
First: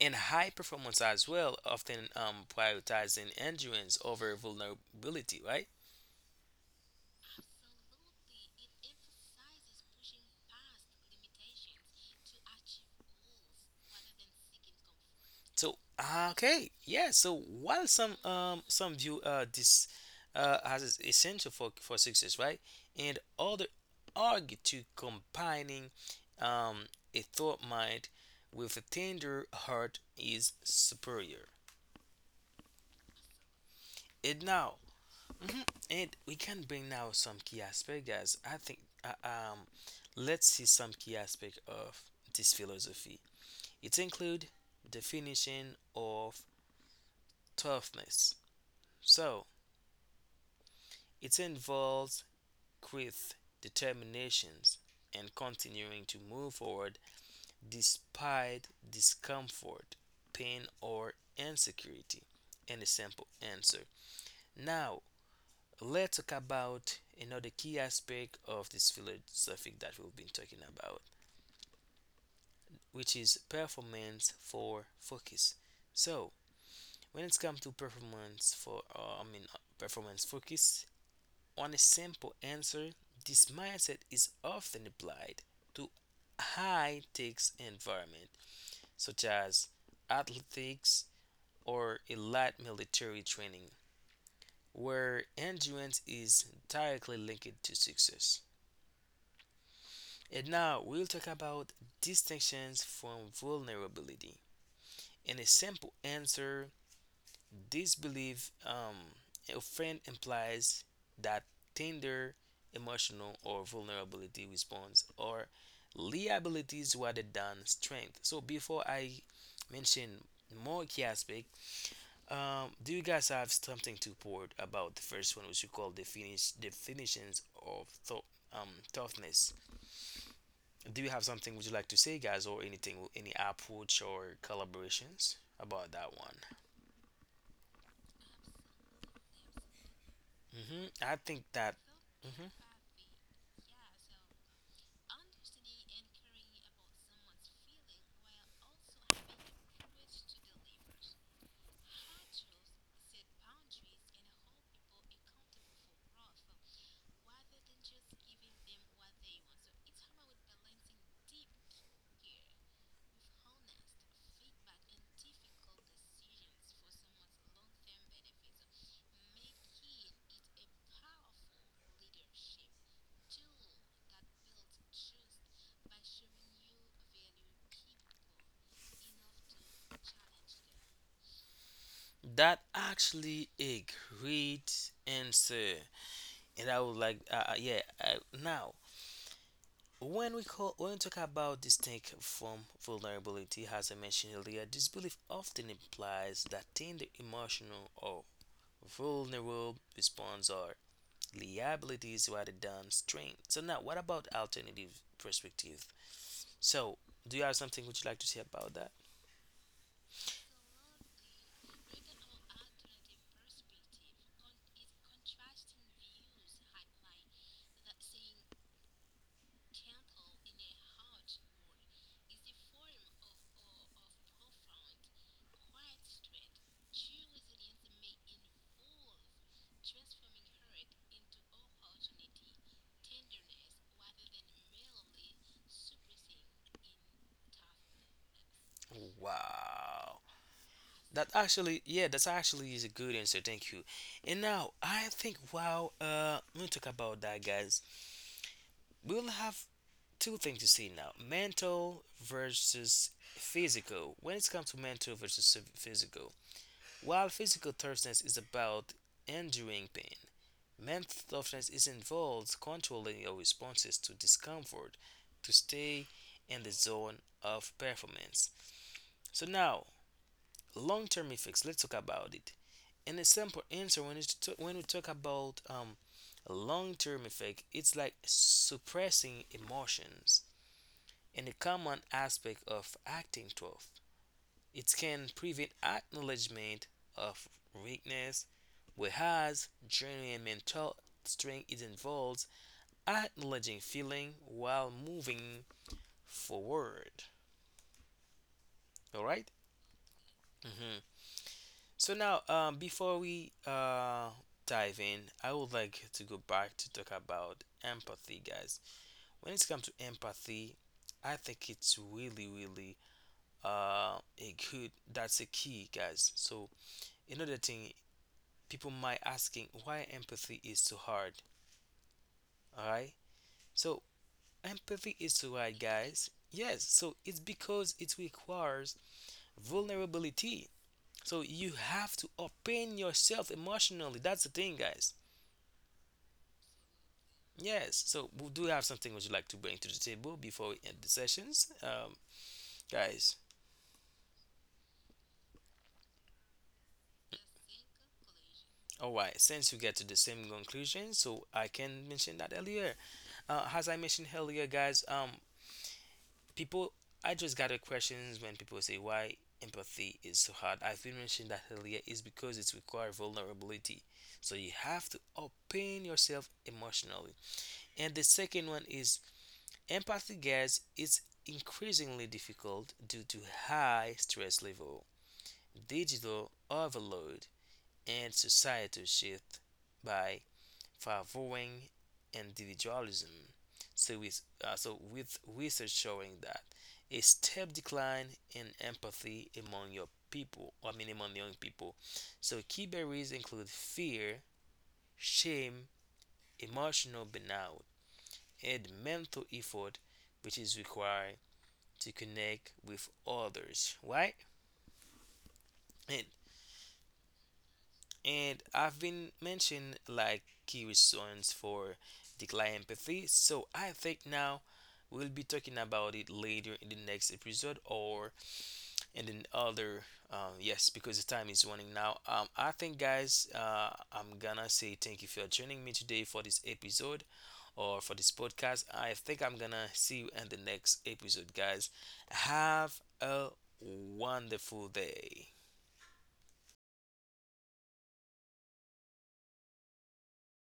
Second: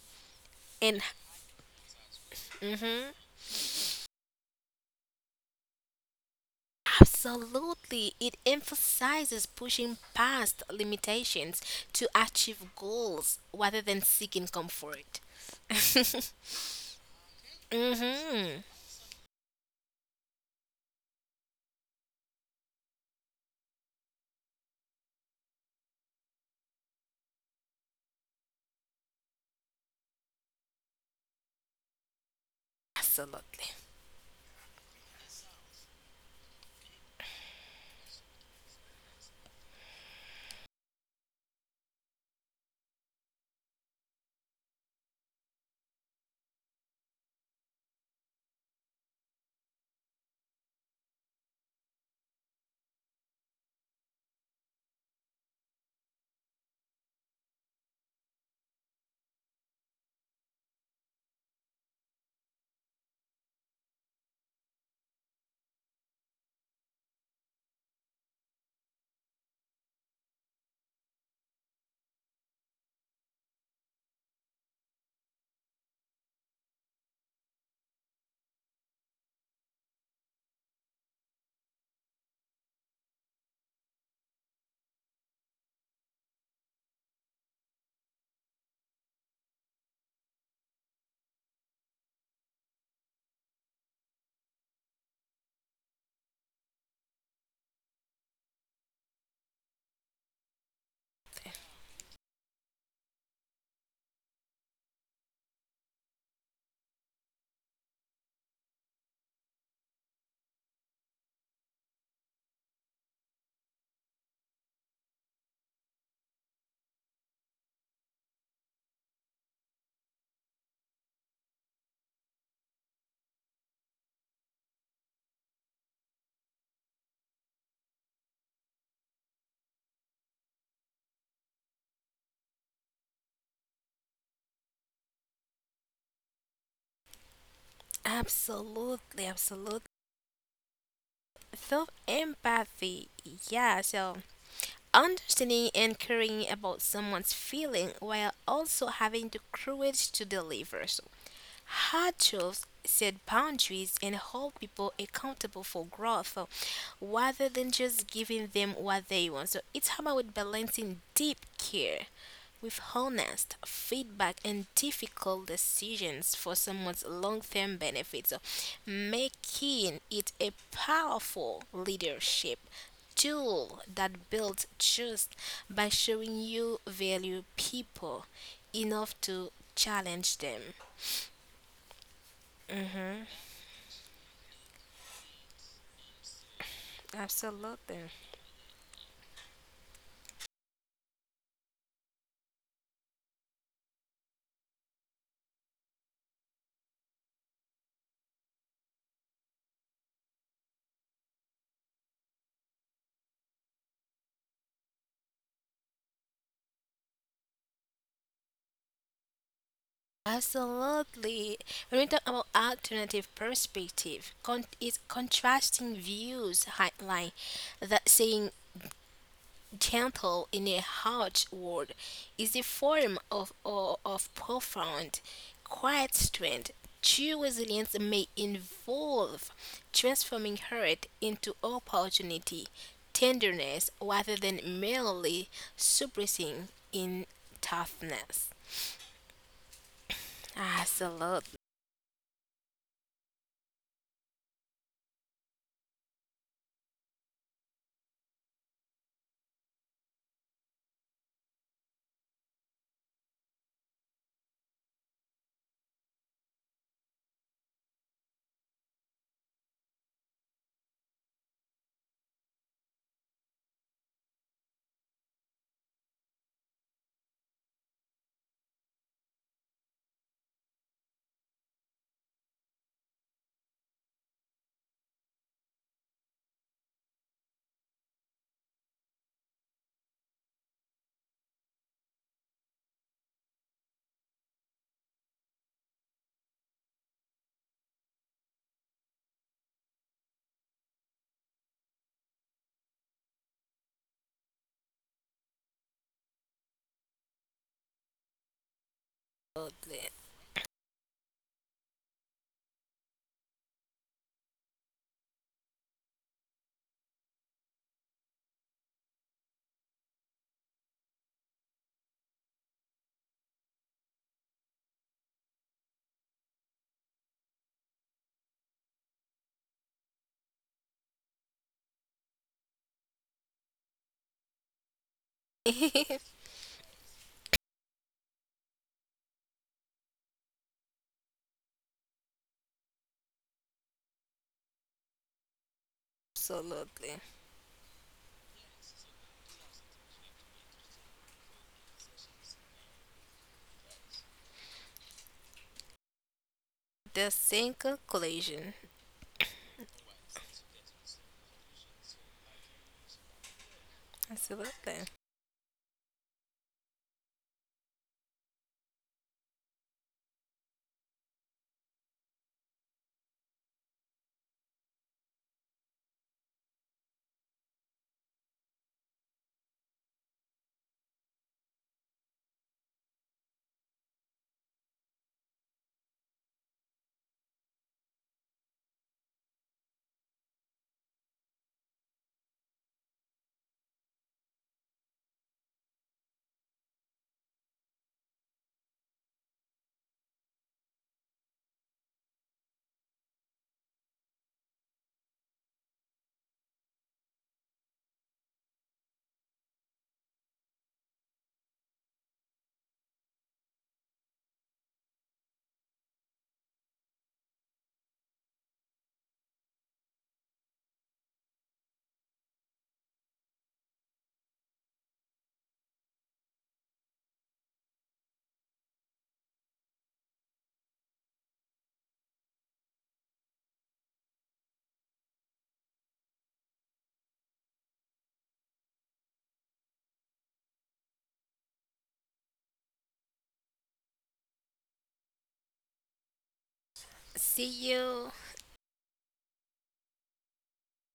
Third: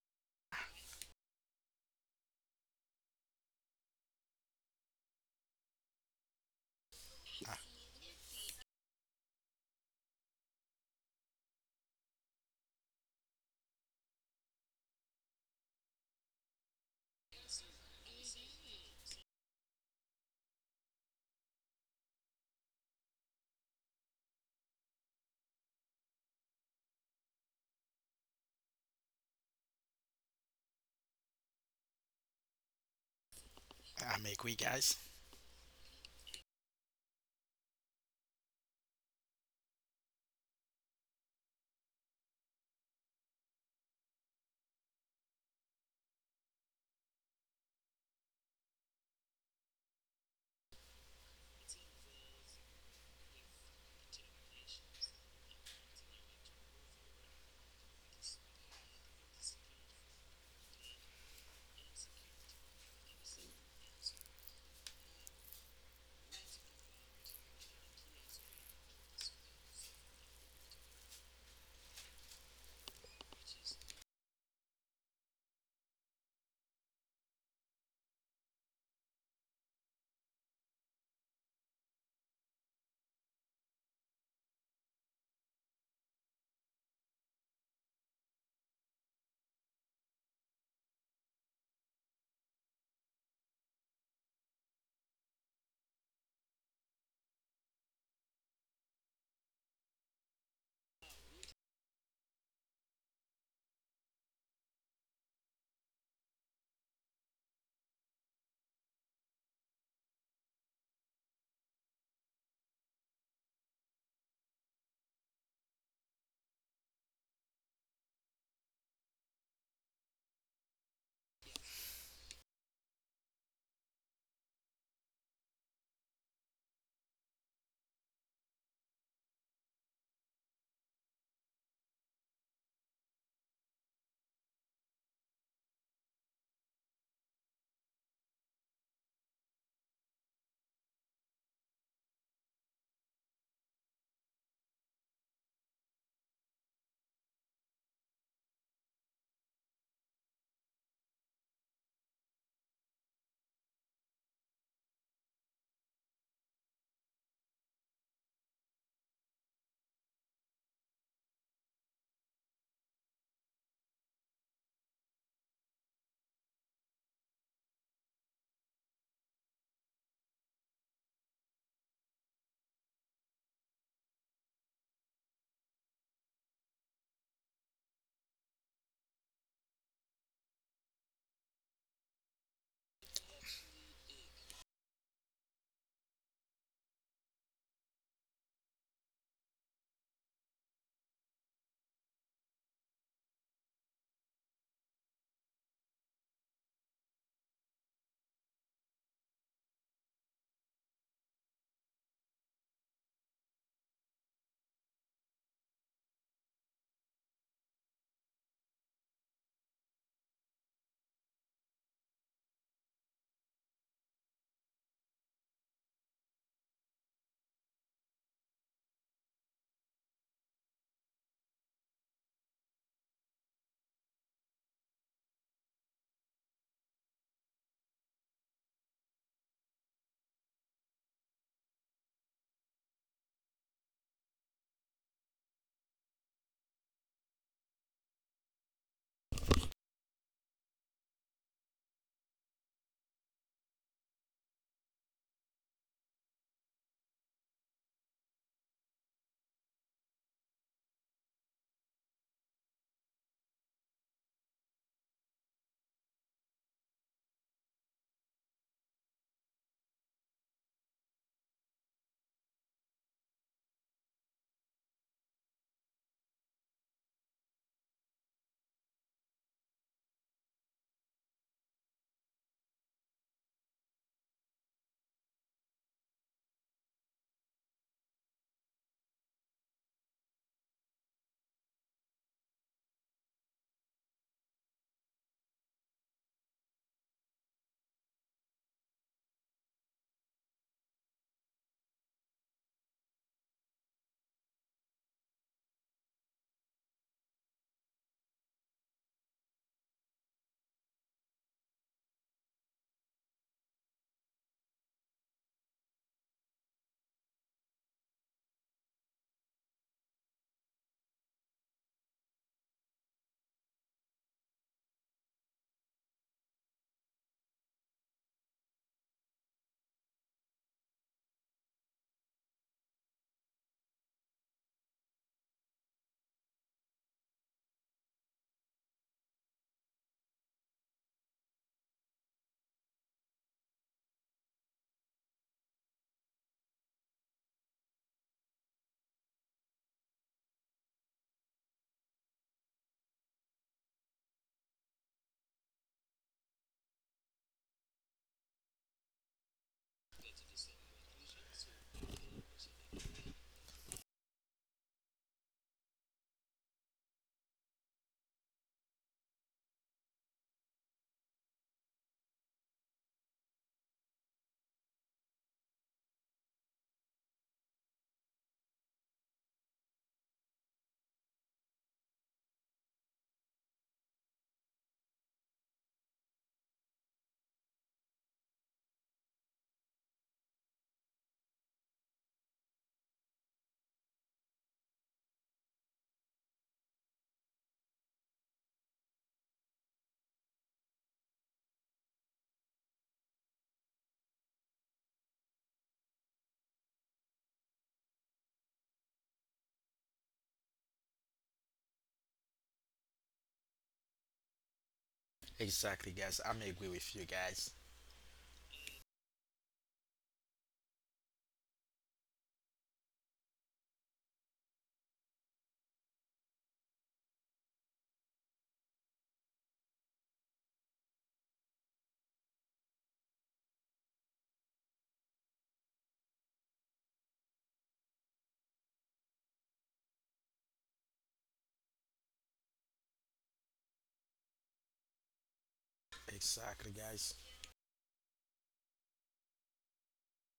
Speaker 1: in high performance
Speaker 2: And
Speaker 1: as well, often
Speaker 2: mhm.
Speaker 1: prioritizing endurance over vulnerability. Right?
Speaker 2: Absolutely. It emphasizes pushing past limitations to achieve goals rather than seeking comfort.
Speaker 1: So okay, yeah. So while some um
Speaker 2: hmm
Speaker 1: some view this as is essential for success, right? And other argue to combining um a thought mind with a tender heart is superior.
Speaker 2: Absolutely.
Speaker 3: I'm
Speaker 1: And
Speaker 3: agree,
Speaker 1: now,
Speaker 3: guys.
Speaker 1: and we can bring now some key aspect, guys. I think let's see some key aspect of this philosophy. It include definition of toughness. So it involves grit, determination, and continuing to move forward despite discomfort, pain, or insecurity. And a simple answer. Now, let's talk about another key aspect of this philosophy that we've been talking about, which is performance for focus. So, when it comes to performance performance focus, on a simple answer, this mindset is often applied to high stakes environment such as athletics or elite military training where endurance is directly linked to success. And now we'll talk about distinctions from vulnerability. And a simple answer, this belief often implies that tender emotional or vulnerability response or liabilities rather than strength. So before I mention more key aspect, do you guys have something to report about the first one, which you call the finish definitions of thought? Toughness. Do you have something would you like to say, guys, or anything, any approach or collaborations about that one?
Speaker 2: Absolutely. Absolutely.
Speaker 1: Hmm I think
Speaker 2: Self
Speaker 1: that. Hmm
Speaker 2: empathy. Yeah. So understanding and caring about someone's feeling while also having the courage to deliver. So hardships set boundaries and hold people accountable for growth, rather than just giving them what they want. So it's about balancing deep care with honest feedback and difficult decisions for someone's long term benefits, so making it a powerful leadership tool that builds trust by showing you value people enough to challenge them.
Speaker 1: That actually a great answer, and I would like,
Speaker 2: Absolutely.
Speaker 1: yeah. Now, when we talk about distinct from vulnerability, as I mentioned earlier, this belief often implies that tender emotional or vulnerable response are liabilities rather than strength. So now, what about alternative perspective? So, do you have something would you like to say about that?
Speaker 2: Absolutely. When we talk about alternative perspective, it's contrasting views highlight that saying gentle in a harsh word is a form of profound, quiet strength. True resilience may involve transforming hurt into opportunity, tenderness, rather than merely suppressing in toughness.
Speaker 1: Wow.
Speaker 2: Absolutely.
Speaker 1: That actually, yeah, that actually is a good answer. Thank you. And now I think, wow, we'll talk about that, guys. We'll have two things to see now: mental versus physical. When it comes to mental versus physical, while physical toughness is about enduring pain, mental toughness is involved controlling your responses to discomfort to stay in the zone of performance. So now long-term effects, let's talk about it. And a simple answer, when we talk about long-term effect, it's like suppressing emotions and a common aspect of acting tough, it can prevent acknowledgement of weakness, whereas genuine mental strength is involves acknowledging feeling while moving forward, all right?
Speaker 2: Absolutely.
Speaker 1: Mm-hmm. So now, before we dive in, I would like to go back to talk about empathy, guys. When it comes to empathy, I think it's really, really a good. That's a key, guys. So another thing, people might asking why empathy is so hard. All right. So empathy is so hard, guys. Yes. So it's because it requires vulnerability. So you have to open yourself emotionally. That's the thing, guys.
Speaker 2: Absolutely.
Speaker 1: Yes, so we do have something would you like to bring to the table before we end the sessions, guys.
Speaker 2: The same conclusion.
Speaker 1: All right, since you get to the same conclusion, so I can mention that earlier. As I mentioned
Speaker 2: Absolutely.
Speaker 1: earlier, guys, people, I just got a questions when people say why empathy is so hard. I've been mentioning that earlier is because it requires vulnerability. So you have to open yourself emotionally. And the second one is empathy, guys, is increasingly difficult due to high stress level, digital overload, and societal shift by favoring individualism. So with research showing that a step decline in empathy among your people, I mean among young people. So key barriers include fear, shame, emotional burnout, and mental effort which is required to connect with others, right?
Speaker 3: Exactly,
Speaker 1: And
Speaker 3: guys. I'm agree with you, guys.
Speaker 1: And I've been mentioned like key reasons for decline empathy. So I think now we'll be talking about it later in the next episode or in another. Yes, because the time is running now. I think, guys, I'm gonna say thank you for joining me today for this episode or for this podcast. I think I'm gonna see you in the next episode, guys. Have a wonderful day.
Speaker 3: Exactly,
Speaker 2: See
Speaker 3: guys.
Speaker 2: you.